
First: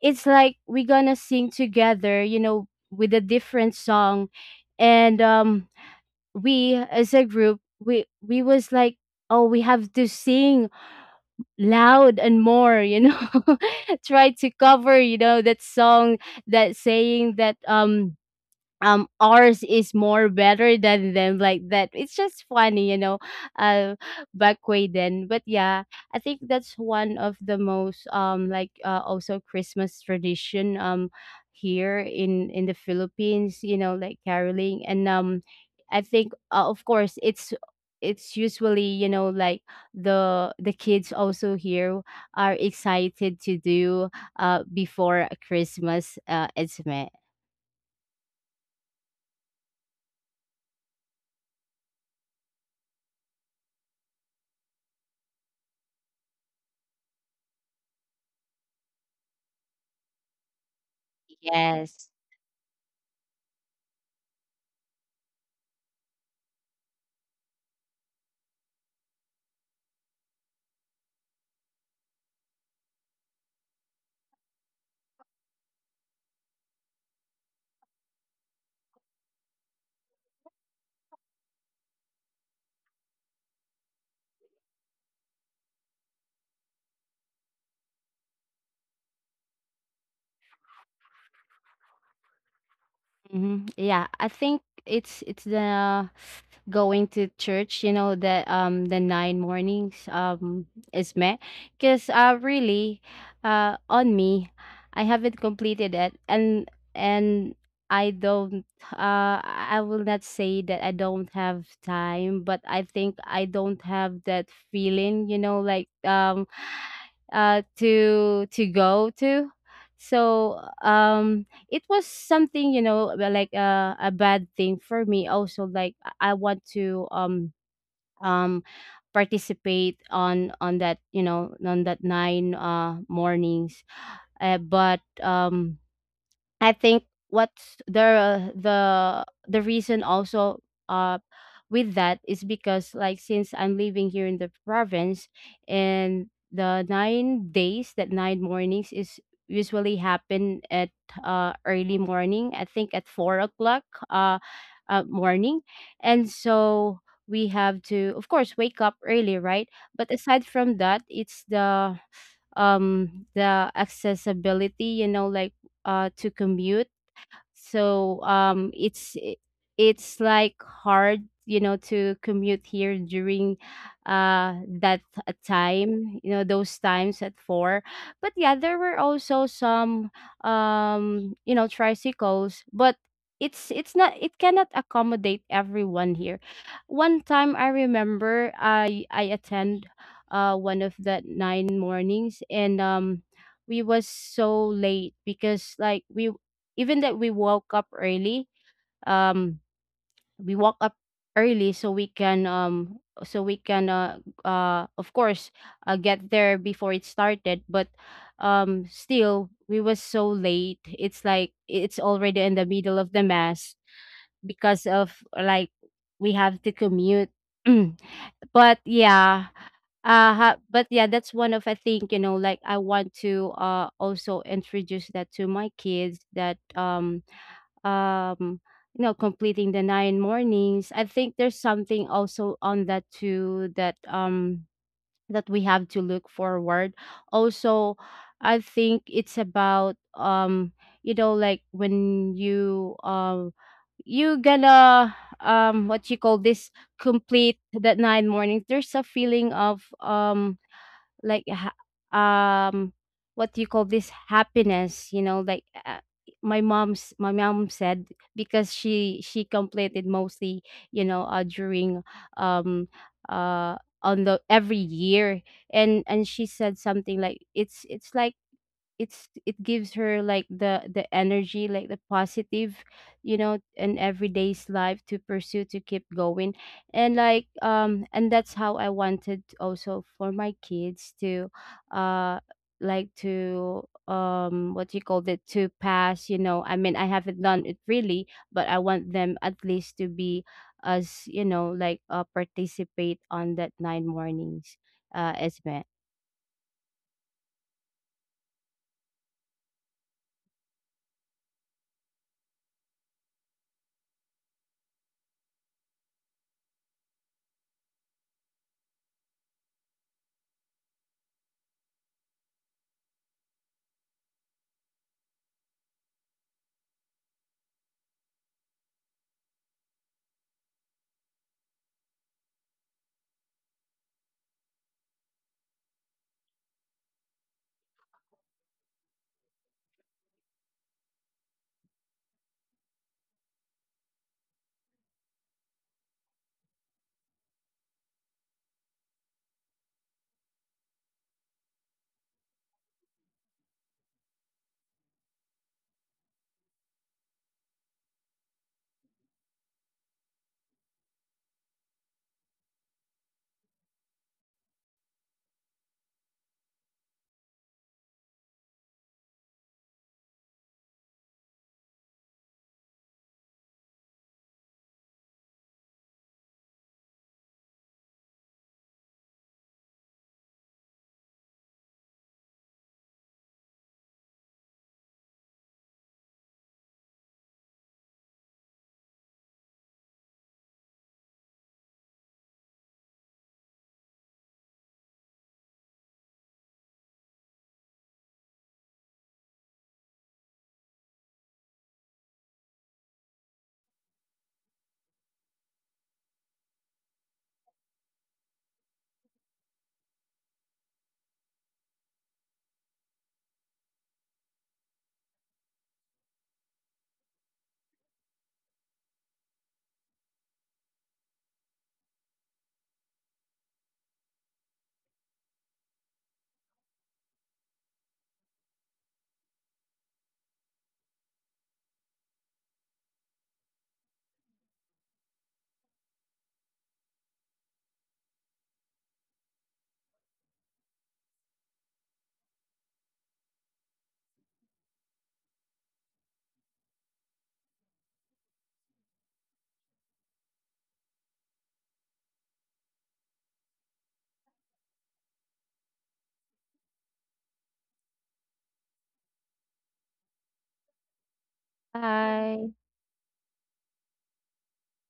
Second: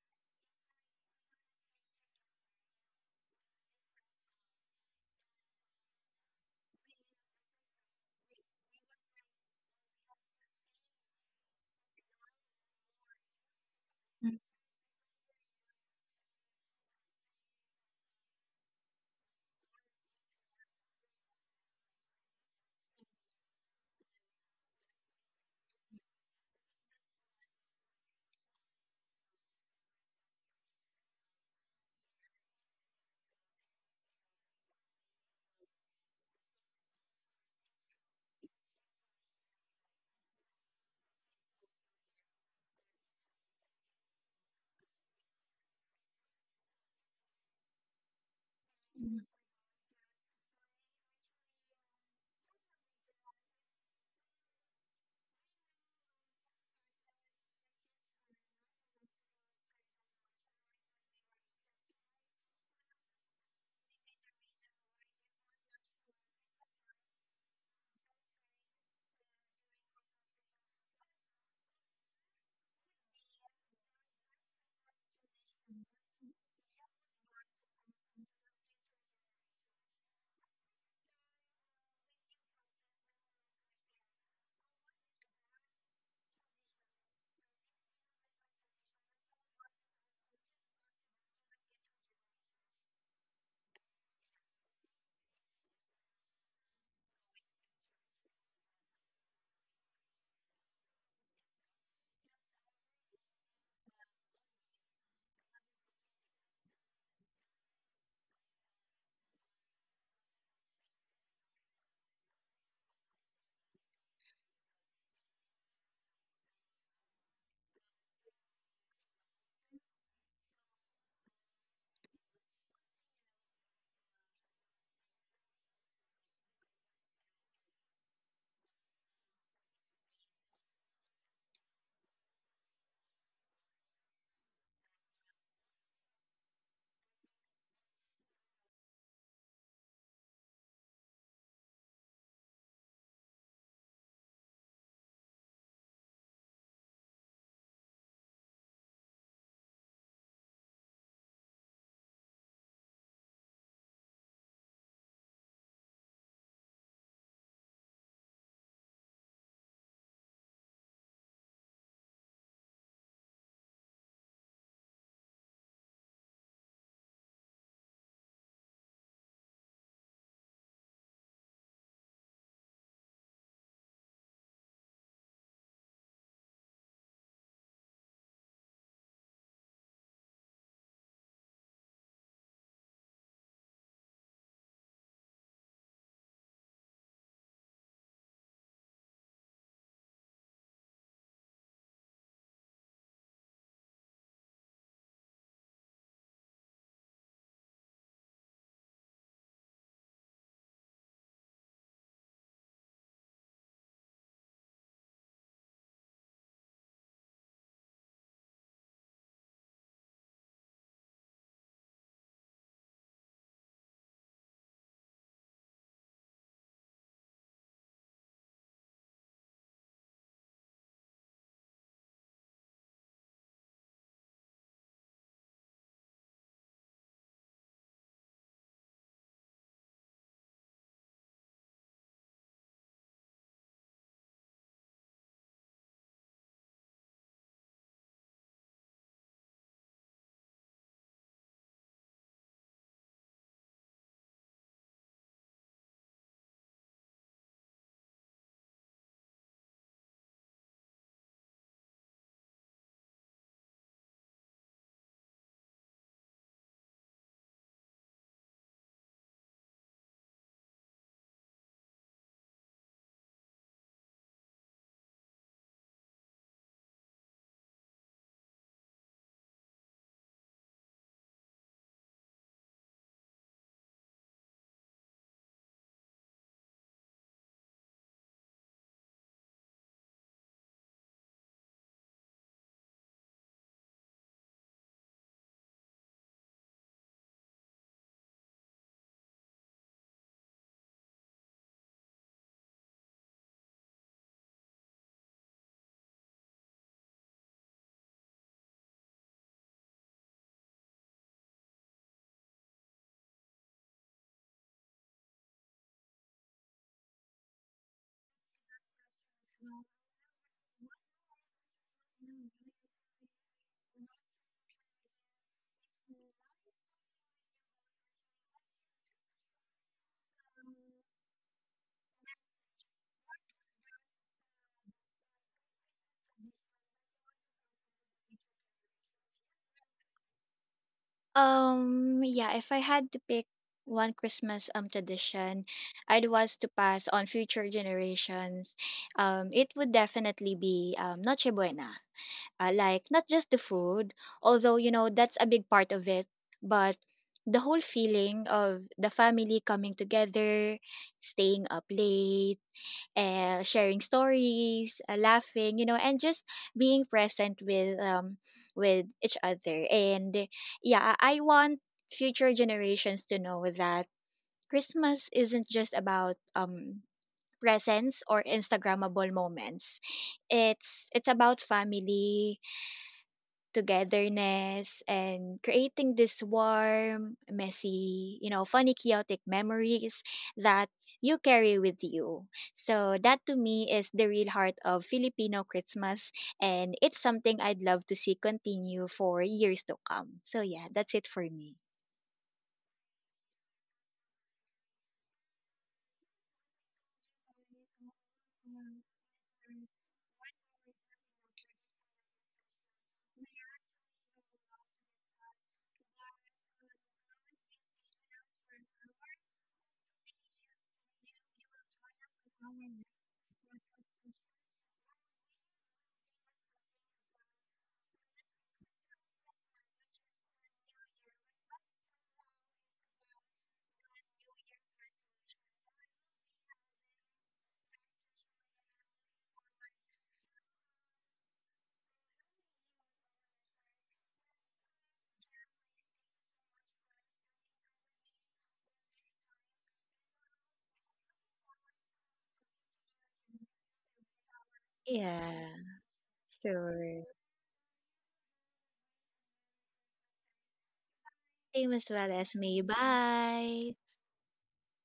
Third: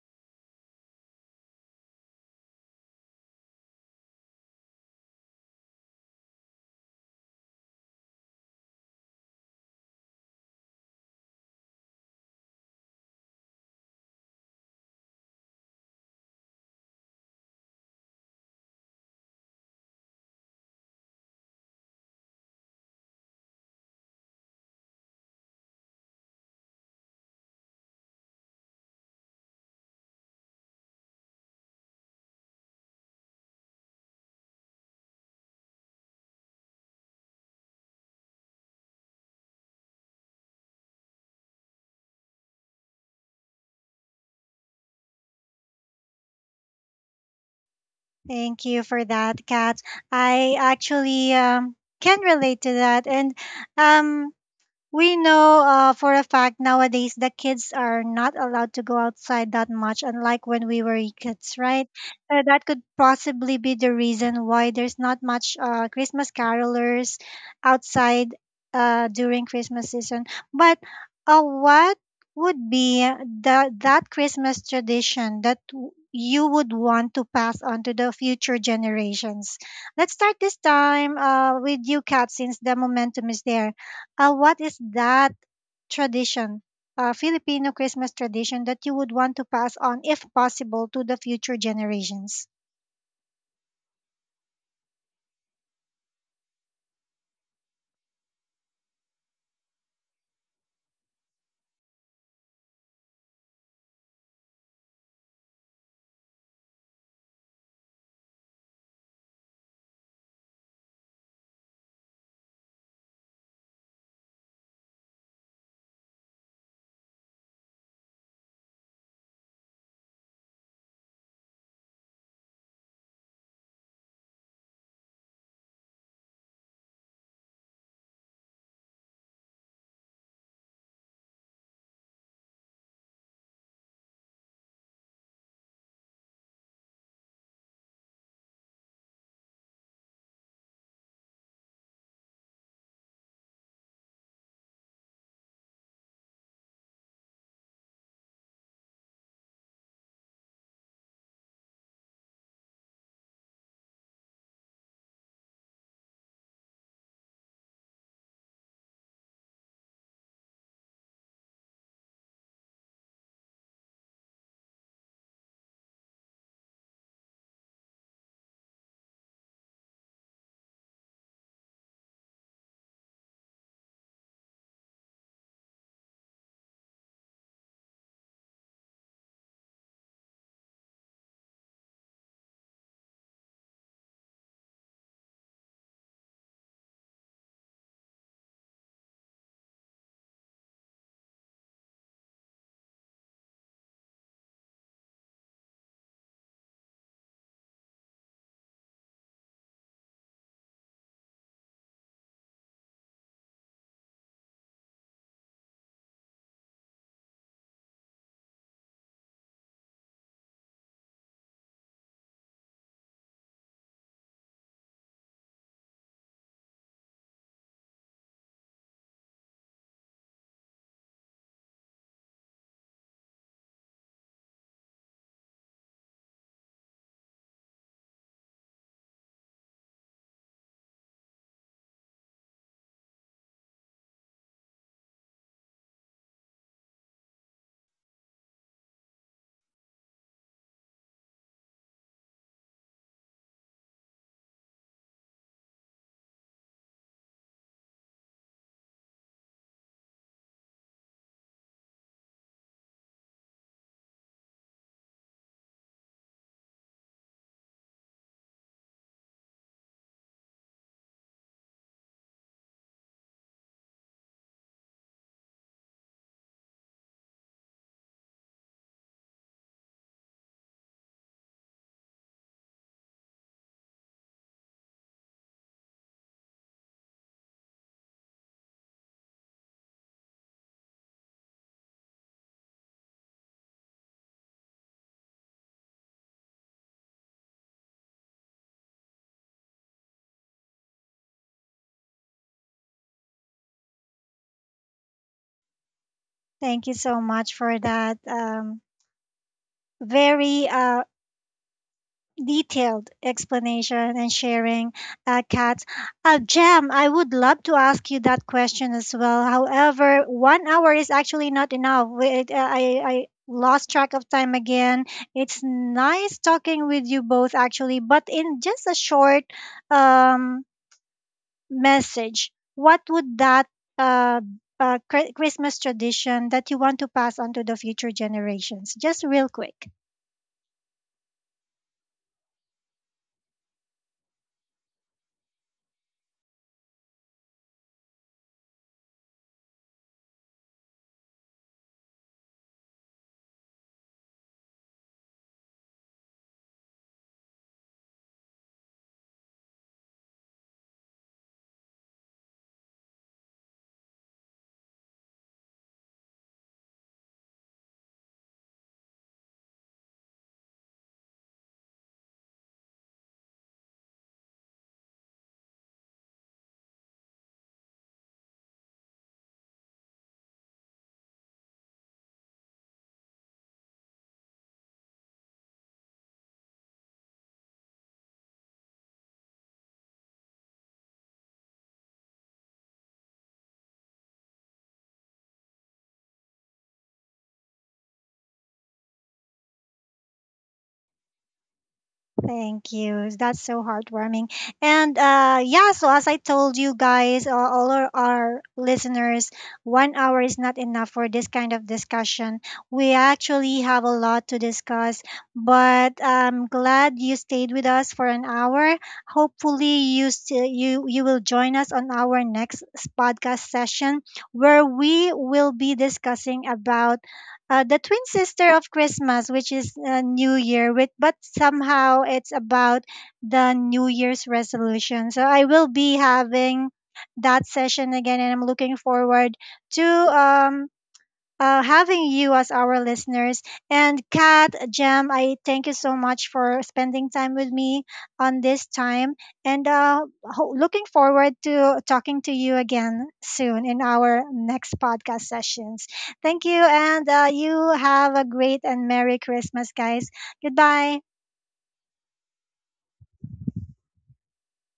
it's like we're gonna sing together, you know, with a different song. And we as a group, we was like, oh, we have to sing loud and more, you know. [laughs] Try to cover, you know, that song, that saying that ours is more better than them like that. It's just funny, you know. uh Back way then, but yeah, I think that's one of the most like also Christmas tradition here in the Philippines, you know, like caroling. And I think of course it's usually, you know, like the kids also here are excited to do before Christmas. It's met. Thank you for that, Kat. I actually can relate to that, and um, we know for a fact nowadays the kids are not allowed to go outside that much, unlike when we were kids, right? Yes. So that could possibly be the reason why there's not much Christmas carolers outside during Christmas season. But what would be that Christmas tradition that you would want to pass on to the future generations? Let's start this time with you, Kat, since the momentum is there. What is that tradition, Filipino Christmas tradition, that you would want to pass on, if possible, to the future generations? Mhm. Yeah, I think it's the going to church, you know, the nine mornings is me, because really on me, I haven't completed it. And and I don't, I will not say that I don't have time, but I think I don't have that feeling, you know, like to go to. So it was something, you know, well, like a bad thing for me also. Like I want to um participate on that, you know, on that nine mornings. But I think what's the the reason also uh with that is because like since I'm living here in the province, and the 9 days that nine mornings is usually happen at early morning, I think at 4 o'clock uh, morning. And so we have to of course wake up early, right? But aside from that, it's the accessibility, you know, like to commute. So it's it's like hard, you know, to commute here during that time, you know, those times at four. But yeah, there were also some you know, tricycles, but it's not, it cannot accommodate everyone here. One time I remember I attend one of the nine mornings, and we was so late because like we, even that we woke up early, um we woke up early so we can of course get there before it started. But still we was so late, it's like it's already in the middle of the mass, because of like we have to commute. [clears throat] But yeah, but yeah, that's one of, I think, you know, like I want to also introduce that to my kids, that um you know, completing the nine mornings, I think there's something also on that too, that that we have to look forward also. I think it's about you know, like when you you gonna what you call this, complete that nine mornings, there's a feeling of like um what do you call this, happiness, you know, like my mom's my mom said, because she completed mostly, you know, during um uh on the every year. And she said something like, it's like, it's it gives her like the energy, like the positive, you know, in everyday's life, to pursue, to keep going. And like and that's how I wanted also for my kids to uh like to what do you call it, to pass, you know. I mean, I haven't done it really, but I want them at least to be, as you know, like participate on that nine mornings. Esme, Thank you so much for that very detailed explanation and sharing, Kat. Jem, I would love to ask you that question as well. However, 1 hour is actually not enough. Wait, I lost track of time again. It's nice talking with you both, actually, but in just a short um, message, what would that uh, Christmas tradition that you want to pass on to the future generations? Just real quick. Yeah, if I had to pick one Christmas tradition I'd want to pass on future generations, it would definitely be Noche Buena. Like not just the food, although, you know, that's a big part of it, but the whole feeling of the family coming together, staying up late, sharing stories, laughing, you know, and just being present with each other. And yeah, I want future generations to know that Christmas isn't just about presents or instagrammable moments. It's about family, togetherness, and creating this warm, messy, you know, funny, chaotic memories that you carry with you. So that to me is the real heart of Filipino Christmas, and it's something I'd love to see continue for years to come. So yeah, that's it for me. Thank you. That's so heartwarming. And yeah, so as I told you guys, all our listeners, 1 hour is not enough for this kind of discussion. We actually have a lot to discuss, but I'm glad you stayed with us for an hour. Hopefully, you still, you will join us on our next podcast session where we will be discussing about the twin sister of Christmas, which is New Year, with, but somehow it's about the New Year's resolution. So I will be having that session again, and I'm looking forward to having you as our listeners. And Kat, Jam, I thank you so much for spending time with me on this time. And looking forward to talking to you again soon in our next podcast Yeah, sessions. Thank you. sure. And you have a great and Merry Christmas, guys. Goodbye. Same as well as bye. me. Bye.